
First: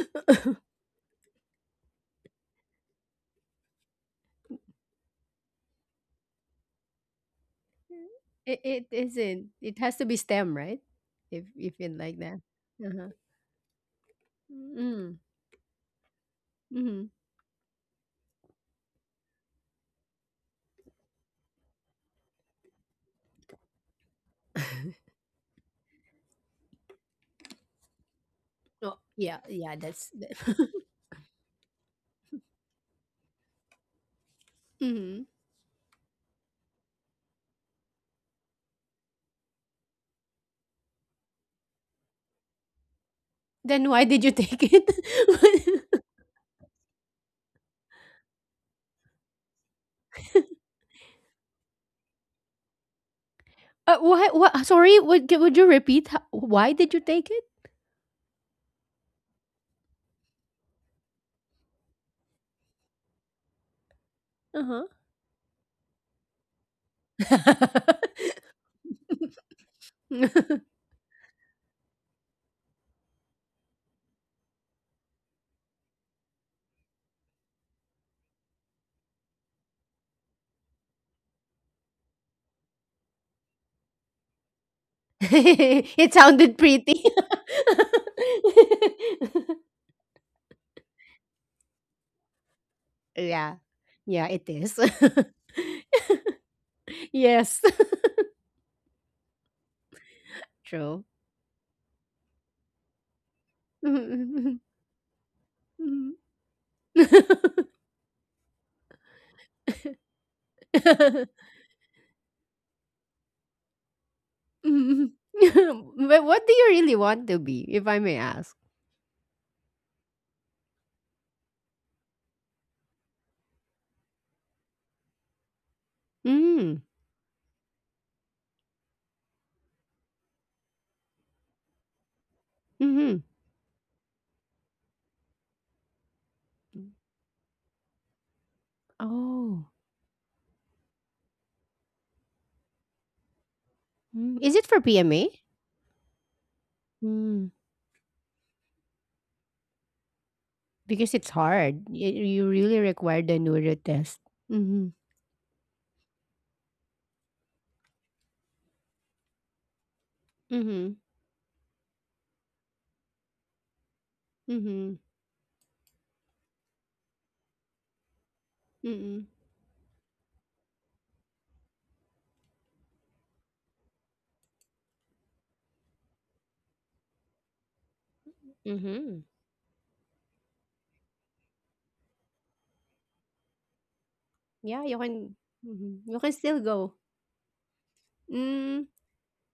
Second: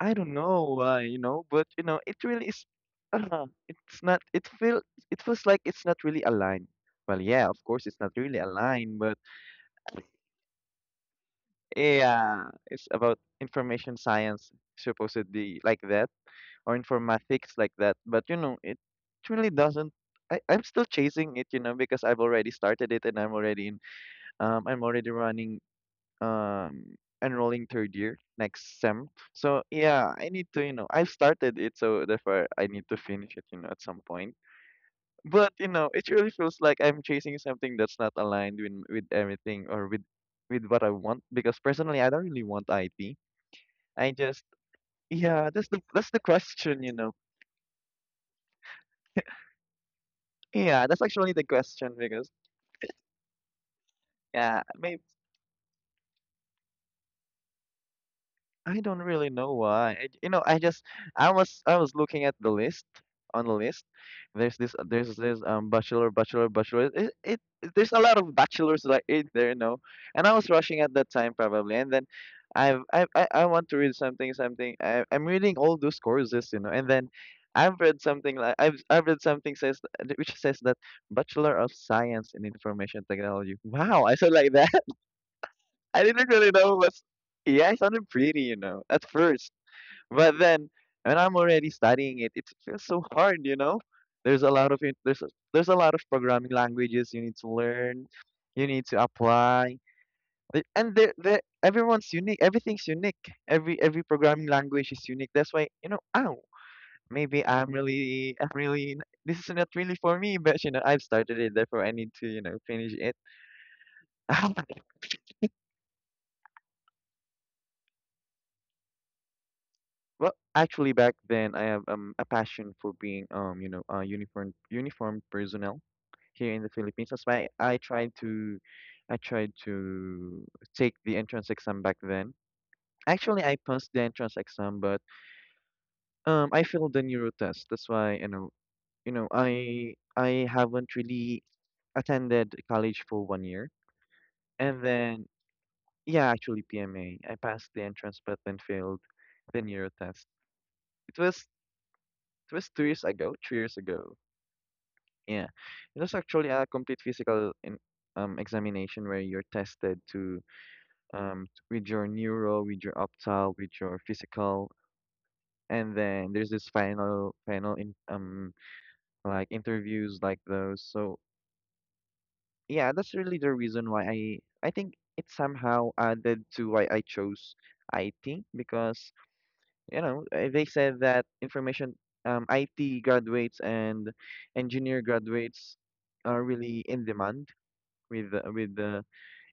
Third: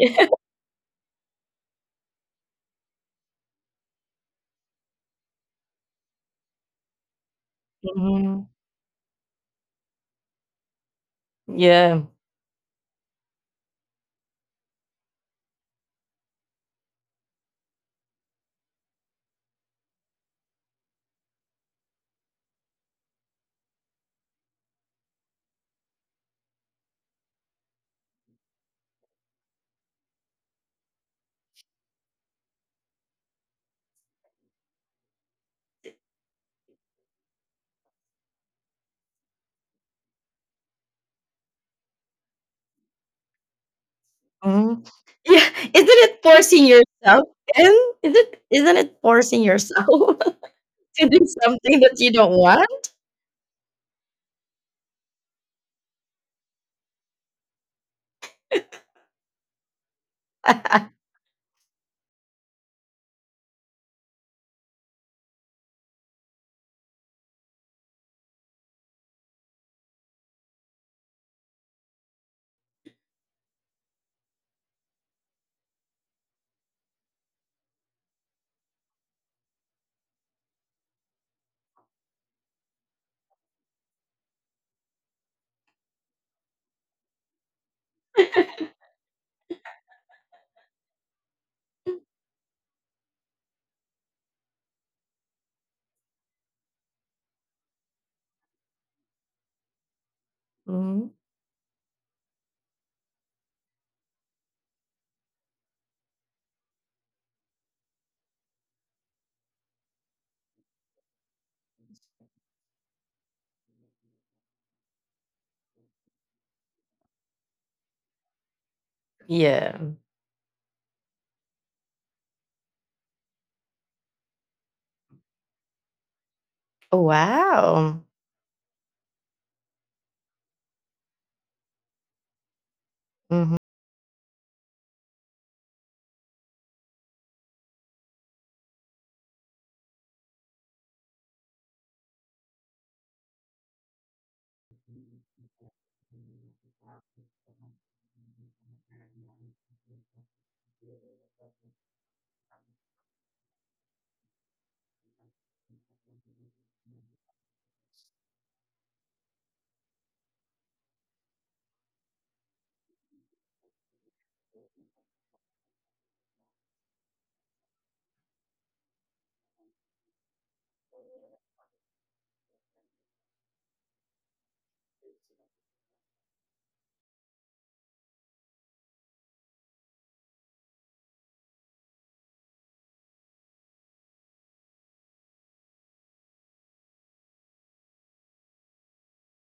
[SPEAKER 2] I don't know why, you know, but you know, it really is. It's not. It feel. It feels like it's not really aligned. Well, yeah, of course, it's not really
[SPEAKER 3] Mhm.
[SPEAKER 1] It
[SPEAKER 2] aligned, but
[SPEAKER 1] isn't, it has to be stem, right? If you feel
[SPEAKER 3] Yeah.
[SPEAKER 1] like that.
[SPEAKER 2] yeah, it's
[SPEAKER 1] Uh-huh.
[SPEAKER 2] about information science,
[SPEAKER 1] Mm-hmm.
[SPEAKER 2] supposedly like that, or informatics like that. But you know, it really doesn't. I'm still chasing it, you know, because I've already started it and I'm already in. I'm already running um enrolling third year next
[SPEAKER 1] No,
[SPEAKER 2] sem.
[SPEAKER 1] yeah,
[SPEAKER 2] So
[SPEAKER 1] yeah, that's
[SPEAKER 2] yeah, I need to, you know, I've started it, so therefore I need to finish it, you know, at some point.
[SPEAKER 1] Mhm.
[SPEAKER 2] But you know, it really feels like I'm chasing something that's not aligned with everything or with what I want because personally I don't really want IT.
[SPEAKER 1] Then why
[SPEAKER 2] I
[SPEAKER 1] did you
[SPEAKER 2] just
[SPEAKER 1] take
[SPEAKER 3] Mm. Yeah,
[SPEAKER 1] it?
[SPEAKER 2] yeah,
[SPEAKER 3] isn't
[SPEAKER 2] that's
[SPEAKER 3] it
[SPEAKER 2] the
[SPEAKER 3] forcing
[SPEAKER 2] question, you know.
[SPEAKER 3] yourself? And is it isn't it forcing yourself
[SPEAKER 2] Yeah, that's
[SPEAKER 3] to do
[SPEAKER 2] actually the
[SPEAKER 3] something that
[SPEAKER 2] question
[SPEAKER 3] you don't
[SPEAKER 2] because
[SPEAKER 3] want?
[SPEAKER 1] Uh, why, why?
[SPEAKER 2] yeah,
[SPEAKER 1] Sorry,
[SPEAKER 2] maybe
[SPEAKER 1] would you repeat? Why did you take it?
[SPEAKER 2] I don't really know why. I, you know, I just I was looking at the list on the list.
[SPEAKER 1] Uh huh.
[SPEAKER 2] There's this bachelor. It, there's a lot of bachelors like in there, you know. And I was rushing at that time probably, and then I've I want to read something something. I I'm reading all those courses, you know, and then. I've read something like I've read something says which says that Bachelor of Science in Information Technology. Wow, I said like that. I
[SPEAKER 1] It
[SPEAKER 2] didn't really
[SPEAKER 1] sounded
[SPEAKER 2] know what's
[SPEAKER 1] pretty.
[SPEAKER 2] yeah, I sounded pretty, you know, at first. But then when I'm already studying it, it feels so hard, you
[SPEAKER 1] Yeah,
[SPEAKER 2] know?
[SPEAKER 1] yeah,
[SPEAKER 2] There's
[SPEAKER 1] it
[SPEAKER 2] a lot of
[SPEAKER 1] is.
[SPEAKER 2] it, there's a lot of programming languages you need to
[SPEAKER 1] Yes,
[SPEAKER 2] learn, you need to apply. The- And
[SPEAKER 1] true.
[SPEAKER 3] Mm.
[SPEAKER 2] they're, everyone's unique, everything's unique. Every programming
[SPEAKER 1] Mhm,
[SPEAKER 2] language is unique. That's why,
[SPEAKER 1] mhm,
[SPEAKER 2] you know,
[SPEAKER 1] mhm.
[SPEAKER 2] ow, maybe this is not really for me, but I've started it, therefore I need to, finish it.
[SPEAKER 1] Mhm. But what do you really want to be, if I may ask?
[SPEAKER 3] Yeah.
[SPEAKER 2] Well, actually back then I have a passion for being a uniformed personnel here in the
[SPEAKER 1] Mm.
[SPEAKER 3] Oh,
[SPEAKER 2] Philippines. That's why
[SPEAKER 3] wow.
[SPEAKER 2] I tried to take the entrance exam back then.
[SPEAKER 1] Mm-hmm.
[SPEAKER 2] Actually,
[SPEAKER 3] Hmm.
[SPEAKER 2] I passed the entrance exam, but I failed the neuro test. That's why you know,
[SPEAKER 1] Oh,
[SPEAKER 2] I I haven't really attended college for 1 year,
[SPEAKER 1] mm, is it for
[SPEAKER 2] and then
[SPEAKER 1] PMA?
[SPEAKER 2] yeah, actually PMA. I
[SPEAKER 1] Mm,
[SPEAKER 2] passed the entrance, but then failed the neuro test.
[SPEAKER 1] because
[SPEAKER 2] It
[SPEAKER 1] it's
[SPEAKER 2] was
[SPEAKER 1] hard. You
[SPEAKER 2] it was
[SPEAKER 1] really
[SPEAKER 2] 2 years
[SPEAKER 1] require
[SPEAKER 2] ago,
[SPEAKER 1] the
[SPEAKER 2] three
[SPEAKER 1] neuro
[SPEAKER 2] years ago.
[SPEAKER 1] test. Mm-hmm.
[SPEAKER 2] Yeah, it was actually a complete physical in, examination where you're tested to
[SPEAKER 1] Mm-hmm.
[SPEAKER 2] with your neuro, with your optal, with your physical,
[SPEAKER 1] Mm-hmm.
[SPEAKER 2] and then there's this final in
[SPEAKER 1] Mm-hmm.
[SPEAKER 2] like interviews like those. So yeah, that's really the reason why I think it somehow added to why I chose IT because
[SPEAKER 1] Mm-hmm.
[SPEAKER 2] they said that information IT graduates and
[SPEAKER 1] Yeah, you
[SPEAKER 2] engineer
[SPEAKER 1] can.
[SPEAKER 2] graduates
[SPEAKER 1] Mhm, you can
[SPEAKER 2] are
[SPEAKER 1] still
[SPEAKER 2] really
[SPEAKER 1] go.
[SPEAKER 2] in demand with
[SPEAKER 1] Mm,
[SPEAKER 2] the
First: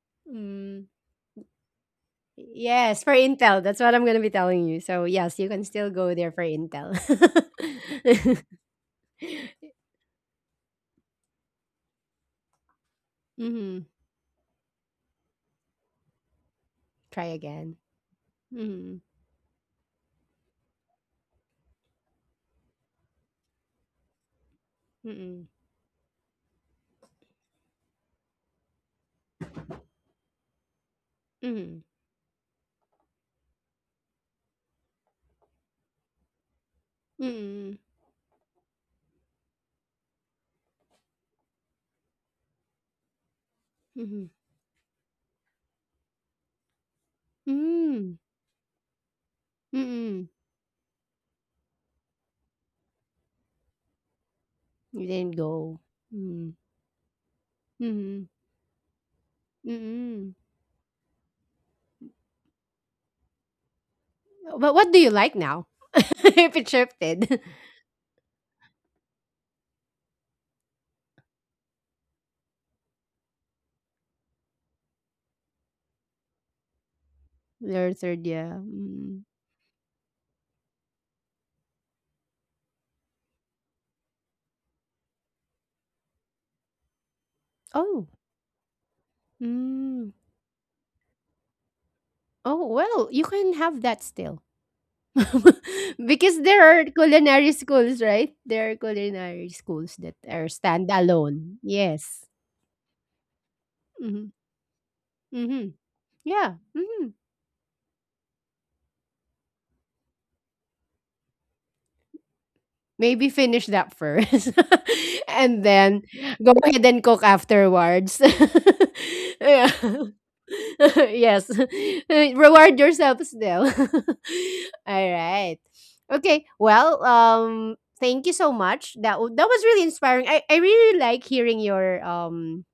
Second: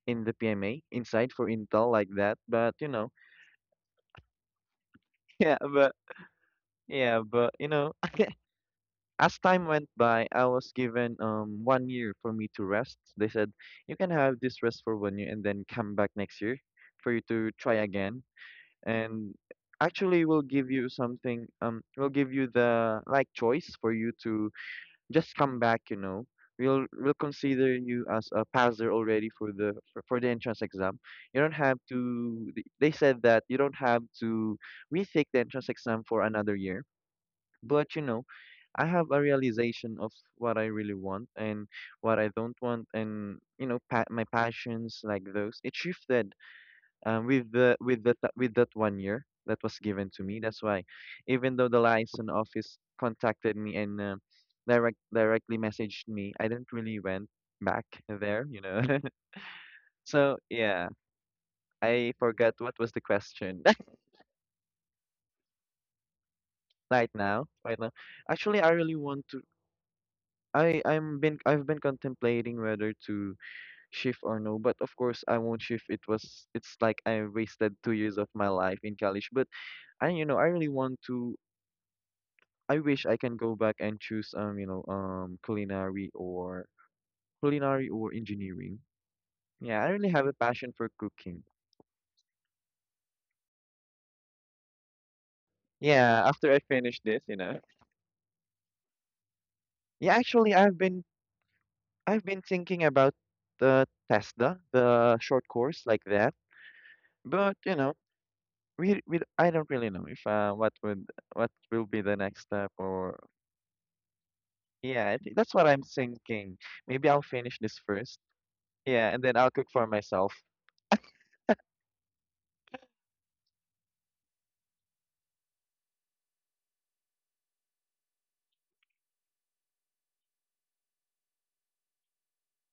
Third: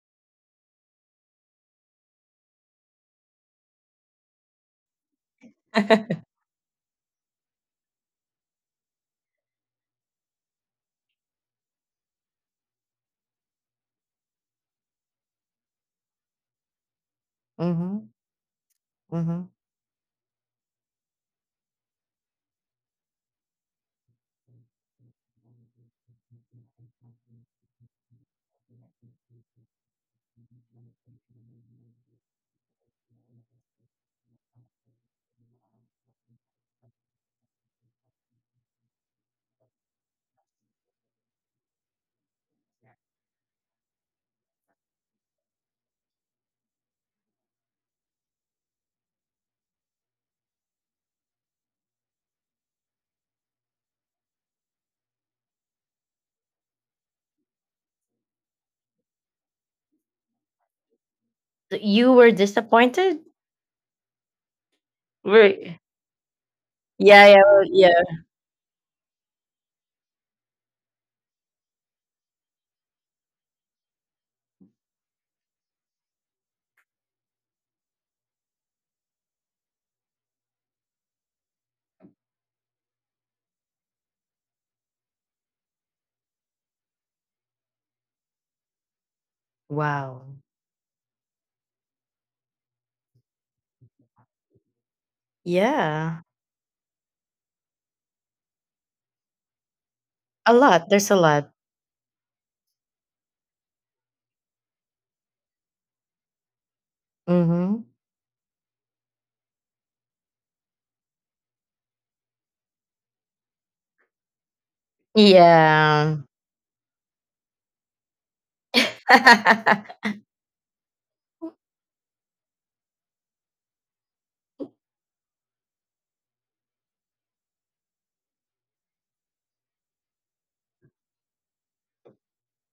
[SPEAKER 2] in the PMA
[SPEAKER 1] mm.
[SPEAKER 2] inside for Intel like that. But you
[SPEAKER 1] Yes,
[SPEAKER 2] know
[SPEAKER 1] for Intel. That's what I'm gonna be telling you. So yes, you
[SPEAKER 2] yeah,
[SPEAKER 1] can still
[SPEAKER 2] but.
[SPEAKER 1] go there for Intel.
[SPEAKER 2] Yeah, but you know, as time went by, I was given 1 year for me to rest. They said
[SPEAKER 1] Mm-hmm.
[SPEAKER 2] you can have this rest for 1 year and then come back next year for you
[SPEAKER 1] Try
[SPEAKER 2] to try
[SPEAKER 1] again.
[SPEAKER 3] Hmm.
[SPEAKER 2] again.
[SPEAKER 1] Mm-hmm.
[SPEAKER 2] And
[SPEAKER 3] Hmm.
[SPEAKER 2] actually, we'll give you something. We'll give you the like choice for you to just
[SPEAKER 1] Mm-hmm.
[SPEAKER 2] come back. We'll consider you as a passer already for for the entrance exam. You don't
[SPEAKER 1] Mm-hmm.
[SPEAKER 2] have to. They said that you don't have to retake the entrance exam for another year
[SPEAKER 1] Mm-hmm.
[SPEAKER 2] but I have a realization of what I really want and what I don't want, and my passions like those. It shifted
[SPEAKER 1] Mm-hmm.
[SPEAKER 2] with that 1 year that was given
[SPEAKER 1] Mm-hmm.
[SPEAKER 2] to me. That's why, even though the license office contacted me and
[SPEAKER 1] You didn't
[SPEAKER 2] directly
[SPEAKER 1] go.
[SPEAKER 2] messaged me, I
[SPEAKER 1] Mm.
[SPEAKER 2] didn't really went back
[SPEAKER 1] Mhm.
[SPEAKER 2] there.
[SPEAKER 1] Mm.
[SPEAKER 2] So yeah, I
[SPEAKER 3] You were
[SPEAKER 2] forgot what was the
[SPEAKER 3] disappointed?
[SPEAKER 2] question.
[SPEAKER 1] But what do you like now?
[SPEAKER 3] Were
[SPEAKER 1] If it
[SPEAKER 2] right
[SPEAKER 3] Yeah,
[SPEAKER 1] shifted.
[SPEAKER 3] yeah,
[SPEAKER 2] now,
[SPEAKER 3] well,
[SPEAKER 2] right now,
[SPEAKER 3] yeah.
[SPEAKER 2] actually, I really want to. I've been contemplating whether to shift or no, but of course I won't shift. It's like I wasted two
[SPEAKER 1] Your
[SPEAKER 2] years
[SPEAKER 1] third,
[SPEAKER 2] of my
[SPEAKER 1] yeah.
[SPEAKER 2] life in
[SPEAKER 1] Mm.
[SPEAKER 2] college. But I you know I really want to. I wish I can go back and choose culinary or culinary
[SPEAKER 1] Oh.
[SPEAKER 2] or engineering. Yeah, I really
[SPEAKER 1] Mm.
[SPEAKER 2] have a
[SPEAKER 3] Wow.
[SPEAKER 2] passion for cooking.
[SPEAKER 1] Oh, well, you can have that still.
[SPEAKER 3] Yeah.
[SPEAKER 2] Yeah,
[SPEAKER 1] Because
[SPEAKER 2] after I
[SPEAKER 1] there are
[SPEAKER 2] finish this,
[SPEAKER 1] culinary schools, right? There are culinary schools that
[SPEAKER 2] Yeah,
[SPEAKER 1] are
[SPEAKER 3] A
[SPEAKER 2] actually
[SPEAKER 3] lot. There's a lot.
[SPEAKER 1] standalone. Yes.
[SPEAKER 2] I've been thinking about the
[SPEAKER 1] Mm-hmm.
[SPEAKER 2] TESDA, the short
[SPEAKER 1] Mm-hmm.
[SPEAKER 2] course like that.
[SPEAKER 1] Yeah. Mhm.
[SPEAKER 2] But you
[SPEAKER 3] Hmm.
[SPEAKER 2] know. We I don't really know if what would what will be the next step or
[SPEAKER 1] Maybe finish that first
[SPEAKER 2] yeah I think that's
[SPEAKER 1] and
[SPEAKER 2] what I'm
[SPEAKER 1] then
[SPEAKER 3] Yeah.
[SPEAKER 1] go
[SPEAKER 2] thinking.
[SPEAKER 1] ahead and
[SPEAKER 2] Maybe
[SPEAKER 1] cook
[SPEAKER 2] I'll finish this first.
[SPEAKER 1] afterwards.
[SPEAKER 2] Yeah, and then I'll cook
[SPEAKER 1] Yeah.
[SPEAKER 2] for myself.
[SPEAKER 1] Yes. Reward yourself still. All right. Okay. Well, thank you so much. That that was really inspiring. I really like hearing your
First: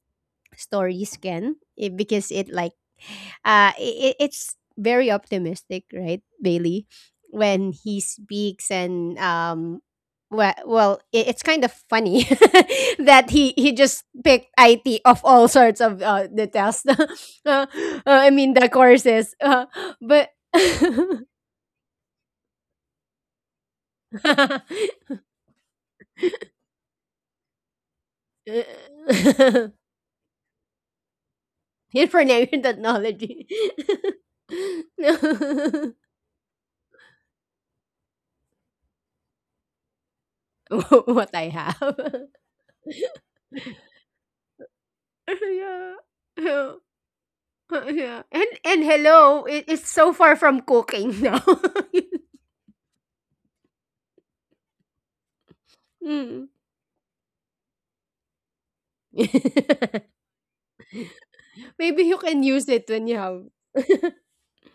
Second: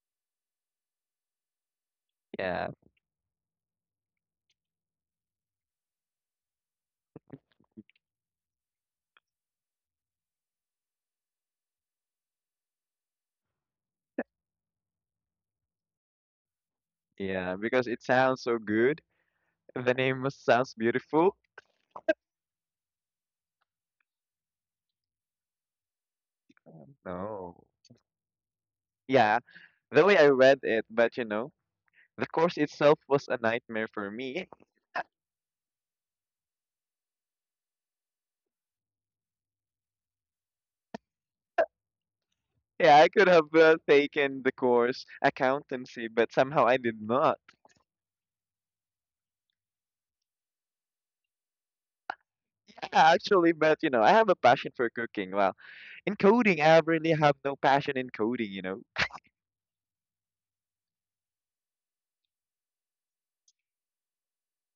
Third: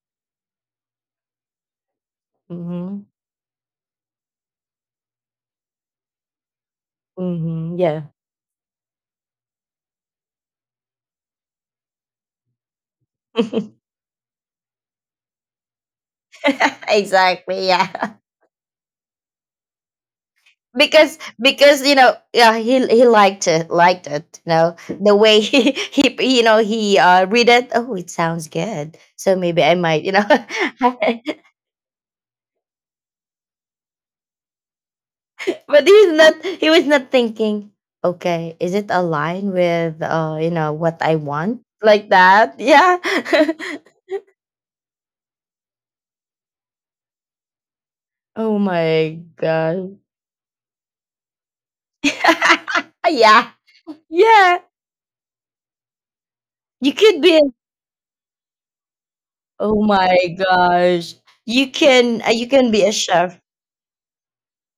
[SPEAKER 1] stories, Can, because it
[SPEAKER 2] Yeah,
[SPEAKER 1] like
[SPEAKER 3] Hmm.
[SPEAKER 1] it, it's very optimistic, right, Bailey, when
[SPEAKER 3] Hmm.
[SPEAKER 1] he
[SPEAKER 3] Yeah.
[SPEAKER 1] speaks. And well, well, it's kind of funny that he just picked it of all sorts of the tests. uh,
[SPEAKER 2] yeah,
[SPEAKER 1] uh,
[SPEAKER 3] Exactly.
[SPEAKER 2] because it
[SPEAKER 3] Yeah.
[SPEAKER 1] I
[SPEAKER 2] sounds
[SPEAKER 1] mean,
[SPEAKER 2] so
[SPEAKER 1] the
[SPEAKER 2] good.
[SPEAKER 1] courses, but
[SPEAKER 2] Sounds
[SPEAKER 3] because
[SPEAKER 2] beautiful.
[SPEAKER 3] because yeah, he liked it, liked it, the way he, he you know he read
[SPEAKER 2] No.
[SPEAKER 3] it, oh, it sounds good, so
[SPEAKER 2] Yeah,
[SPEAKER 3] maybe I might,
[SPEAKER 2] the way I read it, but the course
[SPEAKER 1] information
[SPEAKER 2] itself was
[SPEAKER 1] technology.
[SPEAKER 2] a nightmare for me.
[SPEAKER 3] but he's not he was not thinking, okay, is it aligned with, what I
[SPEAKER 1] What I
[SPEAKER 3] want,
[SPEAKER 1] have.
[SPEAKER 3] like that? Yeah.
[SPEAKER 2] Yeah, I could have taken the course
[SPEAKER 1] Yeah.
[SPEAKER 2] accountancy, but somehow
[SPEAKER 1] Yeah.
[SPEAKER 2] I did not.
[SPEAKER 1] Yeah.
[SPEAKER 3] Oh
[SPEAKER 1] And
[SPEAKER 3] my
[SPEAKER 1] hello, it, it's
[SPEAKER 3] God.
[SPEAKER 1] so far from cooking now.
[SPEAKER 3] Yeah,
[SPEAKER 2] Actually, but I have a
[SPEAKER 3] yeah.
[SPEAKER 2] passion for cooking. Wow. In
[SPEAKER 1] Mm.
[SPEAKER 2] coding, I
[SPEAKER 3] you
[SPEAKER 2] really
[SPEAKER 3] could be
[SPEAKER 2] have
[SPEAKER 3] a-
[SPEAKER 2] no passion in coding,
[SPEAKER 3] Oh my gosh,
[SPEAKER 1] Maybe you can
[SPEAKER 3] you
[SPEAKER 1] use
[SPEAKER 3] can be
[SPEAKER 1] it
[SPEAKER 3] a
[SPEAKER 1] when you
[SPEAKER 3] chef.
[SPEAKER 1] have.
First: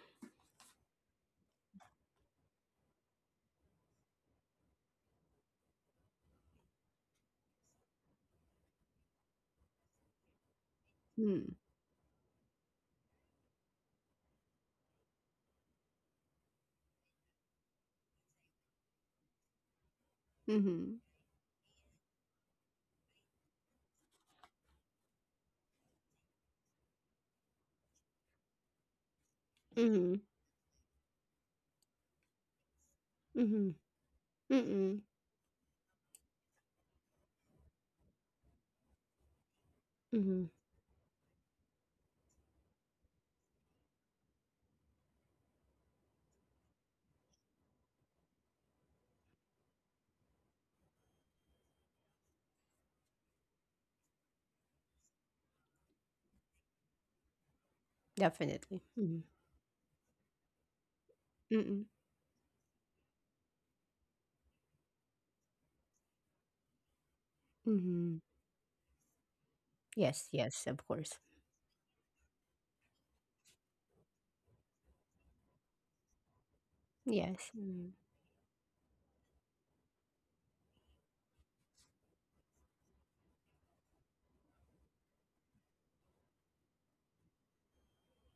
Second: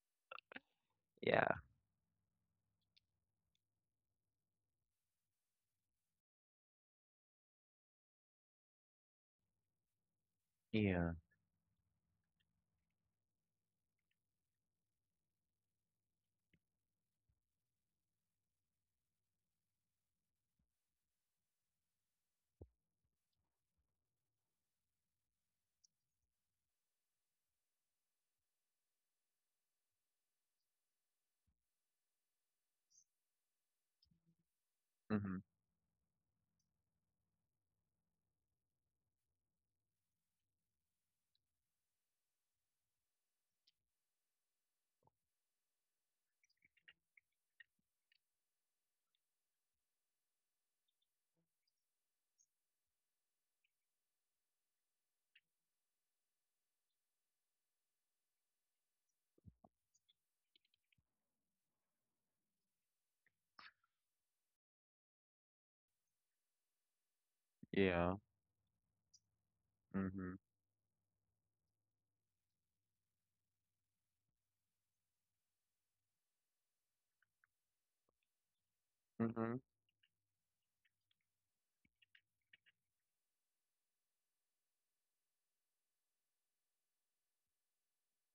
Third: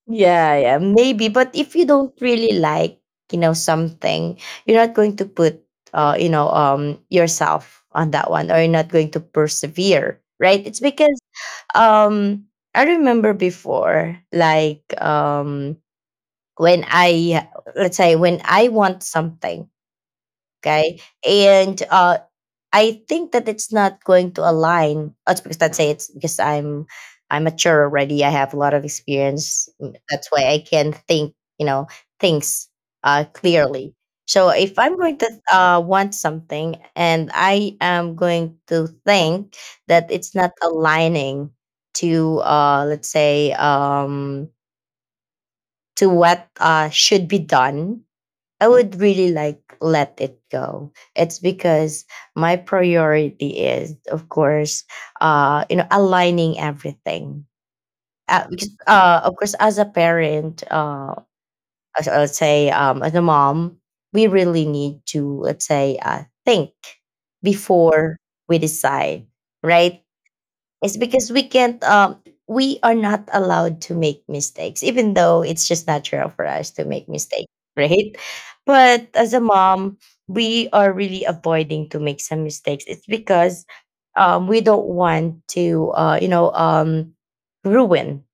[SPEAKER 3] Yeah, yeah, maybe.
[SPEAKER 2] Yeah.
[SPEAKER 3] But if you don't really like, something, you're not going to put, yourself on that one, or you're not going to persevere, right? It's
[SPEAKER 2] Yeah.
[SPEAKER 3] because,
[SPEAKER 1] Mm.
[SPEAKER 3] um, I remember before, like, when I, let's say, when I want something,
[SPEAKER 1] Mm-hmm.
[SPEAKER 3] okay, and I think that it's not going to align. It's because, let's say, it's because I'm mature already. I have a lot of experience.
[SPEAKER 1] Mm-hmm.
[SPEAKER 3] That's why I can think, things,
[SPEAKER 1] Mm-hmm.
[SPEAKER 3] clearly. So if
[SPEAKER 1] Mm-hmm.
[SPEAKER 3] I'm going to
[SPEAKER 2] Mhm.
[SPEAKER 3] want something and I am going to think that it's
[SPEAKER 1] Mm-hmm.
[SPEAKER 3] not aligning let's say, to what should be done, I would really like let it go. It's because my priority is, of course, aligning everything. Because,
[SPEAKER 1] Definitely. Mm-hmm.
[SPEAKER 3] of course, as a parent,
[SPEAKER 1] Mm-hmm.
[SPEAKER 3] let's say, as a mom, we really need to, let's say, think
[SPEAKER 2] Yeah.
[SPEAKER 1] Mm-hmm.
[SPEAKER 3] before we decide, right?
[SPEAKER 1] Yes,
[SPEAKER 2] Mhm.
[SPEAKER 1] yes, of
[SPEAKER 3] It's
[SPEAKER 1] course.
[SPEAKER 3] because we are not allowed to make mistakes, even though it's just natural for us to make mistakes,
[SPEAKER 1] Yes.
[SPEAKER 3] right? But as a
[SPEAKER 2] Mhm.
[SPEAKER 3] mom, we are really avoiding to make some mistakes. It's because, we don't want to, ruin,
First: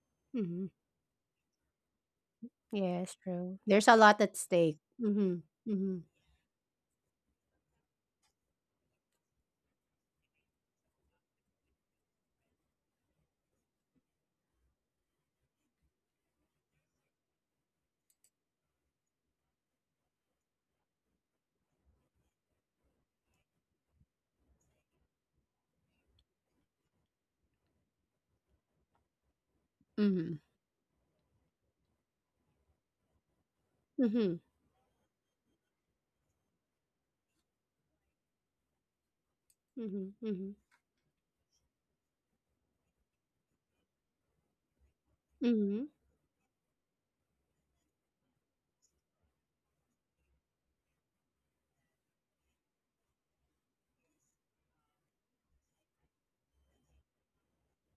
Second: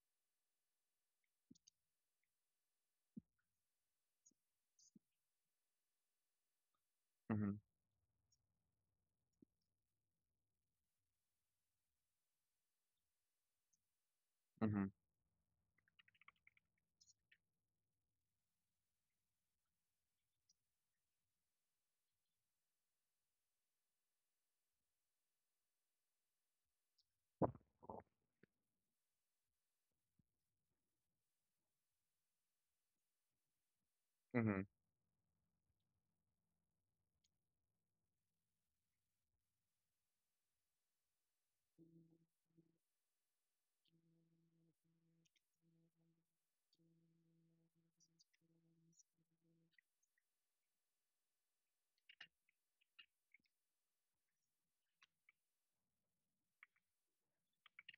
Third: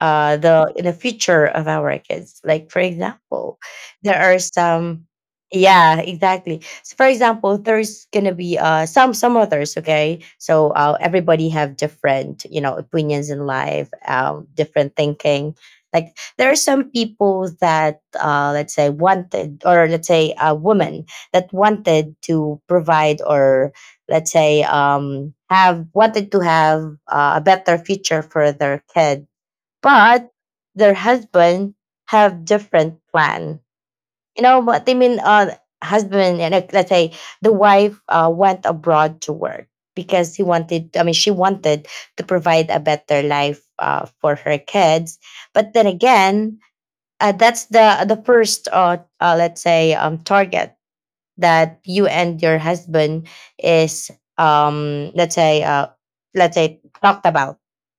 [SPEAKER 1] Mm-hmm.
[SPEAKER 3] the in the future of our kids. Like for
[SPEAKER 1] Yes,
[SPEAKER 3] example,
[SPEAKER 1] true. There's a
[SPEAKER 3] there
[SPEAKER 1] lot at
[SPEAKER 3] are
[SPEAKER 1] stake.
[SPEAKER 3] some
[SPEAKER 1] Mm-hmm. Mm-hmm.
[SPEAKER 3] yeah, exactly. So for
[SPEAKER 2] Mhm.
[SPEAKER 3] example, there's gonna be some others, okay? So everybody have different, opinions in life,
[SPEAKER 2] Mhm.
[SPEAKER 3] different thinking. Like there are some people that let's say wanted, or let's say a woman that wanted to provide, or let's say have wanted to have a better future for their kid, but
[SPEAKER 1] Mm-hmm.
[SPEAKER 3] their husband have different plan.
[SPEAKER 1] Mm-hmm.
[SPEAKER 3] You know
[SPEAKER 2] Mhm.
[SPEAKER 3] what I mean? Husband and, like, let's say, the wife went abroad to work
[SPEAKER 1] Mm-hmm.
[SPEAKER 3] because he
[SPEAKER 1] Mm-hmm.
[SPEAKER 3] wanted. I mean, she wanted to provide a better life for her kids. But
[SPEAKER 1] Mm-hmm.
[SPEAKER 3] then again, that's the first, let's say, target that you and your husband is, let's say, let's say, talked about,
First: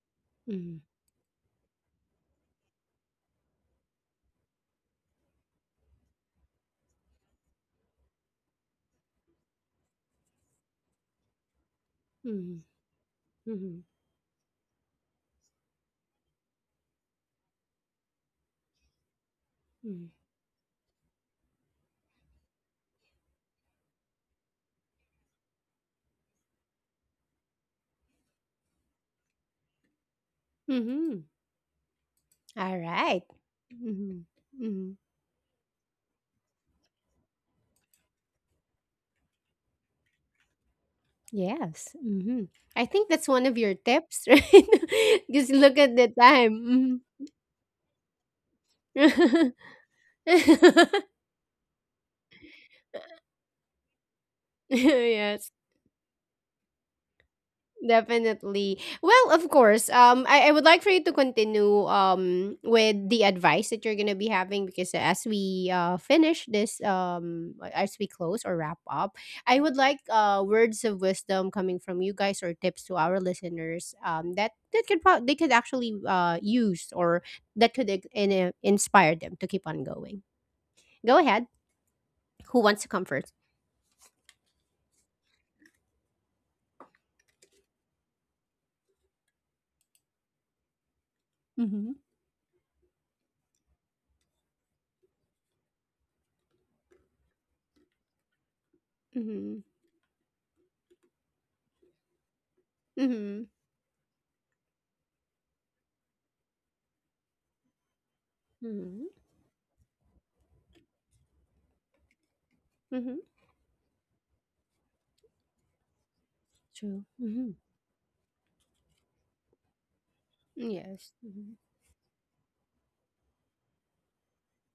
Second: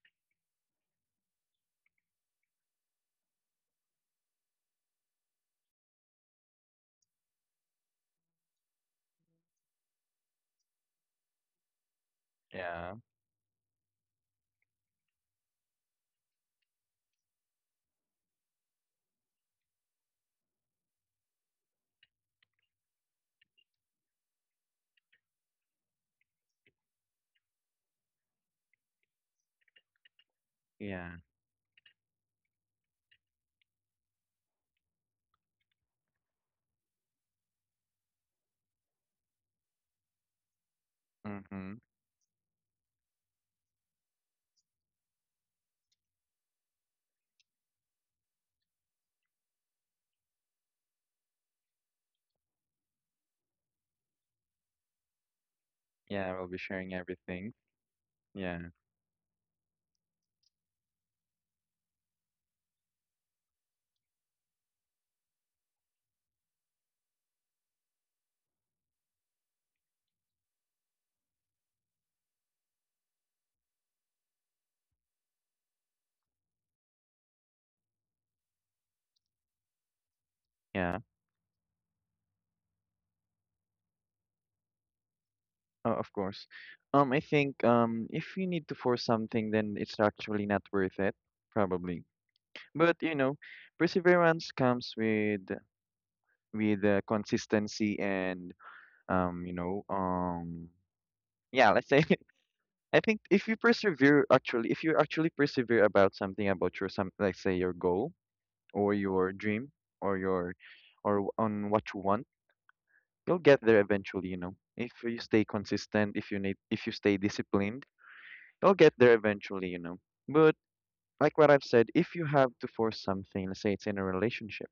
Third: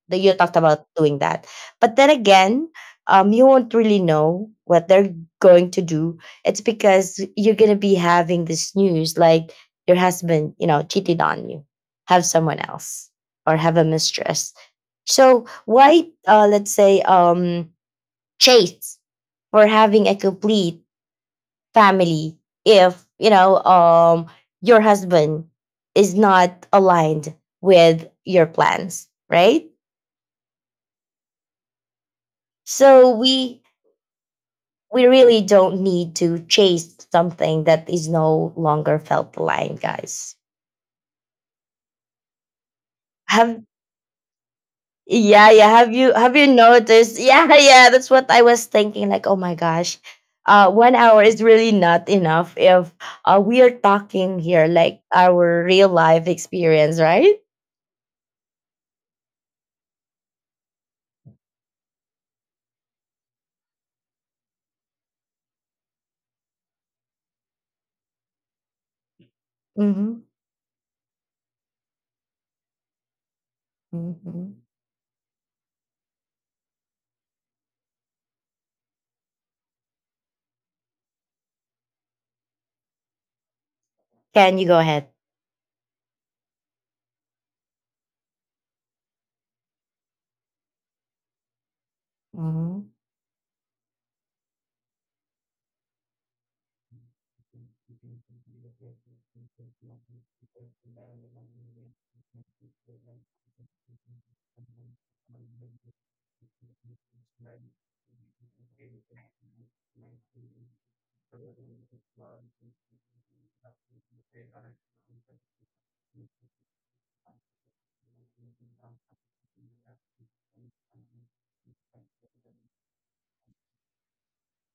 [SPEAKER 3] that you talked
[SPEAKER 1] Mm-hmm. Mm-hmm.
[SPEAKER 3] about doing that, but then again, you won't really know what they're going to do. It's because you're going to be having this news, like your husband, cheated on you, have someone
[SPEAKER 2] Yeah.
[SPEAKER 3] else or have
[SPEAKER 1] Mm-hmm.
[SPEAKER 3] a mistress. So why let's say, chase for
[SPEAKER 1] Mm-hmm,
[SPEAKER 3] having a complete family if, your husband is not aligned with your plans, right?
[SPEAKER 2] Yeah.
[SPEAKER 1] mm-hmm.
[SPEAKER 3] So
[SPEAKER 1] Alright.
[SPEAKER 3] we
[SPEAKER 1] Mhm. Mhm.
[SPEAKER 3] we really don't need to chase something that is no longer felt aligned, guys.
[SPEAKER 2] Mhm.
[SPEAKER 1] Yes. Mhm. I think that's one of
[SPEAKER 3] Have
[SPEAKER 1] your tips, right?
[SPEAKER 3] Yeah,
[SPEAKER 1] Just
[SPEAKER 3] yeah.
[SPEAKER 1] look
[SPEAKER 3] have
[SPEAKER 1] at the
[SPEAKER 3] you have you
[SPEAKER 1] time.
[SPEAKER 3] noticed? Yeah. Yeah, that's what I was thinking, like, oh
[SPEAKER 1] Mhm.
[SPEAKER 3] my gosh. One hour is really not enough if, we are talking here like
[SPEAKER 1] Yes.
[SPEAKER 3] our real life
[SPEAKER 2] Yeah, we'll be sharing
[SPEAKER 3] experience, right?
[SPEAKER 2] everything. Yeah.
[SPEAKER 1] Definitely. Well, of course. I would like for you to continue with the advice that you're gonna be having, because as we finish this, as we close or wrap up, I would like
[SPEAKER 3] Mm-hmm.
[SPEAKER 1] words of wisdom coming from you guys, or tips to our listeners,
[SPEAKER 3] Mm-hmm.
[SPEAKER 1] that that could they could actually use, or that could inspire them to keep on going.
[SPEAKER 2] Yeah.
[SPEAKER 1] Go ahead. Who wants to come first?
[SPEAKER 3] Can you go ahead?
[SPEAKER 2] Oh, of course. I think if you need to force something, then it's actually not worth it,
[SPEAKER 1] Mm-hmm.
[SPEAKER 2] probably.
[SPEAKER 3] Mhm.
[SPEAKER 2] But perseverance comes with consistency and um, you
[SPEAKER 1] Mm-hmm.
[SPEAKER 2] know, um, yeah, let's say I think
[SPEAKER 1] Mm-hmm.
[SPEAKER 2] if you actually persevere about something about like say your goal or
[SPEAKER 1] Mm-hmm.
[SPEAKER 2] your dream or your on what you want,
[SPEAKER 1] Mm-hmm.
[SPEAKER 2] you'll get there eventually, you know. If you stay consistent, if you
[SPEAKER 1] True.
[SPEAKER 2] stay
[SPEAKER 1] Mm-hmm.
[SPEAKER 2] disciplined, you'll get there eventually, you know. But
[SPEAKER 1] Yes.
[SPEAKER 2] like what I've said, if you have to force something, let's say it's in a relationship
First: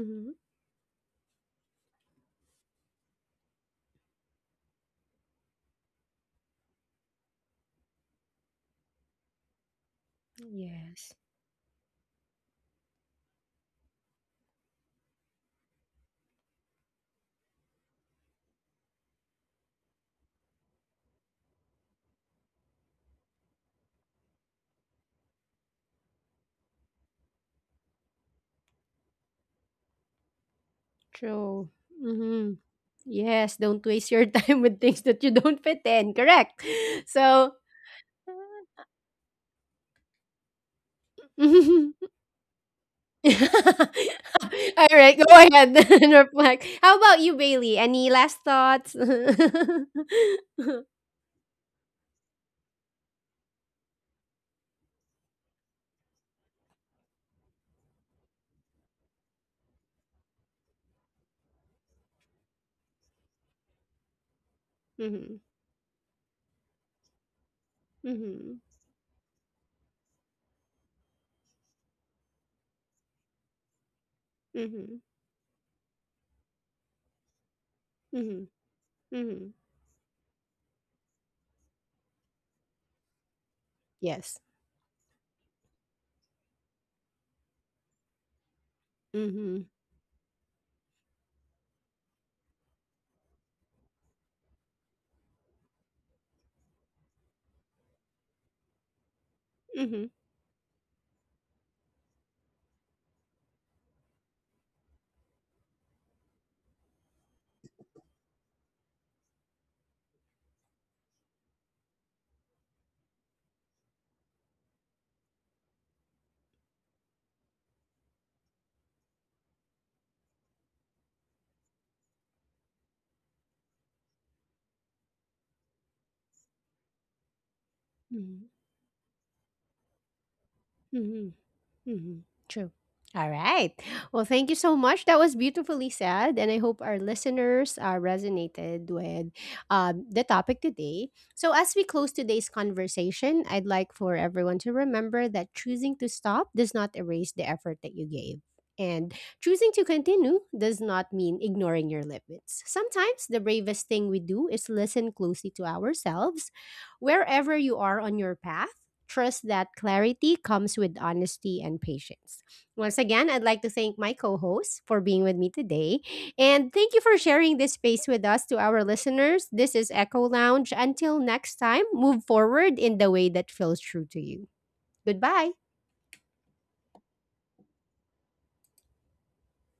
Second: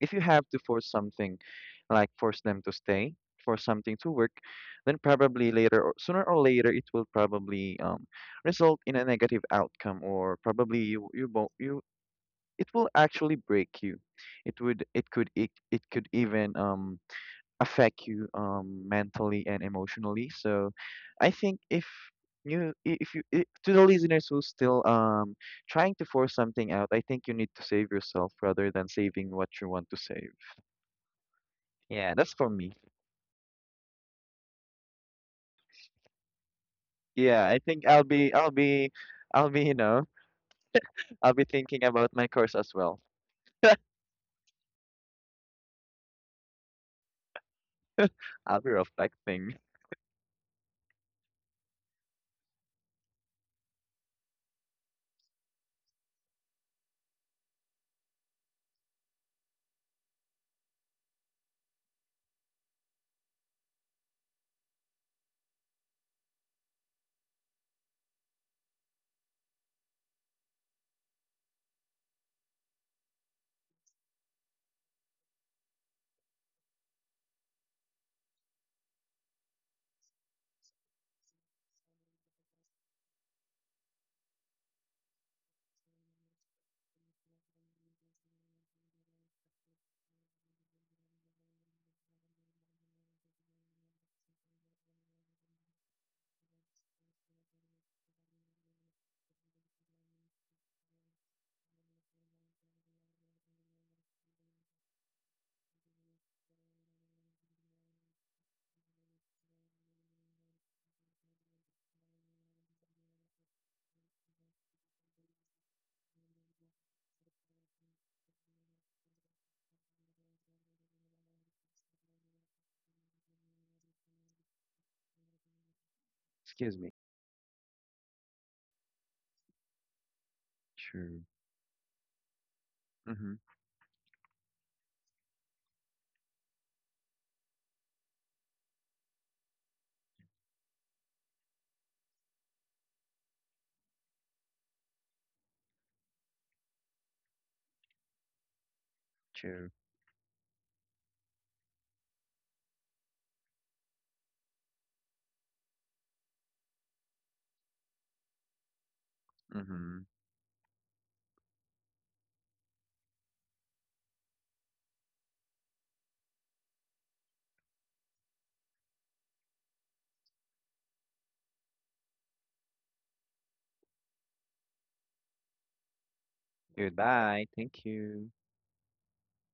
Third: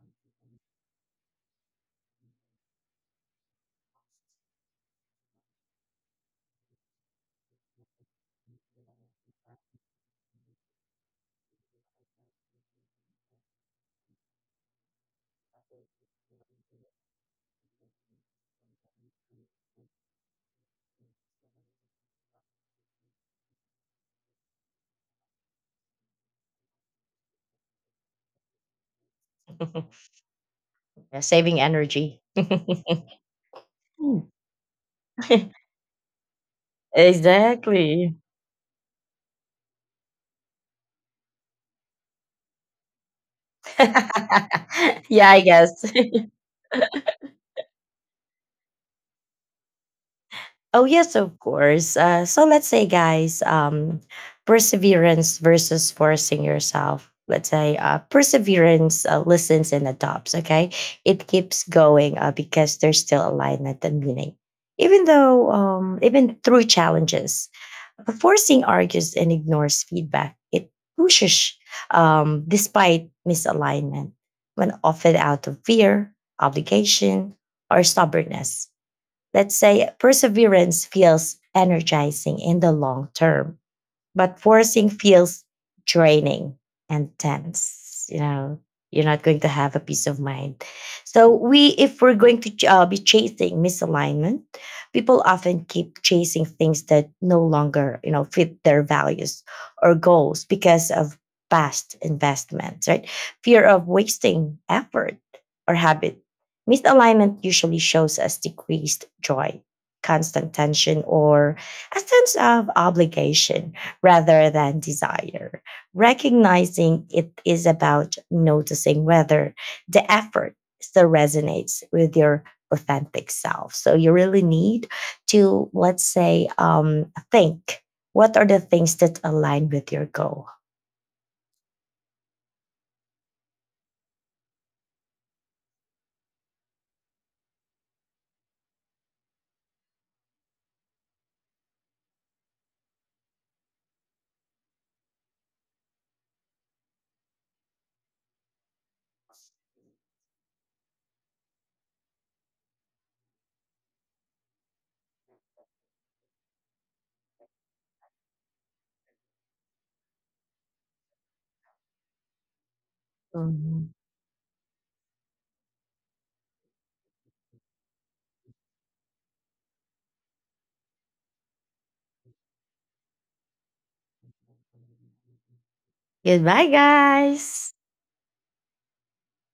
[SPEAKER 2] if you have to force something, like force them to stay, force something to work, then probably later or sooner or later it will probably result in a negative outcome or probably you
[SPEAKER 1] Yes.
[SPEAKER 2] you won't you it will actually break you. It would it could it, it could even affect you mentally and emotionally. So I think if you I to the listeners who's still trying to force something out, I think you need to save yourself rather than saving what you want to save.
[SPEAKER 3] Saving
[SPEAKER 1] True.
[SPEAKER 2] Yeah,
[SPEAKER 3] energy.
[SPEAKER 2] that's for
[SPEAKER 1] Mhm.
[SPEAKER 2] me.
[SPEAKER 1] Yes, don't waste
[SPEAKER 3] Hmm.
[SPEAKER 1] your time with things that you don't fit in. Correct.
[SPEAKER 2] Yeah,
[SPEAKER 1] So,
[SPEAKER 2] I think
[SPEAKER 3] Exactly.
[SPEAKER 2] you know, I'll be thinking about my course as well.
[SPEAKER 1] all right,
[SPEAKER 3] Yeah,
[SPEAKER 1] go
[SPEAKER 3] I
[SPEAKER 1] ahead
[SPEAKER 3] guess.
[SPEAKER 1] and reflect. How about you, Bailey? Any last
[SPEAKER 2] I'll be
[SPEAKER 1] thoughts?
[SPEAKER 2] reflecting.
[SPEAKER 3] Oh yes, of course. So let's say, guys, perseverance versus forcing yourself. Let's say perseverance listens and adopts. Okay, it keeps going, because there's still alignment and meaning, even
[SPEAKER 1] Mhm.
[SPEAKER 3] though, even through challenges.
[SPEAKER 1] Mhm.
[SPEAKER 3] Forcing argues and ignores feedback. It pushes, despite misalignment, when
[SPEAKER 1] Mhm.
[SPEAKER 3] often out of fear, obligation, or
[SPEAKER 1] Mhm.
[SPEAKER 3] stubbornness.
[SPEAKER 1] Mhm.
[SPEAKER 3] Let's say perseverance feels energizing in the long term, but
[SPEAKER 1] Yes.
[SPEAKER 3] forcing feels draining and tense. You're not going to
[SPEAKER 1] Mhm.
[SPEAKER 3] have a peace of mind. So, we if we're going to be chasing misalignment, people often keep chasing things that no longer, fit their values or
[SPEAKER 1] Mhm.
[SPEAKER 3] goals, because of past investments, right? Fear of wasting effort, or habit. Misalignment usually shows us decreased joy, constant tension, or a sense of obligation rather than desire. Recognizing it is about noticing whether the effort still resonates with your authentic self. So you really need to, let's say,
[SPEAKER 2] Excuse me.
[SPEAKER 3] think what are
[SPEAKER 1] Mhm.
[SPEAKER 3] the things that align with your goal.
[SPEAKER 2] True.
[SPEAKER 1] Mhm. Hmm. True. All
[SPEAKER 2] Mm-hmm.
[SPEAKER 1] right. Well, thank you so much. That was beautifully said, and I hope our listeners resonated with the topic today. So, as we close today's conversation, I'd like for everyone to remember that choosing to stop does not erase the effort that you gave. And
[SPEAKER 2] True.
[SPEAKER 1] choosing to continue does not mean ignoring your limits. Sometimes the bravest thing we do is listen closely to ourselves, wherever you are on your path. Trust that
[SPEAKER 2] Mm-hmm.
[SPEAKER 1] clarity comes with honesty and patience. Once again, I'd like to
[SPEAKER 3] Mhm.
[SPEAKER 1] thank my co host for being with me today. And thank you for sharing this space with us. To our listeners, this is Echo Lounge. Until next time, move forward in the way that feels true to you. Goodbye.
[SPEAKER 3] Goodbye,
[SPEAKER 2] Goodbye.
[SPEAKER 3] guys.
[SPEAKER 2] Thank you.